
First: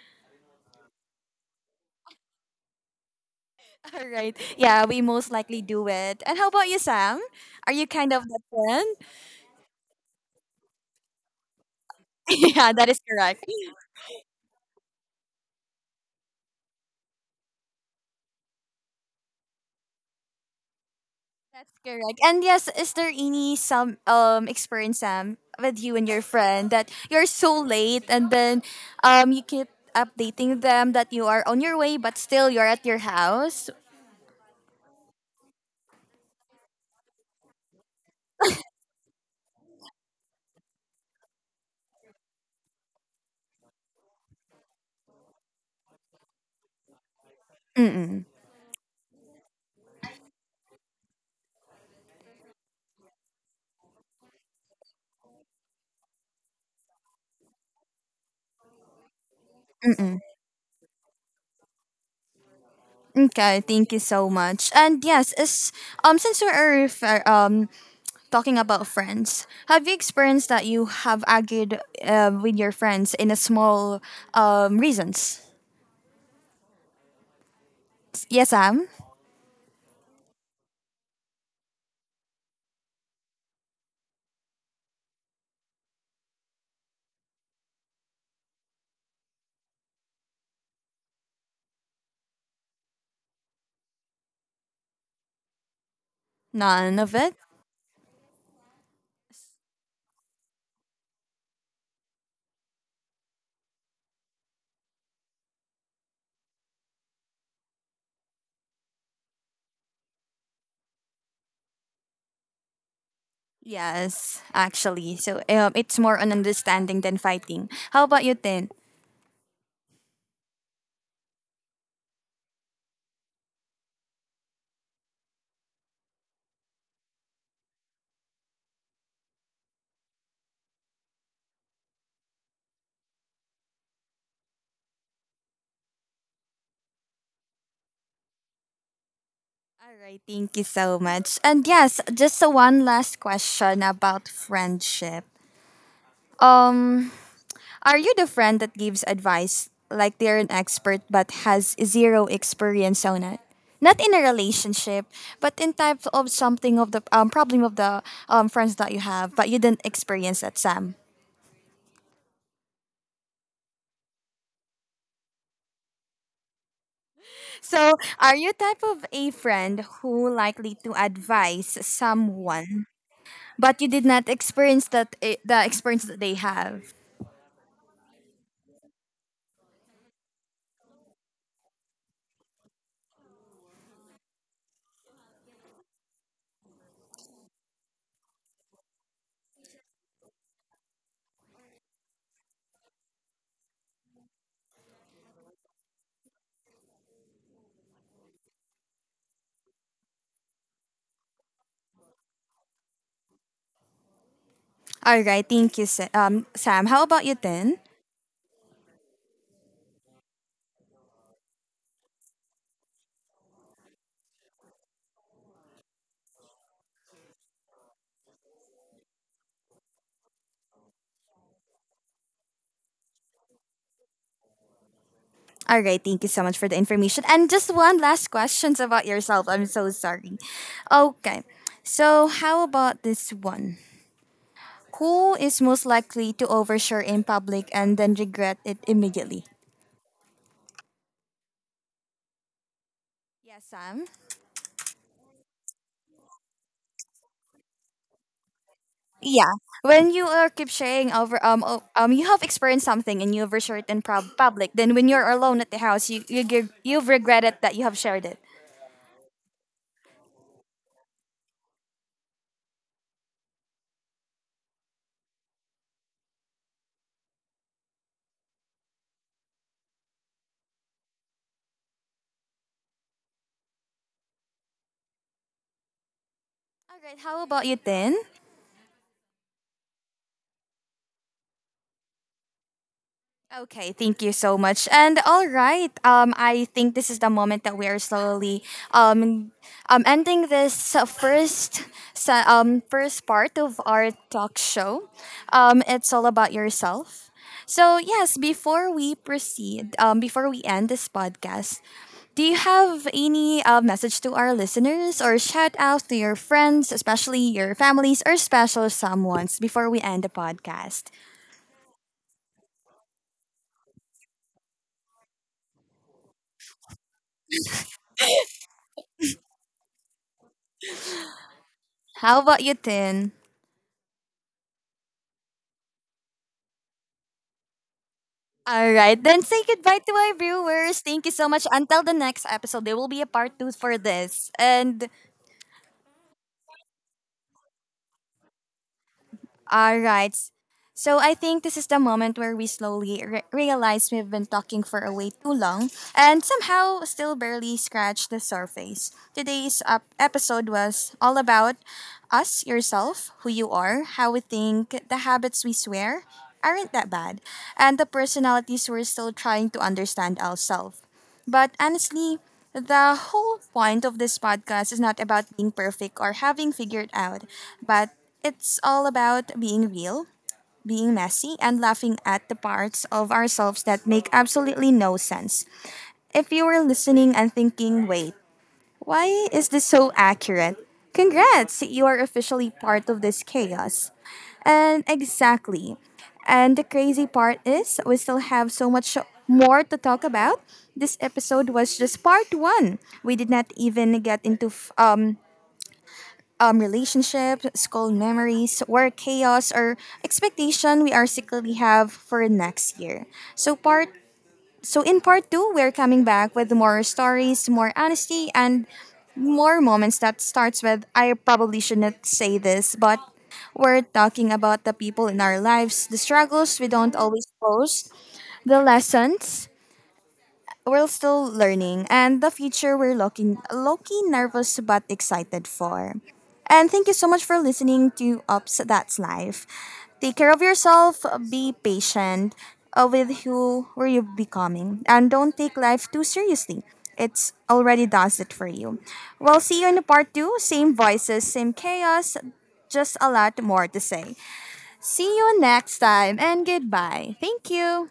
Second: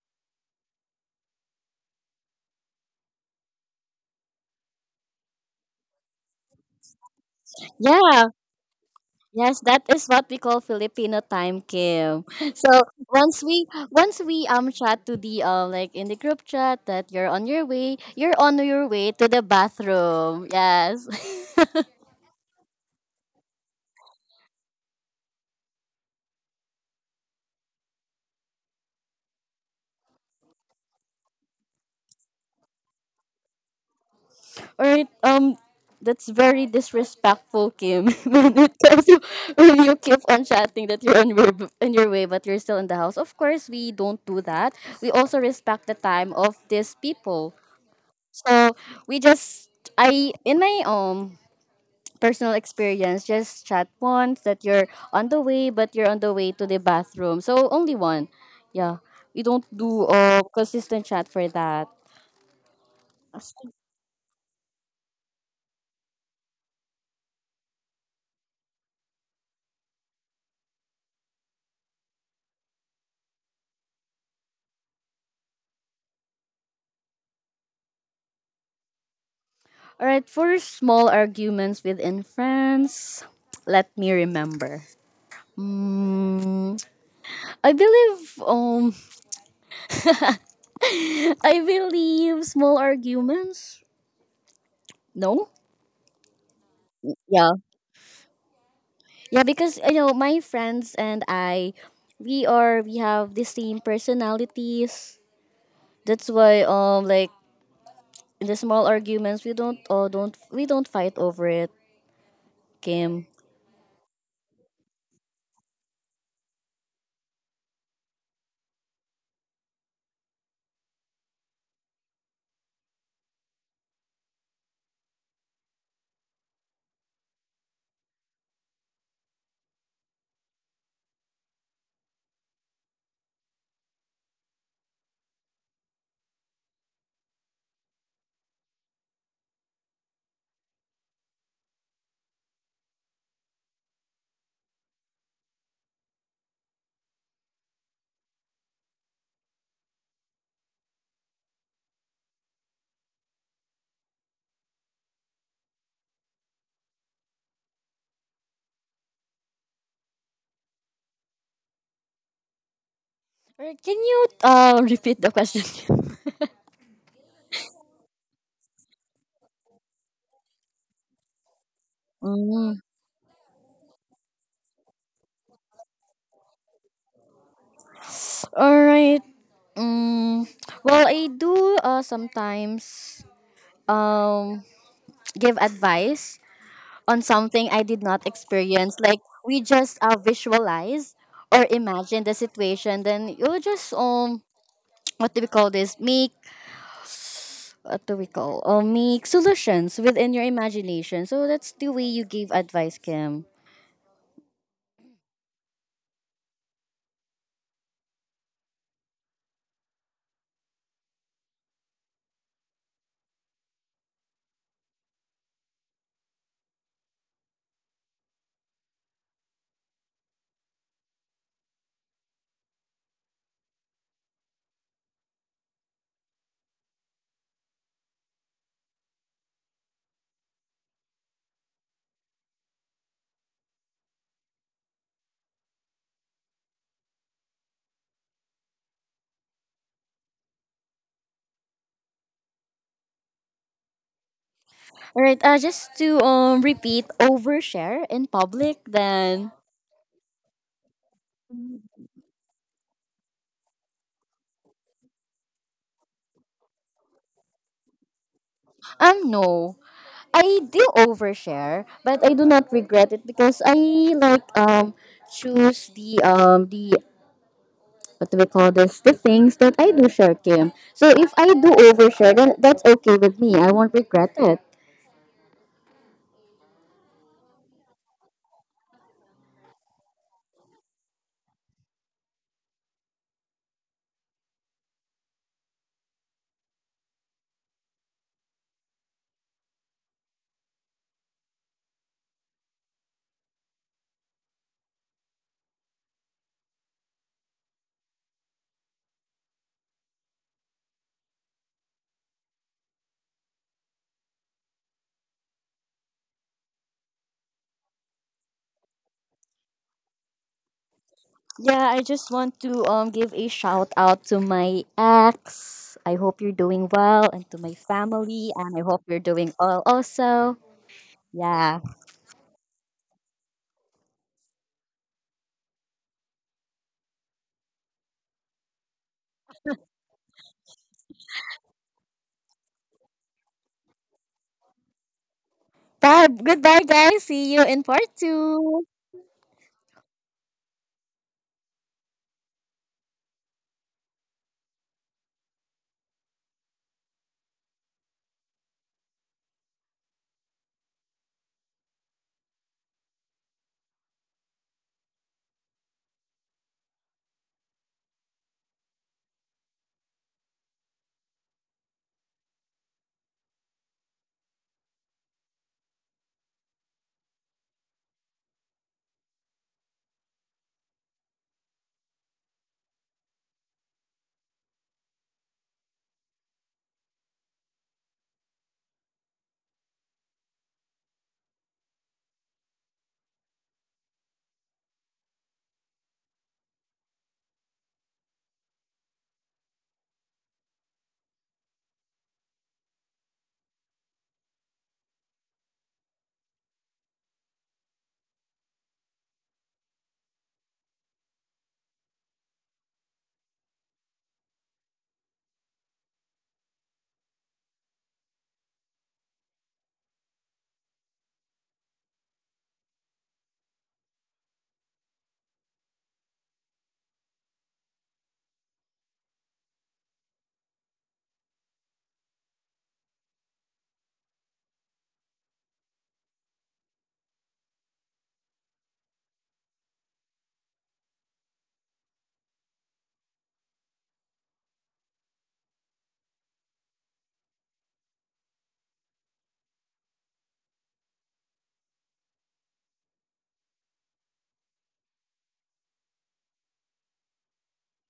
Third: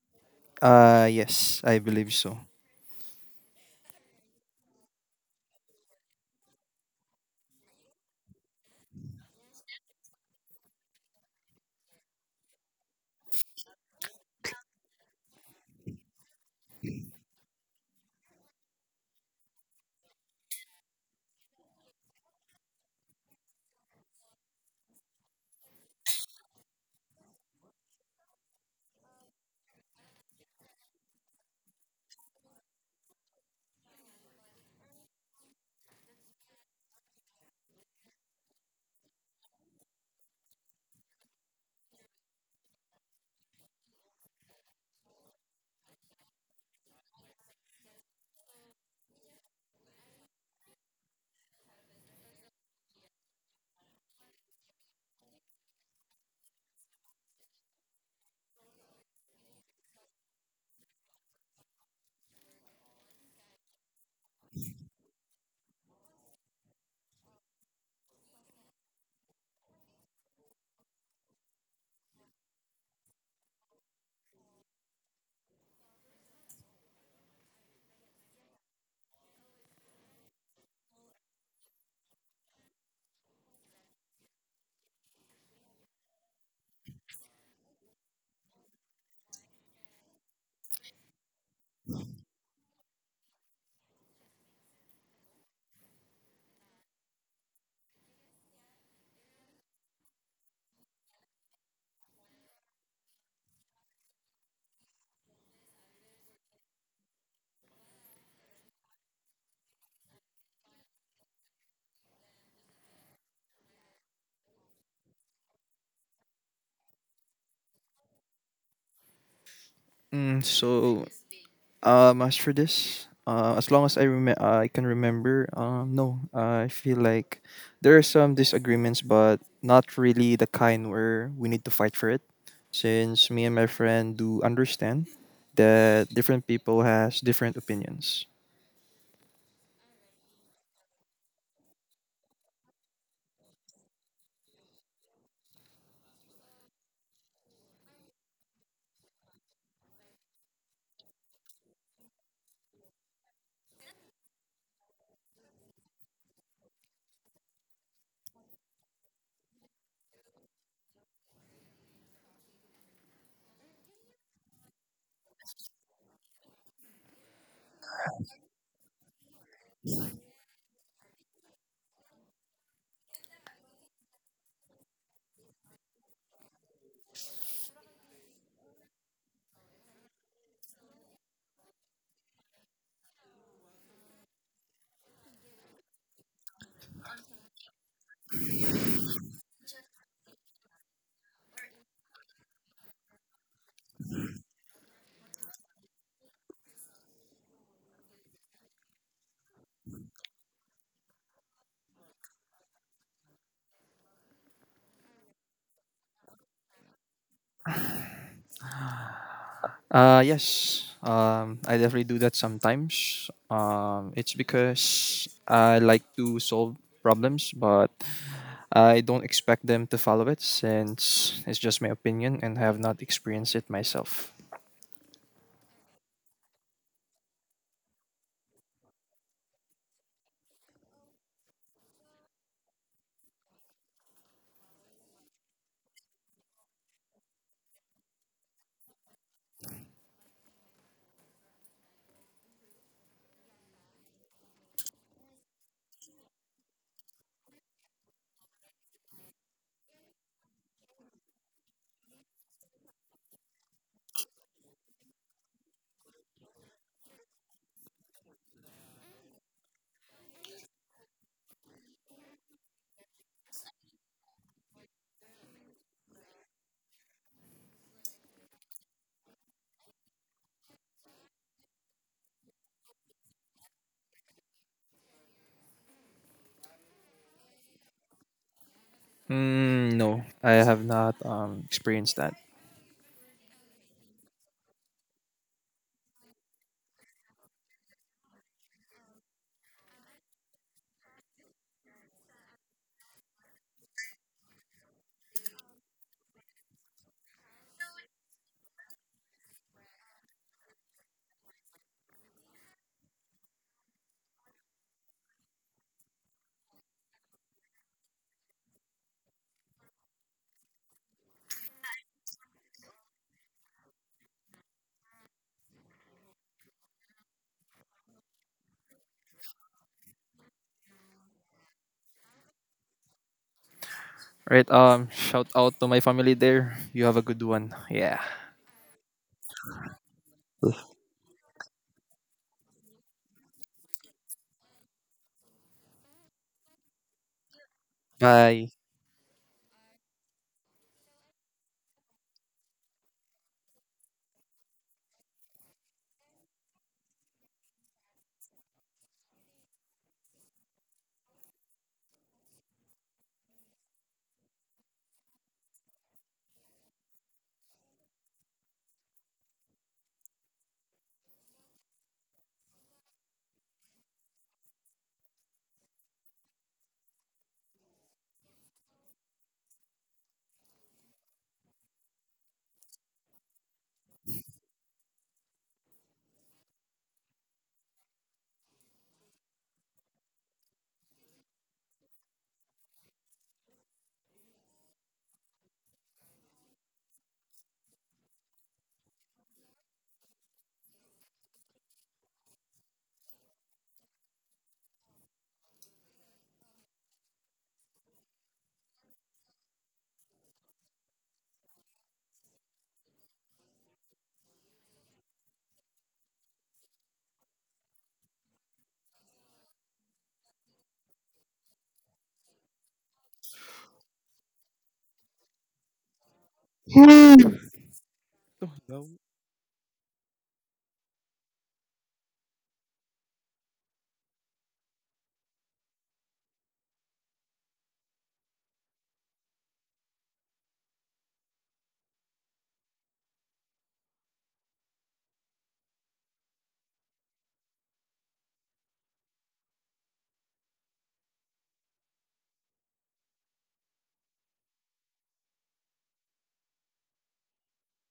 Uh, yes, I believe so.
All right. Yeah, we most likely do it. And how about you, Sam? Are you kind of
Yeah.
that friend?
Yes, that is what we call Filipino time, Kim. So
Yeah, that is
once
correct.
we once we um chat to the um like in the group chat that you're on your way, you're on your way to the bathroom. Yes.
That's correct. And yes, is there any some um experience, Sam, with you and your friend that you're so late and then um you keep updating them that you are on your way but still you're at your house?
Alright, um, that's very disrespectful, Kim. When it comes to when you keep on chatting that you're on your on your way, but you're still in the house. Of course, we don't do that. We also respect the time of these people.
Mm-mm,
So we just I in my um personal experience just chat once that you're on the way, but you're on the way to the bathroom. So only one, yeah. We don't do
mm-mm.
uh, consistent chat for that.
Okay, thank you so much. And yes, as um since we are refer- um talking about friends, have you experienced that you have argued uh, with your friends in a small um reasons? Yes, Sam.
All right, for small arguments within friends, let me remember. Mm, I believe um I believe small arguments. No?
None of it.
Yeah. Yeah, because you know, my friends and I we are we have the same personalities. That's why um like the small arguments we don't uh, don't we don't fight over it, Kim.
Yes, actually. So um, it's more on understanding than fighting. How about you, Tin?
Mm, so, um, as for this, uh, as long as I rem- I can remember, um, no, I feel like there are some disagreements, but not really the kind where we need to fight for it, since me and my friend do understand that different people has different opinions.
All right, thank you so much. And yes, just a one last question about friendship. Um, Are you the friend that gives advice like they're an expert but has zero experience on it? Not in a relationship, but in type of something of the um, problem of the um, friends that you have, but you didn't experience that, Sam.
All right, can you uh repeat the question?
So, are you type of a friend who likely to advise
Mm.
someone, but you did not experience that eh, the experience that they have?
All right. Mm, well, I do uh, sometimes um, give advice on something I did not experience. Like we just uh, visualize or imagine the situation, then you just um what do we call this? Make what do we call? Uh, make solutions within your imagination. So that's the way you give advice, Kim.
All right, thank you, Sa- um, Sam. How about you, then?
Uh, yes. Um, I definitely do that sometimes. Um, it's because I like to solve problems, but I don't expect them to follow it since it's just my opinion and I have not experienced it myself.
All right, thank you so much for the information. And just one last questions about yourself. I'm so sorry. Okay. So, how about this one? Who is most likely to overshare in public and then regret it immediately? Yes, Sam.
All right. Uh, just to um repeat, overshare in public,
Yeah.
then
When you are keep sharing over um o- um you have experienced something and you overshare it in prob- public, then when you're alone at the house, you you gi- you've regretted that you have shared it.
um no. I do overshare, but I do not regret it because I like um choose the um the what do we call this, the things that I do share, Kim. So if I do overshare, then that's okay with me. I won't regret it.
All right. How about you, Tin?
Mm, no, I have not um, experienced that.
Okay, thank you so much. And all right, um, I think this is the moment that we are slowly um, um, ending this uh, first se- um, first part of our talk show. Um, it's all about yourself. So yes, before we proceed, um, before we end this podcast, do you have any uh, message to our listeners or shout out to your friends, especially your families or special someones, before we end the podcast?
Yeah, I just want to um give a shout out to my ex. I hope you're doing well, and to my family, and I hope you're doing well also. Yeah.
How about you, Tin?
Right. Um, shout out to my family there. You have a good one. Yeah.
All right, then say goodbye to our viewers. Thank you so much. Until the next episode, there will be a part two for this. And
Bye. Goodbye, guys. See you in part
Bye.
two.
all right, so I think this is the moment where we slowly re- realize we've been talking for a way too long and somehow still barely scratched the surface. Today's uh, episode was all about us, yourself, who you are, how we think, the habits we swear aren't that bad, and the personalities we're still trying to understand ourselves. But honestly, the whole point of this podcast is not about being perfect or having figured out, but it's all about being real, being messy, and laughing at the parts of ourselves that make absolutely no sense. If you were listening and thinking, wait, why is this so accurate? Congrats! You are officially part of this chaos. And exactly. And the crazy part is, we still have so much more to talk about. This episode was just part one. We did not even get into f- um, um, relationships, school memories, work chaos, or expectation we are secretly have for next year. So part so, in part two, we're coming back with more stories, more honesty, and more moments that starts with I probably shouldn't say this, but we're talking about the people in our lives, the struggles we don't always post,
Oh,
the
no.
lessons we're still learning, and the future we're looking, lucky, nervous, but excited for. And thank you so much for listening to Ups That's Life. Take care of yourself, be patient uh, with who were you becoming, and don't take life too seriously. It's already does it for you. We'll see you in the part two. Same voices, same chaos, just a lot more to say. See you next time, and goodbye. Thank you.